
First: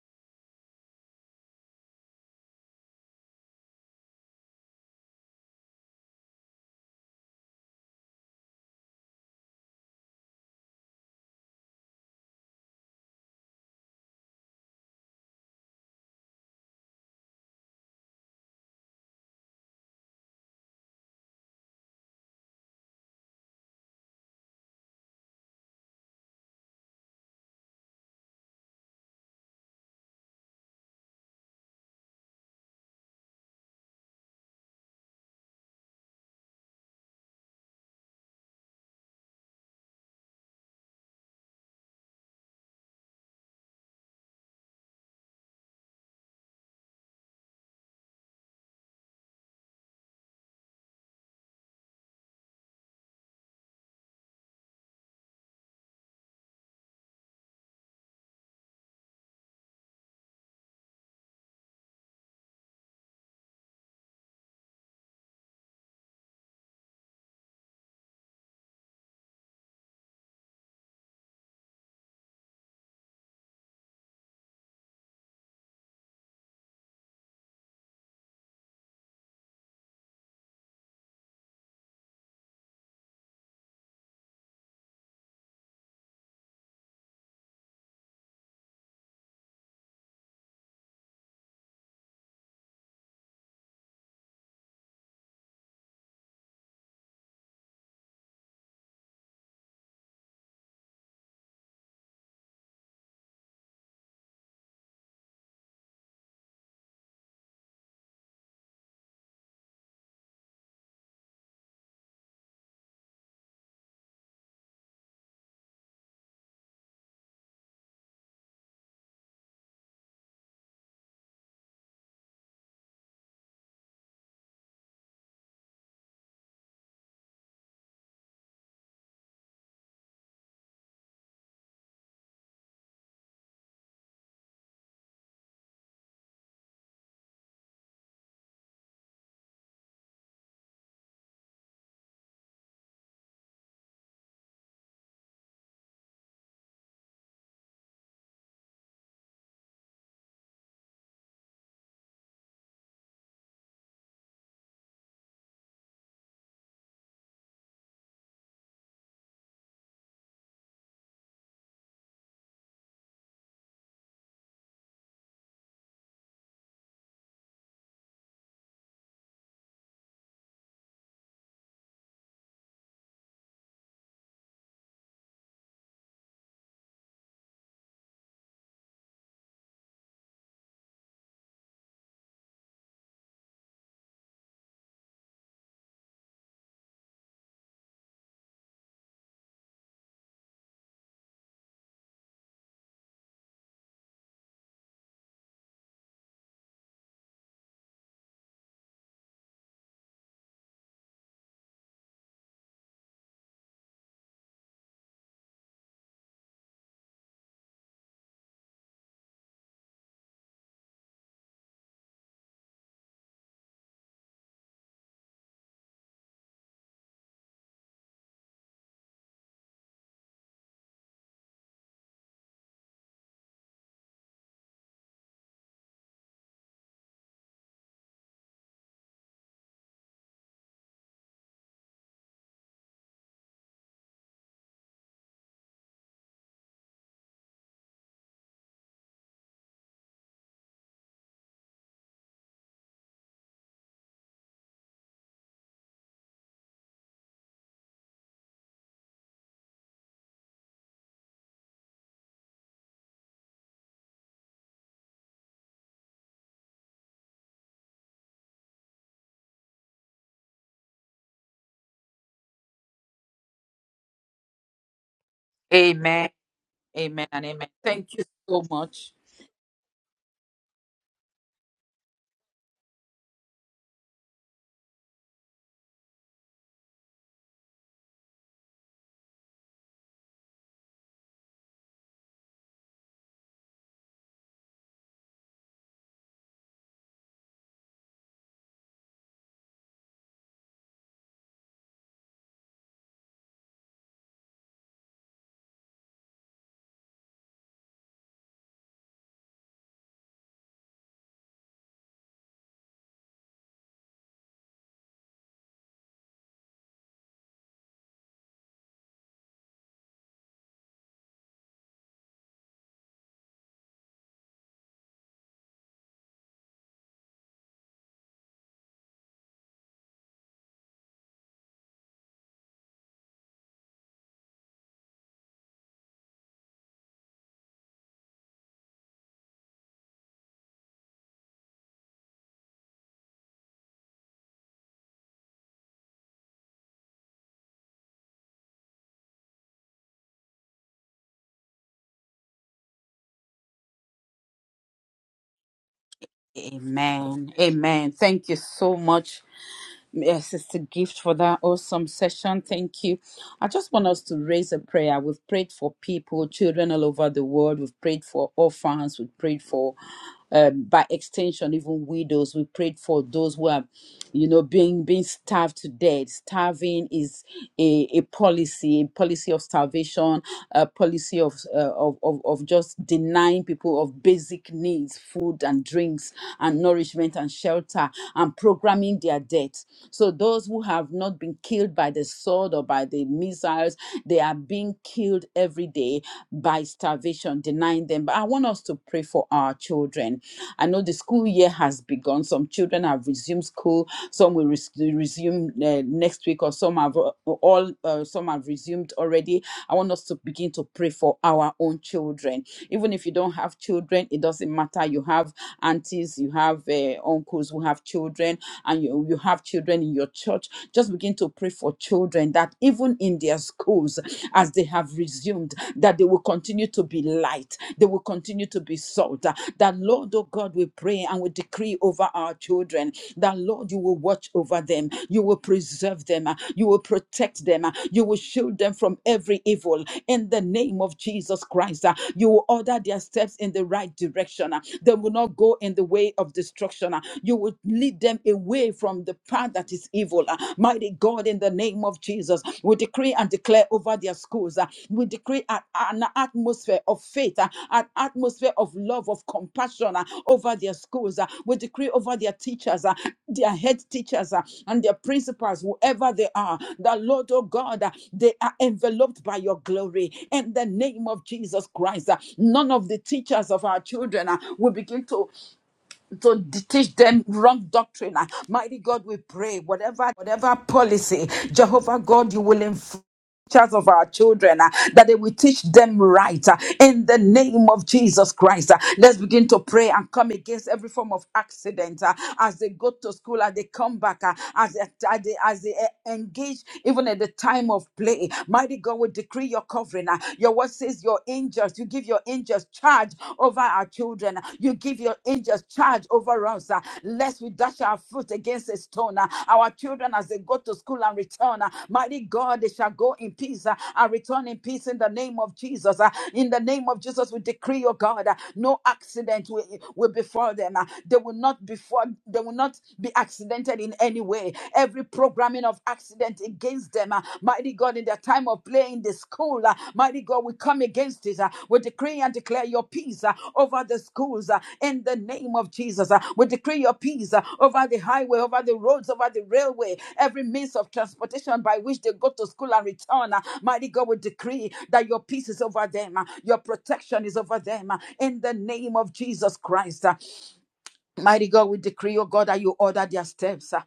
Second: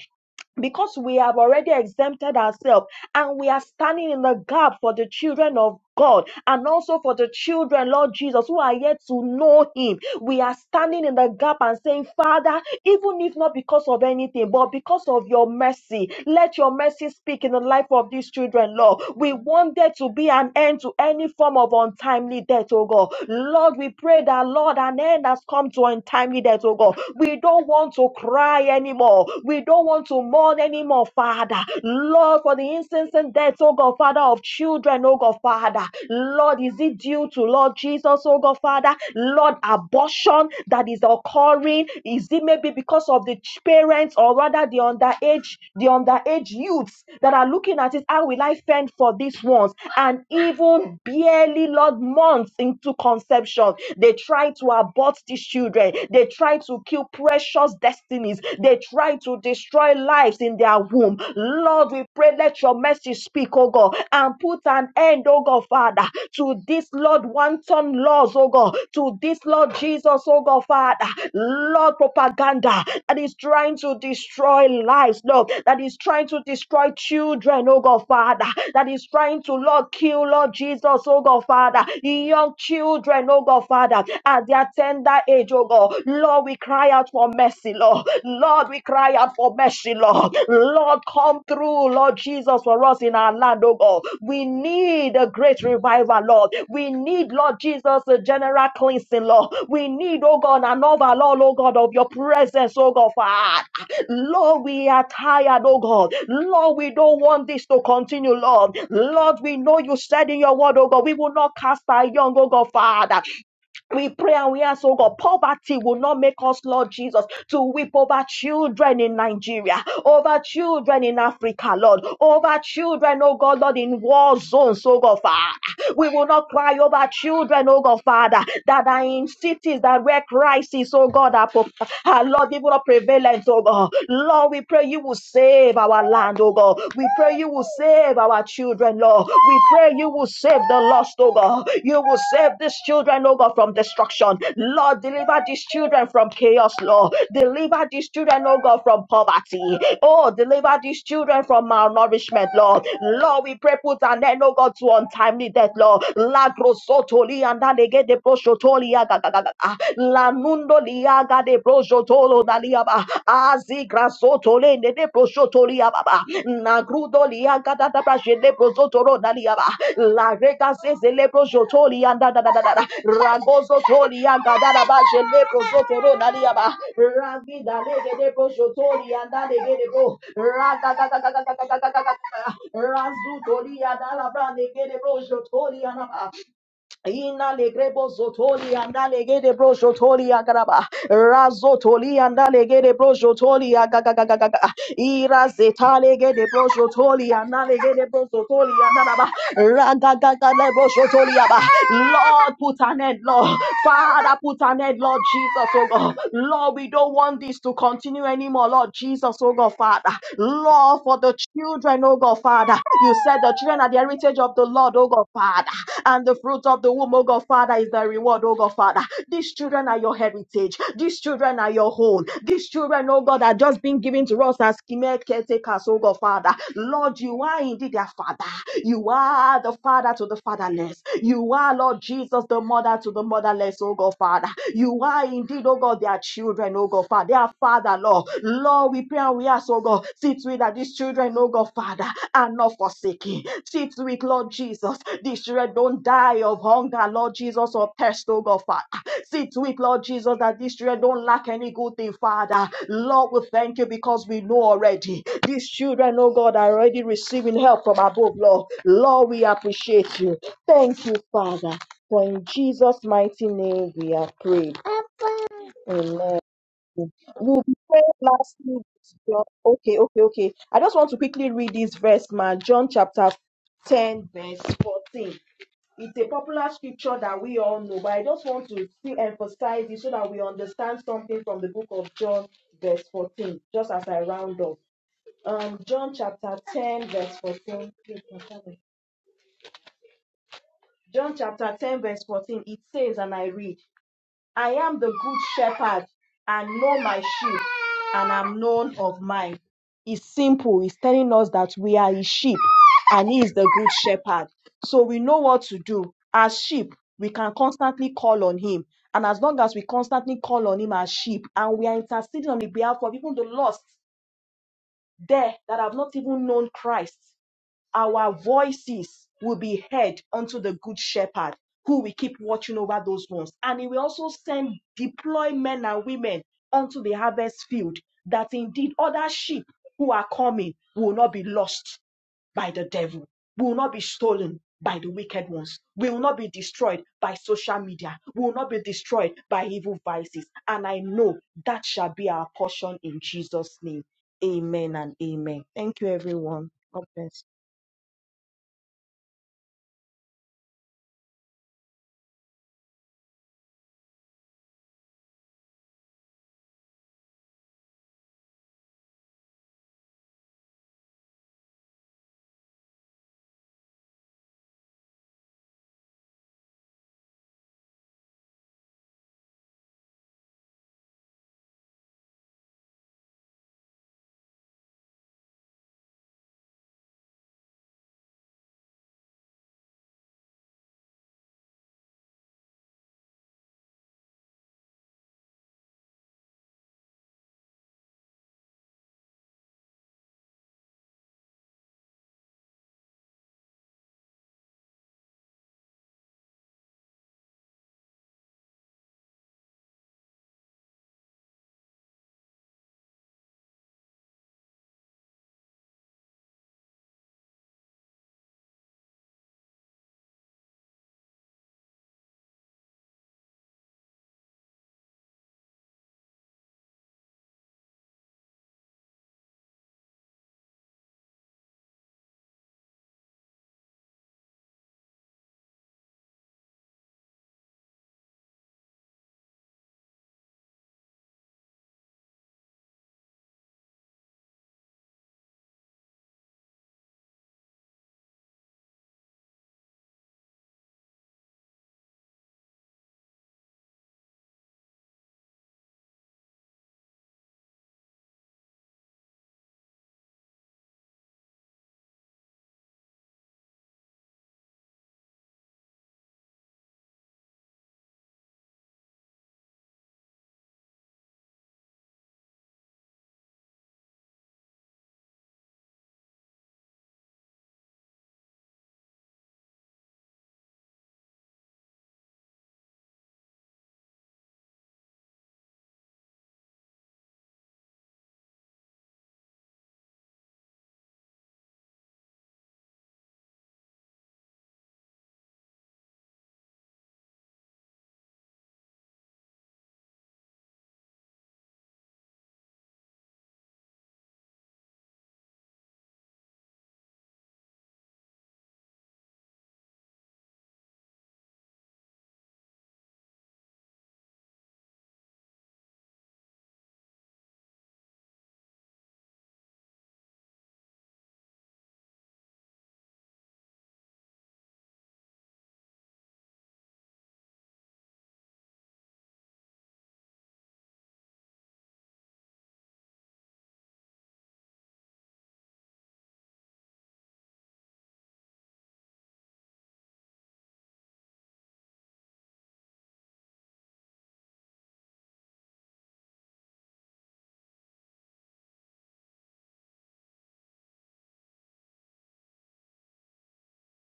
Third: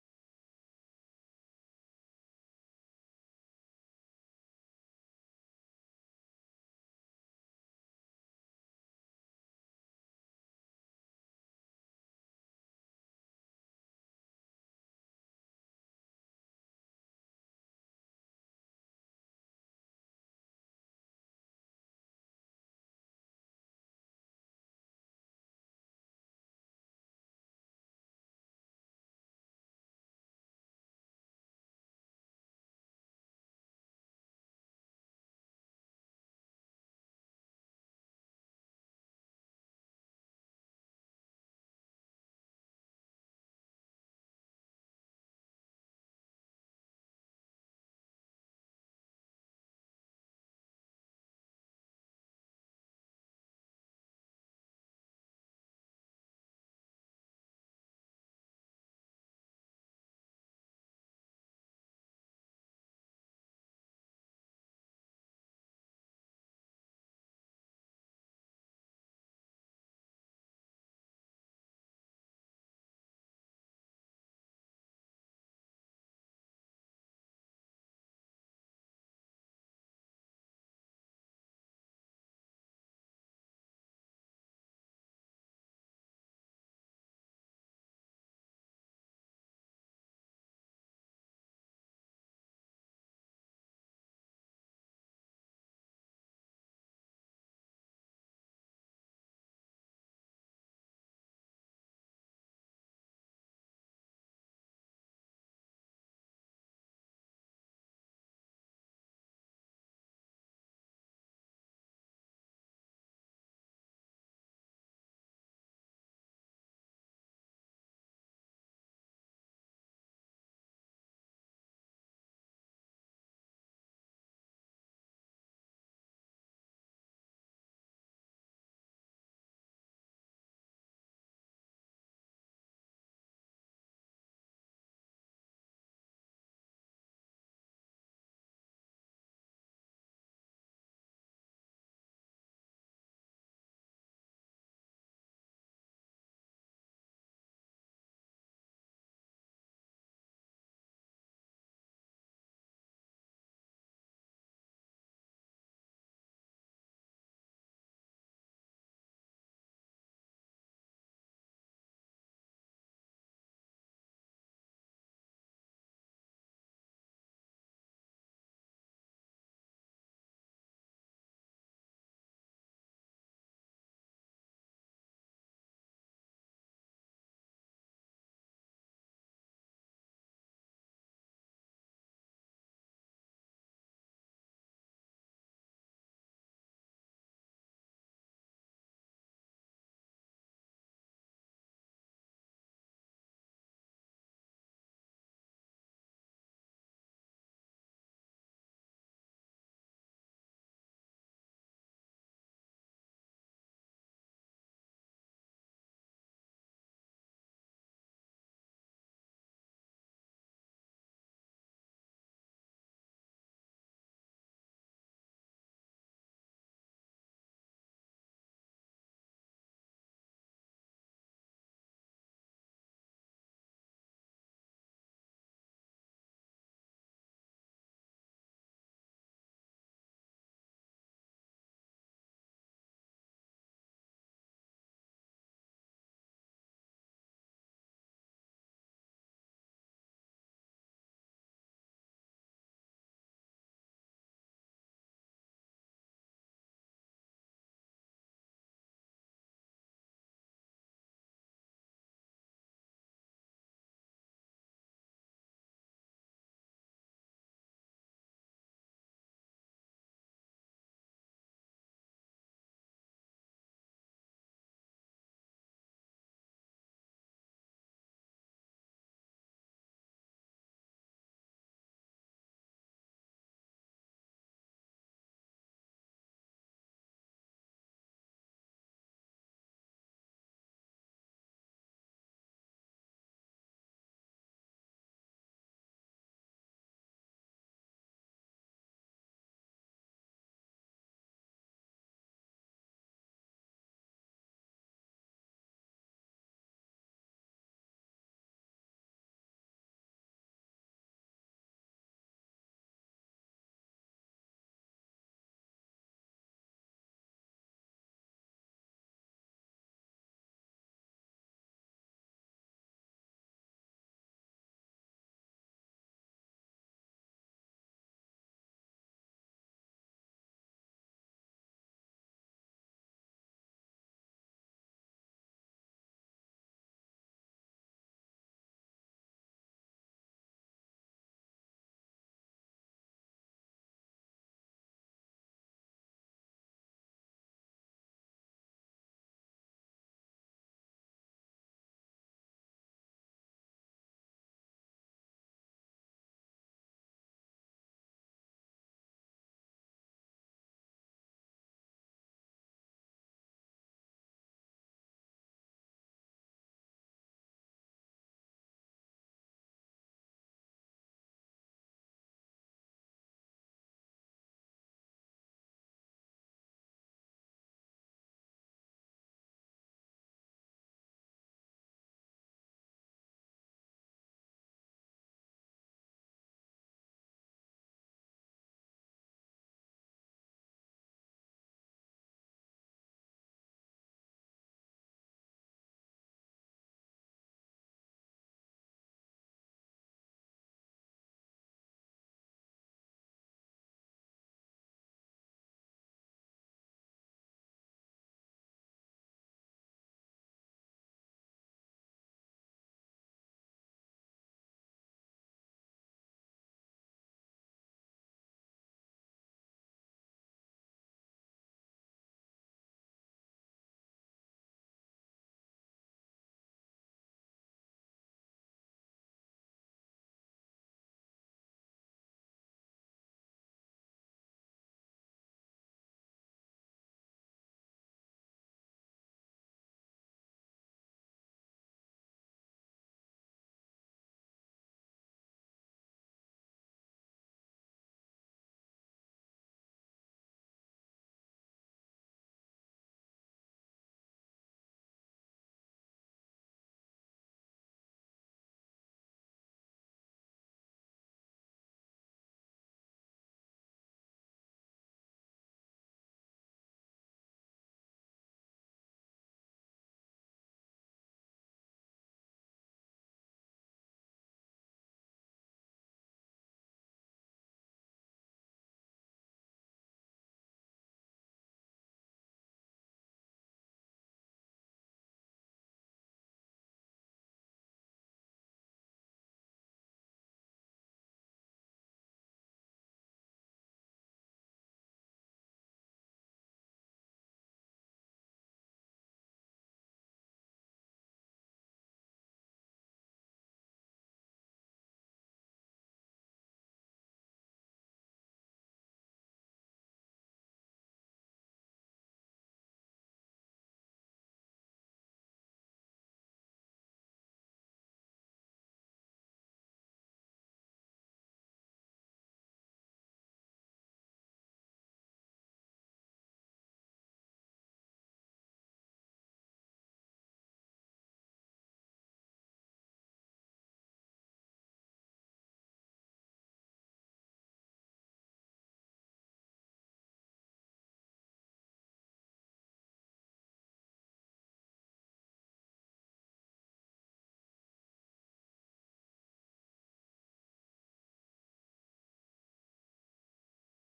B: because we have already exempted ourselves and we are standing in the gap for the children of God and also for the children, Lord Jesus, who are yet to know Him. We are standing in the gap and saying, Father, even if not because of anything, but because of your mercy, let your mercy speak in the life of these children, Lord. We want there to be an end to any form of untimely death, oh God. Lord, we pray that, Lord, an end has come to untimely needed, oh God. We don't want to cry anymore. We don't want to mourn anymore, Father. Lord, for the instance and deaths, oh God, Father, of children, oh God, Father. Lord, is it due to Lord Jesus, oh God, Father? Lord, abortion that is occurring, is it maybe because of the ch- parents or rather the underage, the underage youths that are looking at it? How will I fend for these ones? And even barely, Lord, months into conception. They try to abort these children. They try to kill precious destinies. They try to destroy lives in their womb. Lord, we pray, let your mercy speak, oh God, and put an end, oh God, Father, to this, Lord, one ton laws, oh God, to this, Lord Jesus, oh God, Father, Lord, propaganda that is trying to destroy lives, Lord, that is trying to destroy children, oh God. God Father, that is trying to, Lord, kill, Lord Jesus, oh God Father, young children, oh God Father, at their tender age, oh God. Lord, we cry out for mercy, Lord. Lord, we cry out for mercy, Lord. Lord, come through, Lord Jesus, for us in our land, oh God. We need a great revival, Lord. We need, Lord Jesus, a general cleansing, Lord. We need, oh God, an overall, oh God, of your presence, oh God, Father. Lord, we are tired, oh God. Lord, we don't want this to continue, Lord. Lord, we know you said in your word, oh God, we will not cast our young, oh God, Father. We pray and we ask, oh God, poverty will not make us, Lord Jesus, to weep over children in Nigeria, over children in Africa, Lord, over children, oh God, Lord, in war zones, oh God, Father. We will not cry over children, oh God, Father, that are in cities that where crisis, oh God, are, pro- are Lord, even a prevalent, oh God. Lord, we pray you will save our land, oh God. We pray you will save our children, Lord. We pray you will save the lost, oh God. You will save these children, oh God, from destruction. Lord, deliver these children children from chaos, Lord. Deliver these children, oh God, from poverty. Oh, deliver these children from malnourishment, Lord. Lord, we pray, put an end, oh God, to untimely death, Lord. La grosotoli and alege de proshotoli agagagaga. La nundo liaga de proshotolo daliaba. Azi grasotole ne de proshotoli Nagrudo lia gada da bra jele brozo toro na lia La rega se zele anda da da da da da. Ragozo tori anda da da ba jele na lia Ragi da lege de brozo tori anda lege de bo. Raga ga ga ga ga ga ga ga ga ga ga ga. Razu tori anda la bra lege de anda Ina legrebo zotoli anda legede bro zotoli agaraba. Razotoli anda legede bro zotoli agagagagaga. Ira zeta legede bro zotoli anda legede bro zotoli agaraba. Ragagagale bro zotoli aba. Lord, put an end, Lord. Father, put an end, Lord Jesus, oh God. Lord, we don't want this to continue anymore, Lord Jesus, oh God, Father. Lord, for the children, oh God, Father. You said the children are the heritage of the Lord, oh God, Father, and the fruit of the womb, oh God, Father, is the reward, oh God, Father. These children are your heritage. These children are your own. These children, oh God, are just being given to us as chimeric caretakers, oh God, Father. Lord, you are indeed their Father. You are the Father to the fatherless. You are, Lord Jesus, the mother to the motherless, oh God, Father. You are indeed, oh God, their children, oh God, Father. Their Father, Lord. Lord, we pray and we ask, oh God, see to it that these children, oh God, Father, are not forsaken. See to it, Lord Jesus, these children don't die of hunger, Lord Jesus, or thirst, oh God, Father. See to it, Lord Jesus, that these children don't lack any good thing, Father. Lord, we thank you because we know already. These children, oh God, are already receiving help from above, Lord. Lord, we appreciate you. Thank you, Father. For in Jesus' mighty name we are prayed.
A: Amen.
B: Amen.
A: Amen and
B: We'll
A: amen.
B: be praying
A: Thank you
B: last
A: so
B: week.
A: much.
B: John. Okay, okay, okay. I just want to quickly read this verse, man. John chapter 10, verse 14. It's a popular scripture that we all know, but I just want to still emphasize it so that we understand something from the book of John, verse 14, just as I round up. Um, John chapter 10, verse 14. John chapter 10, verse 14, it says, and I read. I am the good shepherd and know my sheep and am known of mine. It's simple. It's telling us that we are his sheep and he is the good shepherd. So we know what to do. As sheep, we can constantly call on him. And as long as we constantly call on him as sheep and we are interceding on the behalf of even the lost there that have not even known Christ, our voices will be heard unto the good shepherd who will keep watching over those ones. And he will also send deploy men and women unto the harvest field that indeed other sheep who are coming will not be lost by the devil, will not be stolen by the wicked ones, will not be destroyed by social media, will not be destroyed by evil vices. And I know that shall be our portion in Jesus' name. Amen and amen. Thank you, everyone. God bless.
A: Amen. Amen. Thank you so much, uh, Sister Gift, for that awesome session. Thank you. I just want us to raise a prayer. We've prayed for people, children all over the world. We've prayed for orphans. We've prayed for, um, by extension, even widows. We prayed for those who are, you know, being being starved to death. Starving is a, a policy, policy of starvation, uh, policy of, uh, of, of, of just denying people of basic needs, food and drinks and nourishment and shelter and programming their death. So those who have not been killed by the sword or by the missiles, they are being killed every day by starvation, denying them. But I want us to pray for our children. I know the school year has begun. Some children have resumed school. Some will res- resume uh, next week, or some have uh, all uh, some have resumed already. I want us to begin to pray for our own children. Even if you don't have children, it doesn't matter. You have aunties, you have uh, uncles who have children, and you, you have children in your church. Just begin to pray for children that even in their schools, as they have resumed, that they will continue to be light, they will continue to be salt. That Lord, oh God, we pray and we decree over our children. That Lord, Lord, you will watch over them. You will preserve them. uh, You will protect them. uh, You will shield them from every evil. In the name of Jesus Christ, uh, you will order their steps in the right direction. uh, They will not go in the way of destruction. uh, You will lead them away from the path that is evil. uh, Mighty God, in the name of Jesus, we decree and declare over their school miracles. ah. We decree an, atmosphere of faith, ah, an atmosphere of love, of compassion ah, over their schools. ah. We decree over their teachers, ah, their head teachers, ah, and their principals, whoever they are. The Lord, oh God, ah, they are enveloped by your glory. In the name of Jesus Christ, ah, none of the teachers of our children ah, will begin to to d- teach them wrong doctrine. Uh, Mighty God, we pray whatever whatever policy, Jehovah God, you will influence of our children uh, that they will teach them right uh, in the name of Jesus Christ. Uh, let's begin to pray and come against every form of accident uh, as they go to school as they come back uh, as, they, as they as they uh, engage even at the time of play. Mighty God, we decree your covering. uh, your word says your angels, you give your angels charge over our children. ah. You give your angels charge over us, uh, lest we dash our foot against a stone. uh, Our children, as they go to school and return, uh, mighty God, they shall go in peace uh, and return in peace in the name of Jesus. uh, In the name of Jesus, we decree, oh God, uh, no accident will, will befall them. uh, They will not before they will not be accidented in any way. Every programming of accident against them, uh, mighty God, God, in their time of play in the school. uh, Mighty God, we come against it. uh, We decree and declare your peace uh, over the schools uh, in the name of Jesus. uh, We decree your peace uh, over the highway, over the roads, over the railway, every means of transportation by which they go to school and return. uh, Mighty God, we decree that your peace is over them, uh, your protection is over them uh, in the name of Jesus Christ. uh, Mighty God, we decree, oh God, that you order their steps. ah.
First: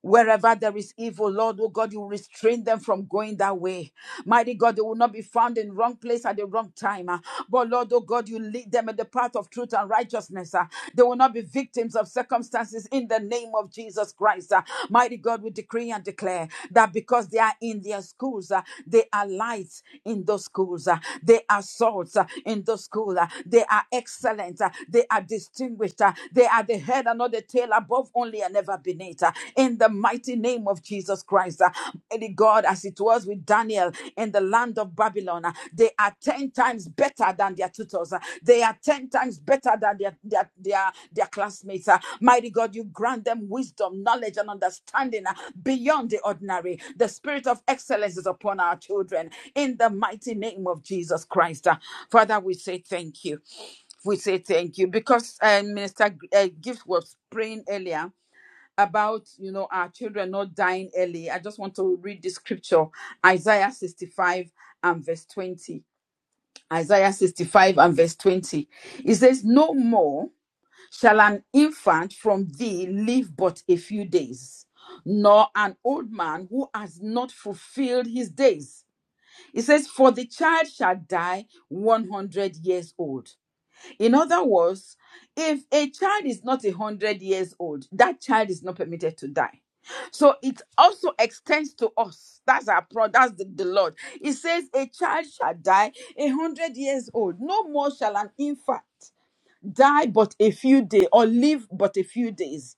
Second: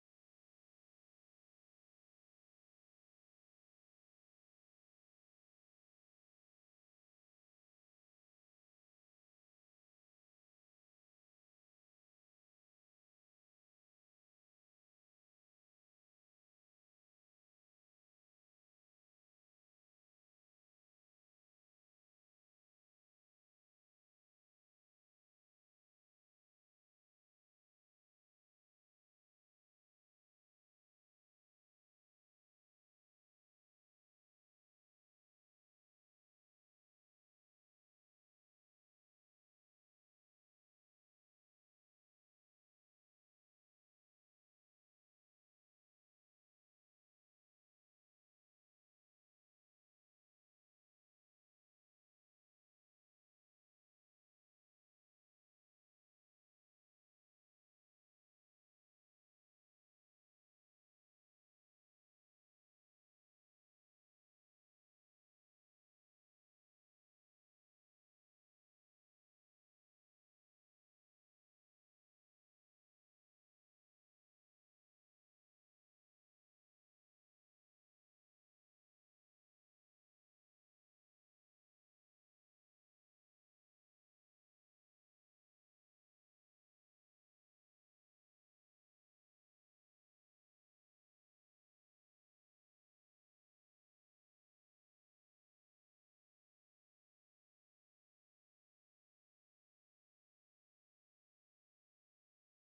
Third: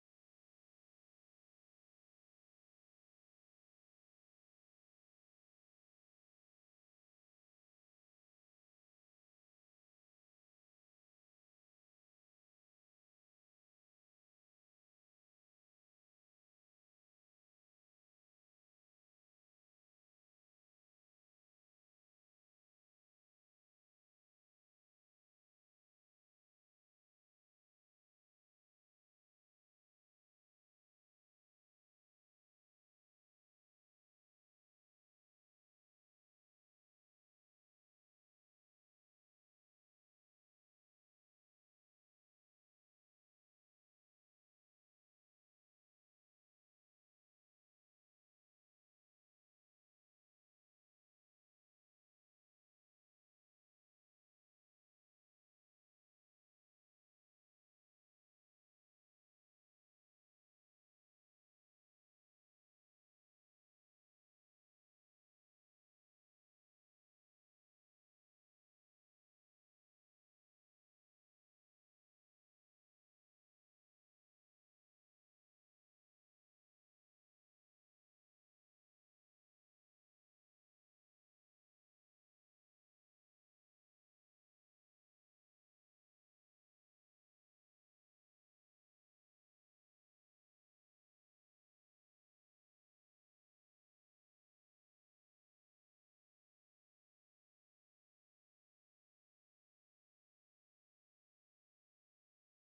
A: Wherever there is evil, Lord, oh God, you restrain them from going that way. Mighty God, they will not be found in wrong place at the wrong time. ah. But Lord, oh God, you lead them in the path of truth and righteousness. ah. They will not be victims of circumstances in the name of Jesus Christ. ah. Mighty God, we decree and declare that because because they are in their schools. uh, They are lights in those schools. uh, They are salts uh, in those schools. uh, They are excellent. uh, They are distinguished. uh, They are the head and not the tail, above only and never beneath. uh, In the mighty name of Jesus Christ, uh, Mighty God, as it was with Daniel in the land of Babylon, uh, they are 10 times better than their tutors. uh, They are 10 times better than their, their, their, their classmates. uh. Mighty God, you grant them wisdom, knowledge, and understanding uh, beyond the ordinary. The spirit of excellence is upon our children in the mighty name of Jesus Christ. uh. Father, we say thank you. We say thank you because uh, Minister G- uh, Gift was praying earlier about you know our children not dying early. I just want to read the scripture Isaiah 65 and verse 20 Isaiah 65 and verse 20. It says, No more shall an infant from thee live but a few days, nor an old man who has not fulfilled his days. It says, For the child shall die 100 years old. In other words, if a child is not a hundred years old, that child is not permitted to die. So it also extends to us. That's our pro. That's the, the Lord. It says, "A child shall die a hundred years old. No more shall an infant die, but a few days, or live but a few days."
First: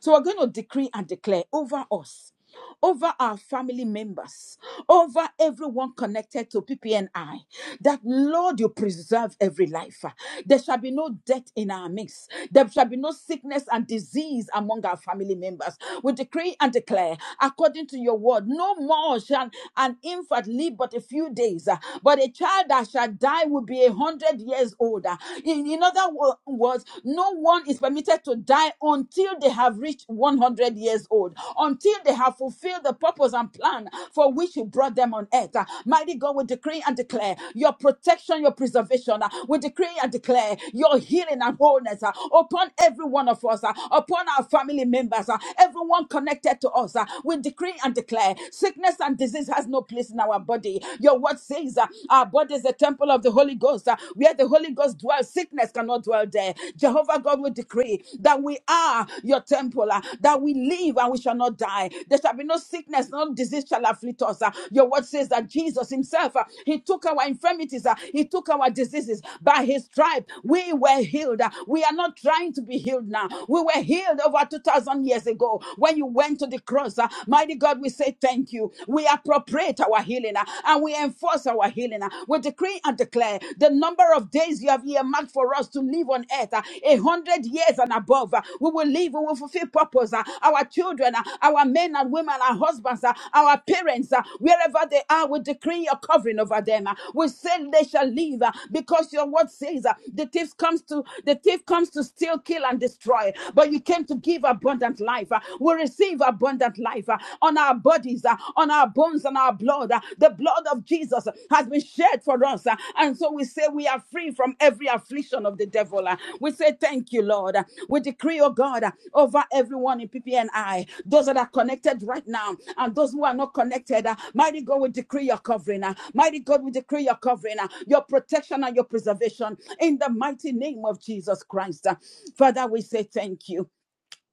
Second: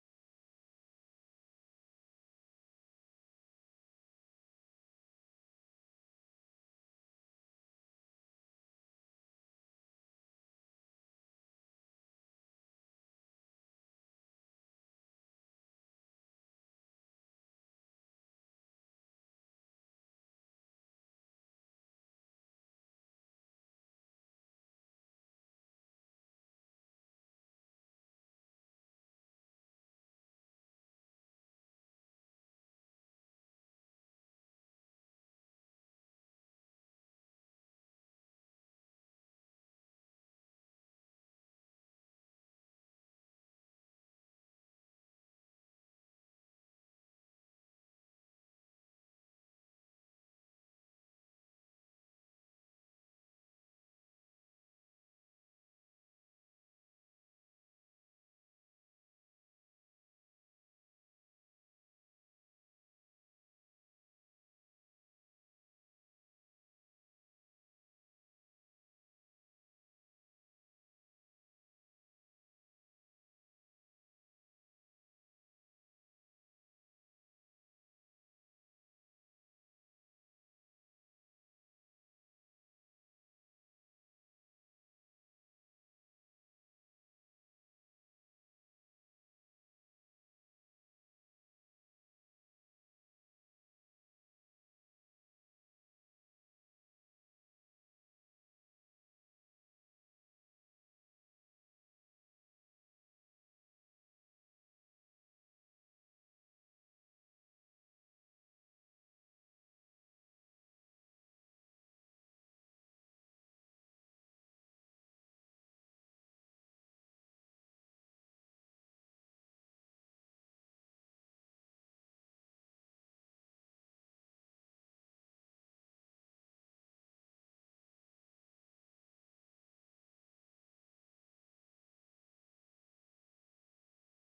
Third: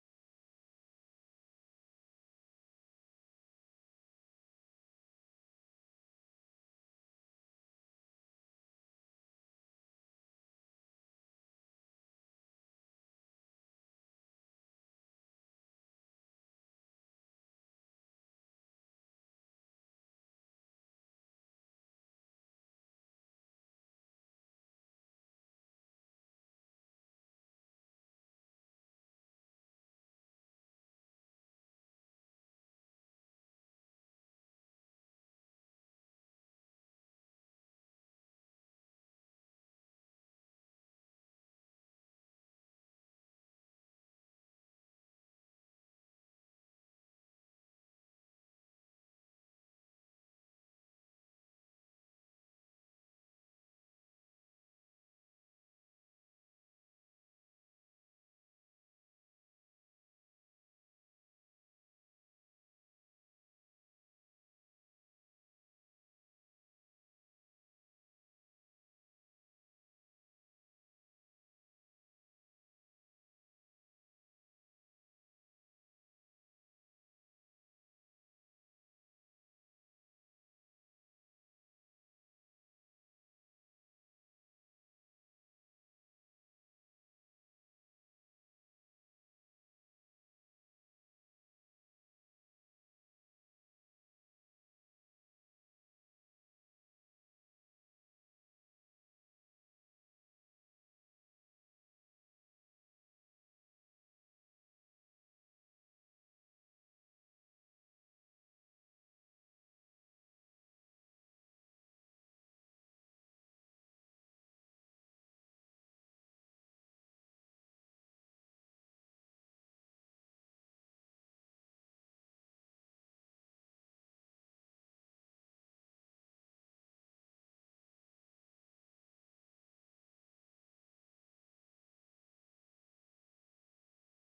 A: So we're going to decree and declare over us over our family members, over everyone connected to PPNI, that Lord, you preserve every life. There shall be no death in our midst. There shall be no sickness and disease among our family members. We decree and declare, according to your word, no more shall an infant live but a few days, uh, but a child that shall die will be a hundred years older. In, in other words, no one is permitted to die on until they have reached 100 years old, until they have fulfilled the purpose and plan for which you brought them on earth. Uh, Mighty God, we decree and declare your protection, your preservation. Uh, We decree and declare your healing and wholeness uh, upon every one of us, uh, upon our family members, uh, everyone connected to us. uh, We decree and declare sickness and disease has no place in our body. Your word says uh, our body is the temple of the Holy Ghost, uh, where the Holy Ghost dwells dwell, sickness cannot dwell there. Jehovah God will decree that we are your temple, uh, that we live and we shall not die. There shall be no sickness, no disease shall afflict us. uh. Your word says that Jesus Himself, uh, He took our infirmities, uh, He took our diseases. By His stripe, we were healed. uh. We are not trying to be healed now. We were healed over 2,000 years ago when you went to the cross. uh. Mighty God, we say thank you. We appropriate our healing uh, and we enforce towards our healing. uh, We decree and declare the number of days you have earmarked for us to live on earth, uh, a hundred years and above. uh, We will live, we will fulfill purpose. uh, Our children, uh, our men and women, our husbands, uh, our parents, uh, wherever they are, we decree your covering over them. uh, We say they shall live uh, because your word says uh, the thief comes to the thief comes to steal, kill, and destroy. But you came to give abundant life. uh, We receive abundant life. uh, on our bodies, uh, on our bones, and our blood. uh, The blood of Jesus uh, has been shed for us. uh, And so we say we are free from every affliction of the devil. uh. We say thank you, Lord. Uh, We decree, oh God, uh, over everyone in PPNI, those that are connected right now and those who are not connected. uh, Mighty God, we decree your covering. uh, Mighty God, we decree your covering, uh, your protection and your preservation in the mighty name of Jesus Christ. uh. Father, we say thank you.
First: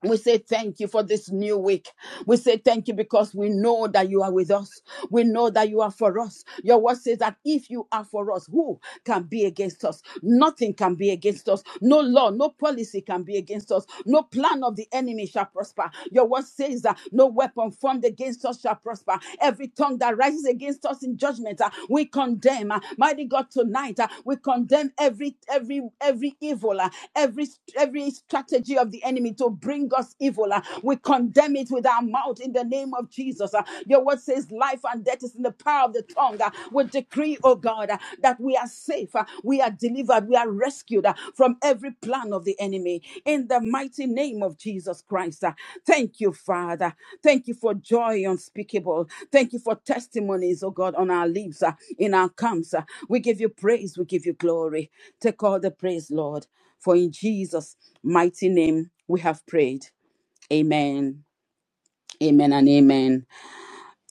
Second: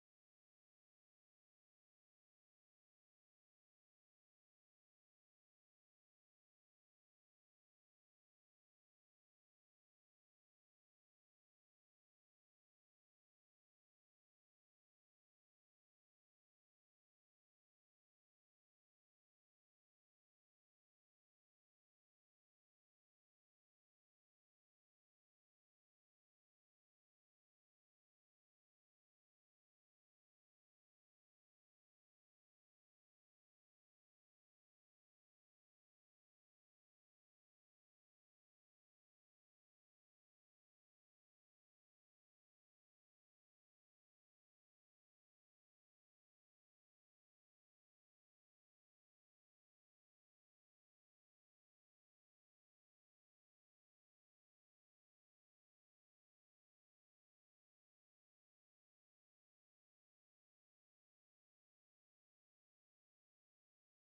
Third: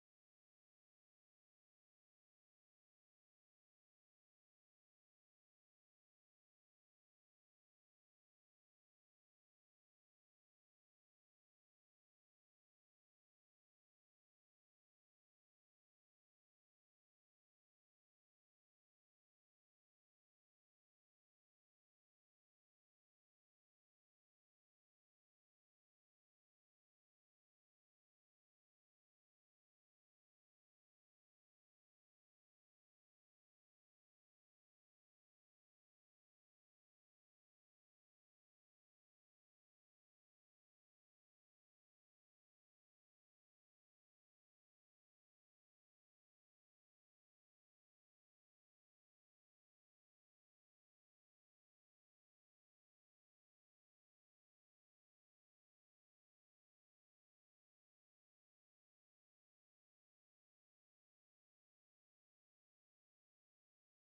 A: We say thank you for this new week. We say thank you because we know that you are with us. We know that you are for us. Your word says that if you are for us, who can be against us? Nothing can be against us. No law, no policy can be against us. No plan of the enemy shall prosper. Your word says that no weapon formed against us shall prosper. Every tongue tongue that rises against us in judgment, uh, we condemn. uh, Mighty God, tonight uh, we condemn every every every evil, uh, every every strategy of the enemy to bring us evil. uh, We condemn it with our mouth in the name of Jesus. uh, Your word says, "Life and death is in the power of the tongue." uh, We decree, oh God, uh, that we are safe, uh, we are delivered delivered, we are rescued uh, from every plan of the enemy in the mighty name of Jesus Christ. uh. Thank you, Father. Thank you for joy unspeakable. Thank you for testimonies, oh God, on our lips, uh, in our camps. uh. We give you praise, we give you glory. Take all the praise, Lord, for in Jesus' mighty name we have prayed. Amen. Amen and amen.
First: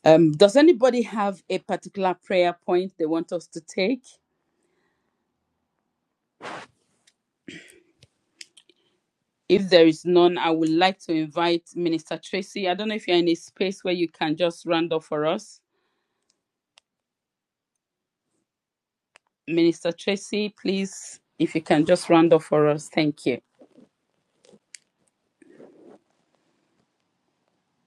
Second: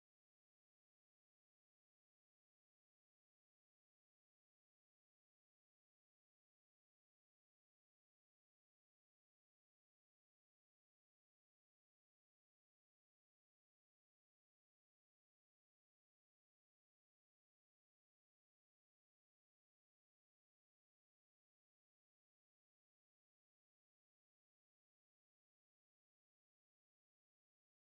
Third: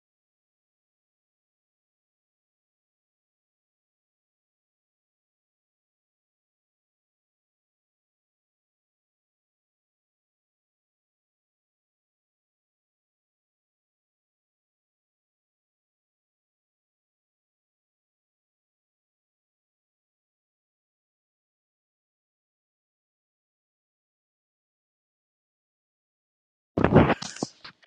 A: Um, does anybody have a particular prayer point they want us to take? If there is none, I would like to invite Minister Tracy. I don't know if you're in a space where you can just round up for us. Minister Tracy, please, if you can just round up for us. Thank you.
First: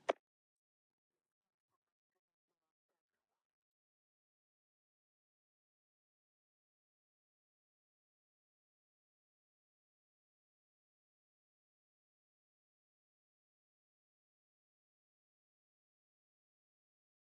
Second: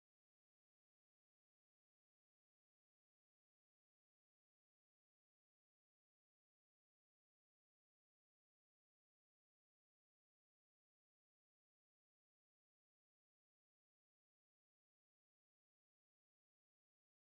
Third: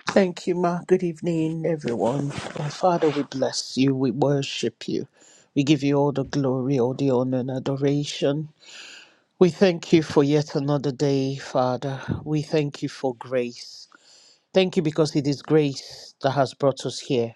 C: Thank you, Ma. Good evening, everyone. Oh, Father, we bless you. We worship you. We give you all the glory, all the honor, and adoration. We thank you for yet another day, Father. We thank you for grace. Thank you because it is grace that has brought us here.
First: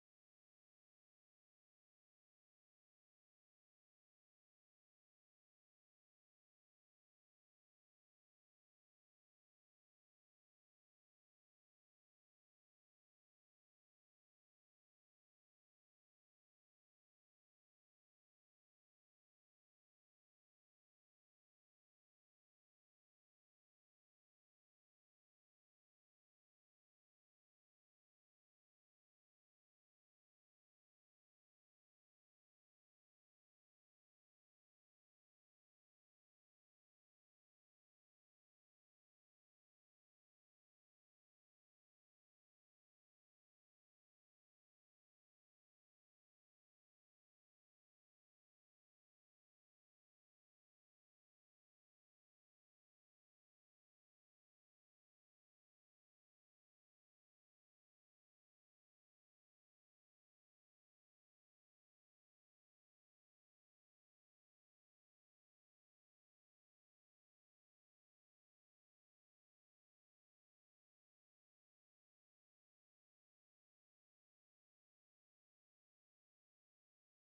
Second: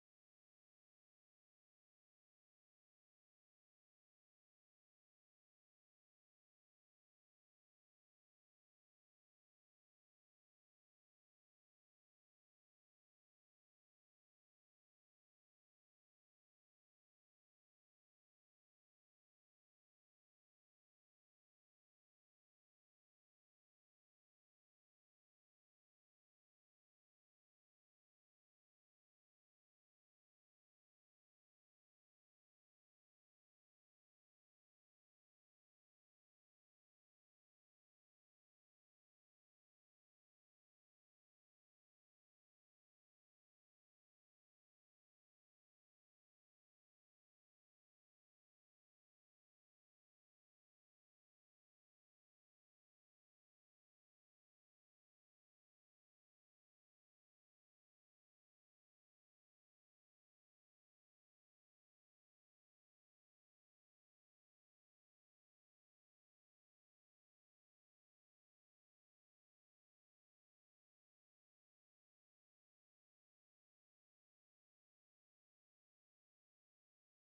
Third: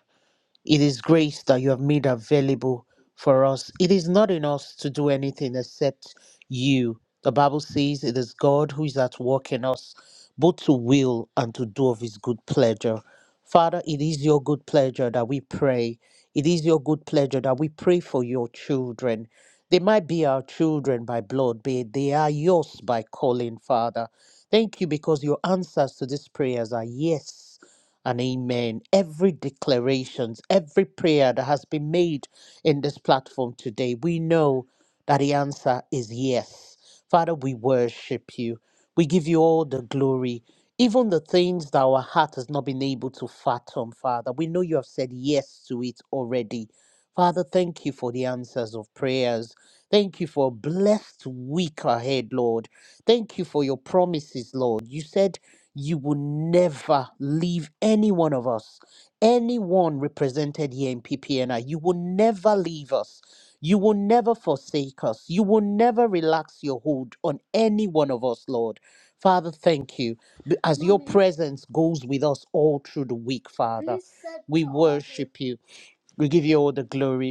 C: It is grace that you have made available for us. It is not in us to do anything except you. The Bible says it is God who is at work in us, both to will and to do of his good pleasure. Father, it is your good pleasure that we pray. It is your good pleasure that we pray for your children. They might be our children by blood, but they are yours by calling, Father. Thank you because your answers to these prayers are yes and amen. Every declarations, every prayer that has been made in this platform today, we know that the answer is yes. Father, we worship you. We give you all the glory, even the things that our heart has not been able to fathom, Father. We know you have said yes to it already. Father, thank you for the answers of prayers. Thank you for a blessed week ahead, Lord. Thank you for your promises, Lord. You said you will never leave any one of us, anyone represented here in PPNI. You will never leave us. You will never forsake us. You will never relax your hold on any one of us, Lord. Father, thank you. B- As your Mommy. presence goes with us all through the week, Father, we worship you. We give you all the glory.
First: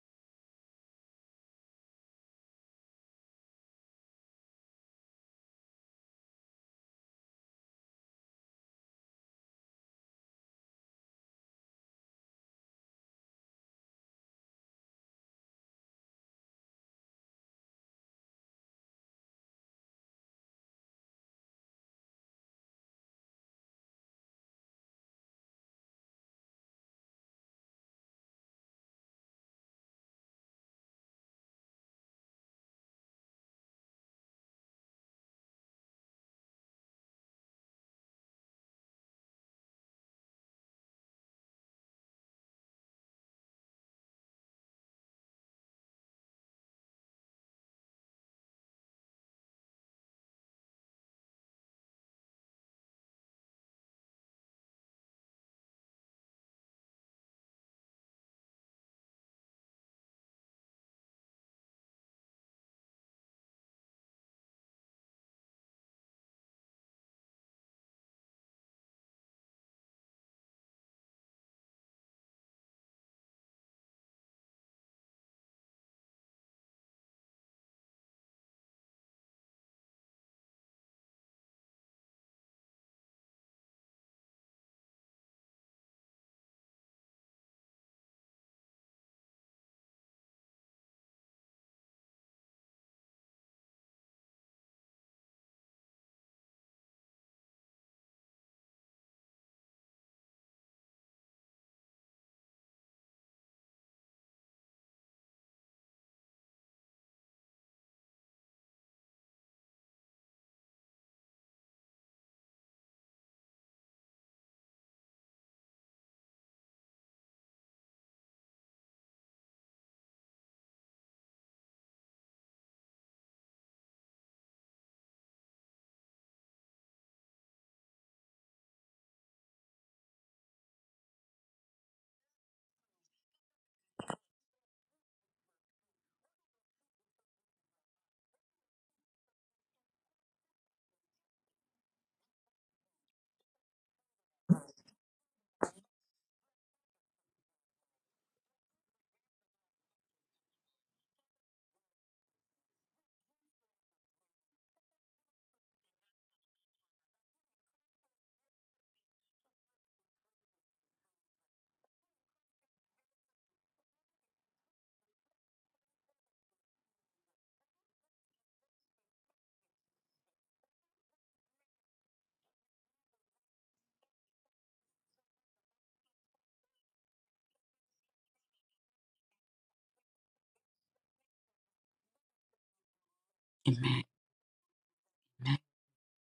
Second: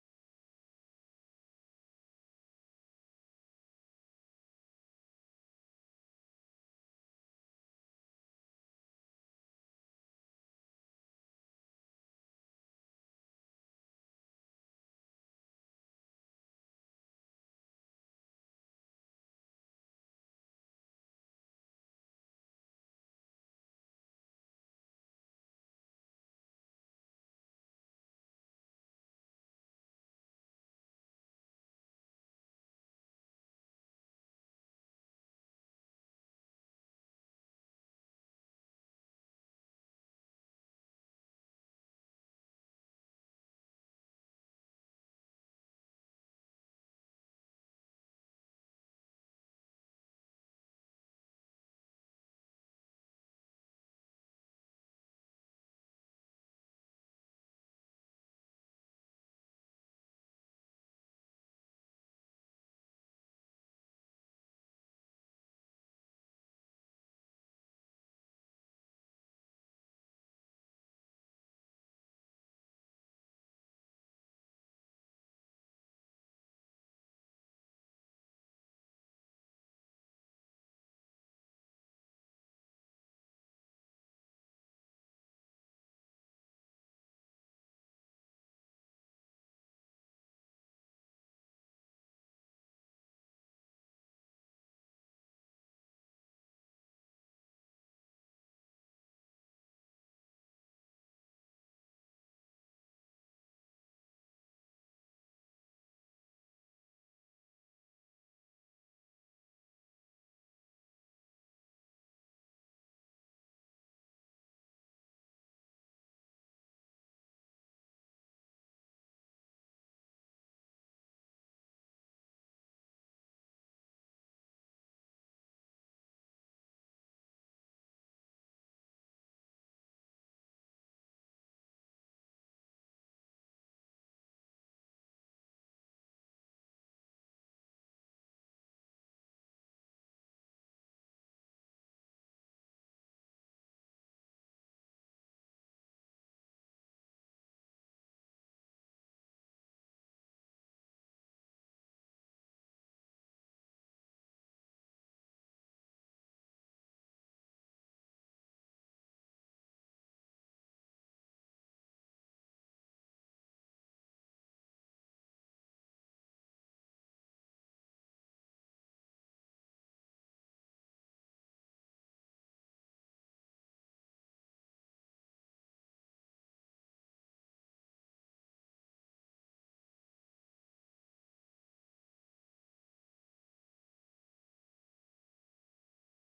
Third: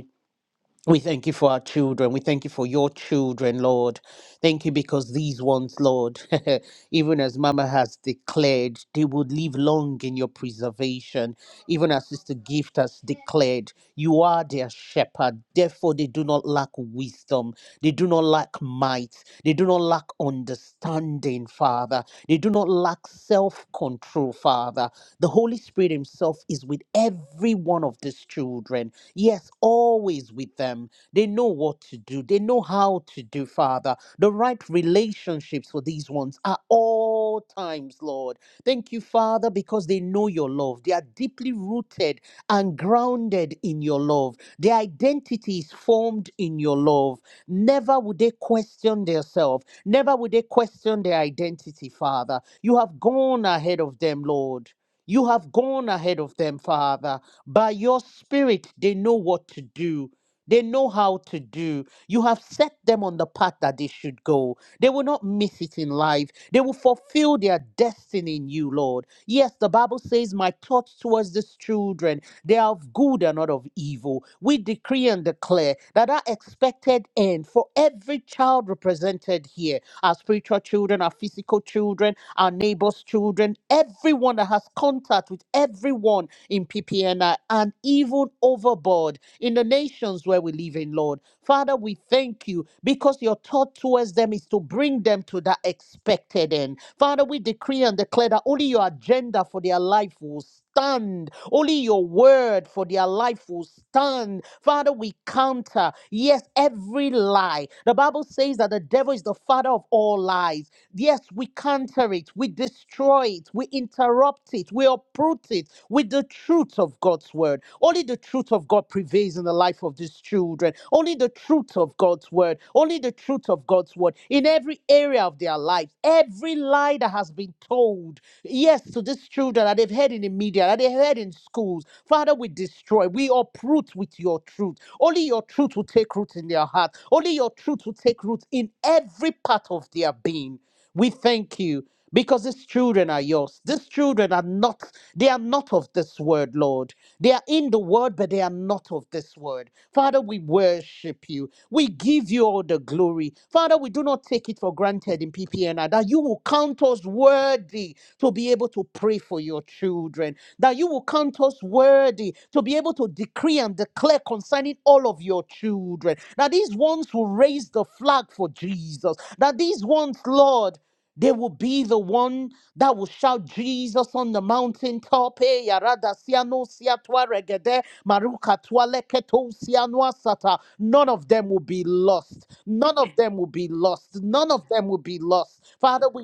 C: We thank you for our children. We thank you for your children, Lord. Thank you because these ones, Lord, even as Mama has declared, they would live long in your preservation. Even as Sister Gift has declared, you are their shepherd. Therefore, they do not lack wisdom. They do not lack might. They do not lack understanding, Father. They do not lack self control, Father. The Holy Spirit Himself is with every one of these children. Yes, always with them. They know what to do, they know how to do, Father. The right relationships for these ones are all times, Lord. Thank you, Father, because they know your love. They are deeply rooted and grounded in your love. Their identity is formed in your love. Never would they question themselves. Never would they question their identity, Father. You have gone ahead of them, Lord. You have gone ahead of them, Father. By your spirit, they know what to do. They know how to do. You have set them on the path that they should go. They will not miss it in life. They will fulfill their destiny in you, Lord. Yes, the Bible says, My thoughts towards these children, they are of good and not of evil. We decree and declare that our expected end for every child represented here, our spiritual children, our physical children, our neighbors' children, everyone that has contact with everyone in PPNI and even overboard in the nations where we live in, Lord. Father, we thank you because your thought towards them is to bring them to that expected end. Father, we decree and declare that only your agenda for their life will stand. Only your word for their life will stand. Father, we counter, yes, every lie. The Bible says that the devil is the father of all lies. Yes, we counter it, we destroy it, we interrupt it, we uproot it with the truth of God's word. Only the truth of God prevails in the life of these children. Only the truth of God's word. Only the truth of God's word in every area of their lives. Every lie that has been told, yes, to these children that they've heard in the media, that they heard in schools. Father, we destroy, we uproot with your truth. Only your truth will take root in their heart. Only your truth will take root in every part of their being. We thank you because these children are yours. These children are not, they are not of this world, Lord. They are in the world, but they are not of this world. Father, we worship you. We give you all the glory. Father, we do not take it for granted in PPNR that you will count us worthy to be able to pray for your children, that you will count us worthy to be able to decree and declare concerning all of your children, that these ones will raise the flag for Jesus, that these ones, Lord, they will be the one that will shout Jesus on the mountaintop. Eh, yarada siano siatwa regede, maruka tualeketo sianoa sata. None of them will be lost. None of them will be
A: Amen.
C: lost. None of them will be lost. Father, we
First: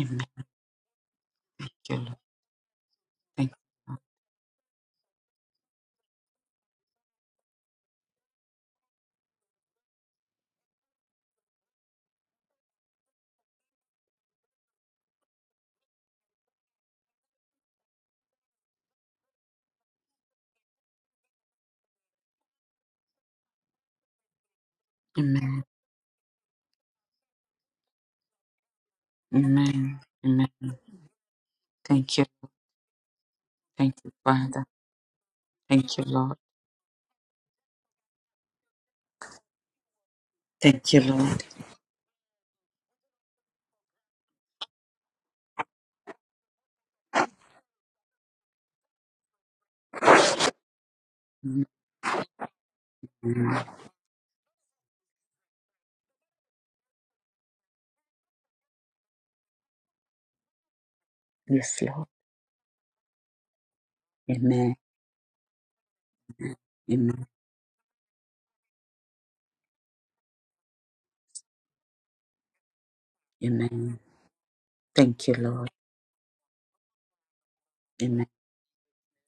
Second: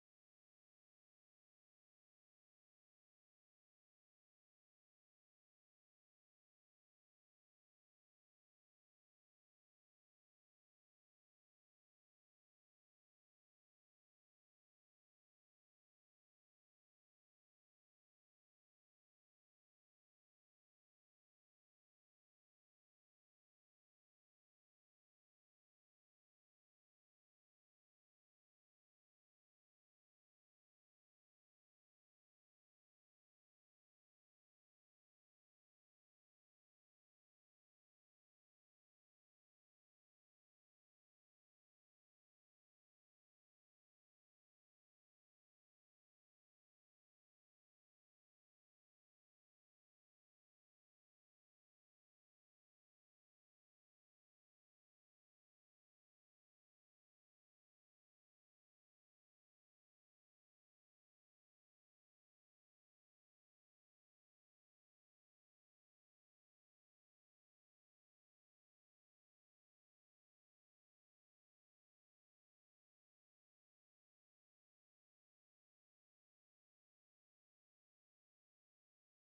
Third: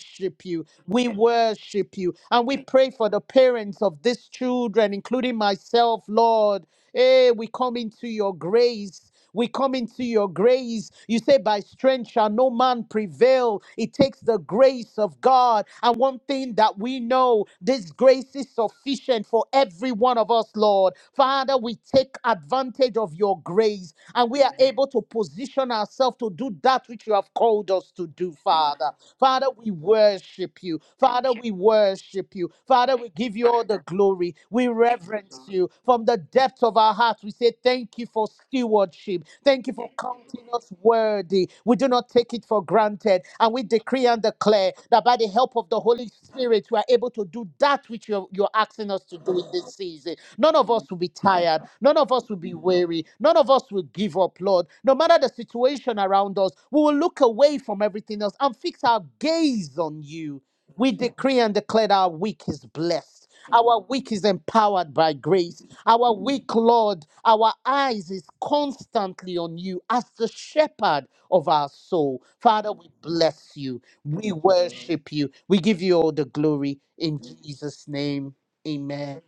A: Amen.
C: you. We worship you. And we pray for the
A: Thank
C: parents of these children, including myself, Lord. Hey, we come into your grace. We come into your grace. You say, By strength shall no man prevail. It takes the grace of God. And one thing that we know, this grace is sufficient for every one of us, Lord. Father, we take advantage of your grace and we are able to
A: you.
C: position ourselves to do that which you have called us to do, Father. Father, we
A: Amen. Amen.
C: worship you. Father, we
A: Thank you.
C: worship you. Father, we give you all the
A: Thank you,
C: glory.
A: Father.
C: We reverence you.
A: Thank you,
C: From the
A: Lord.
C: depths of our hearts, we say thank you for stewardship. Thank you for counting us
A: Thank you, Lord.
C: worthy. We do not take it for granted. And we decree and declare prayer, that by the help of the Holy Spirit, we are able to do that which you're, you're asking us to do in this season. None of us will be tired.
A: Amen.
C: None of us will be weary. None of us will give up, Lord. No matter the situation around us, we will look away from everything else and fix our gaze on you. We decree and
A: Yes,
C: declare that
A: Lord.
C: our week is blessed. Our week is
A: Amen.
C: empowered by grace. Our week, Lord,
A: Amen.
C: our eyes is constantly on you as the shepherd of our soul. Father, we bless you.
A: Amen.
C: We worship
A: Thank
C: you.
A: you,
C: We
A: Lord.
C: give you all the glory in Jesus'
A: Amen.
C: name. Amen.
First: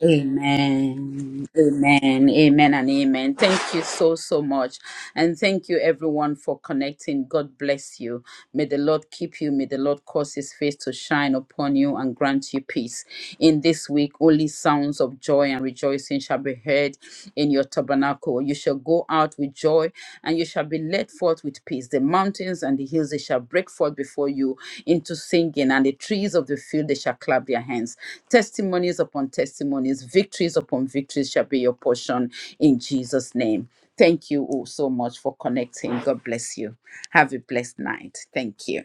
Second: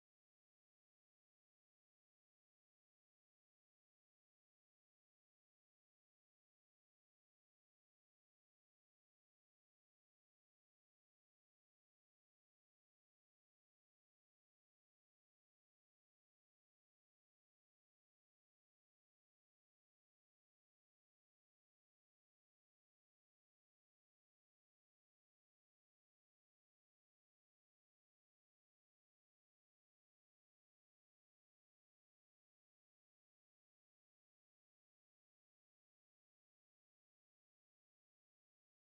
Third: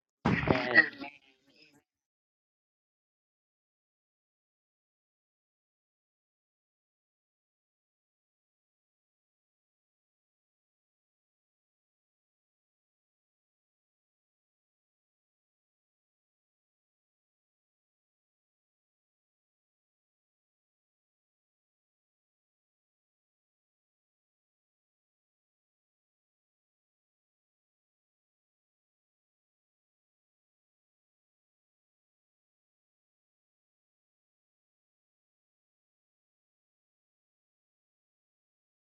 A: Amen. Amen. Amen and amen. Thank you so, so much. And thank you everyone for connecting. God bless you. May the Lord keep you. May the Lord cause his face to shine upon you and grant you peace. In this week, only sounds of joy and rejoicing shall be heard in your tabernacle. You shall go out with joy and you shall be led forth with peace. The mountains and the hills, they shall break forth before you into singing, and the trees of the field they shall clap their hands. Testimonies upon testimonies, victories upon victories shall be your portion in Jesus' name. Thank you all so much for connecting. God bless you. Have a blessed night. Thank you.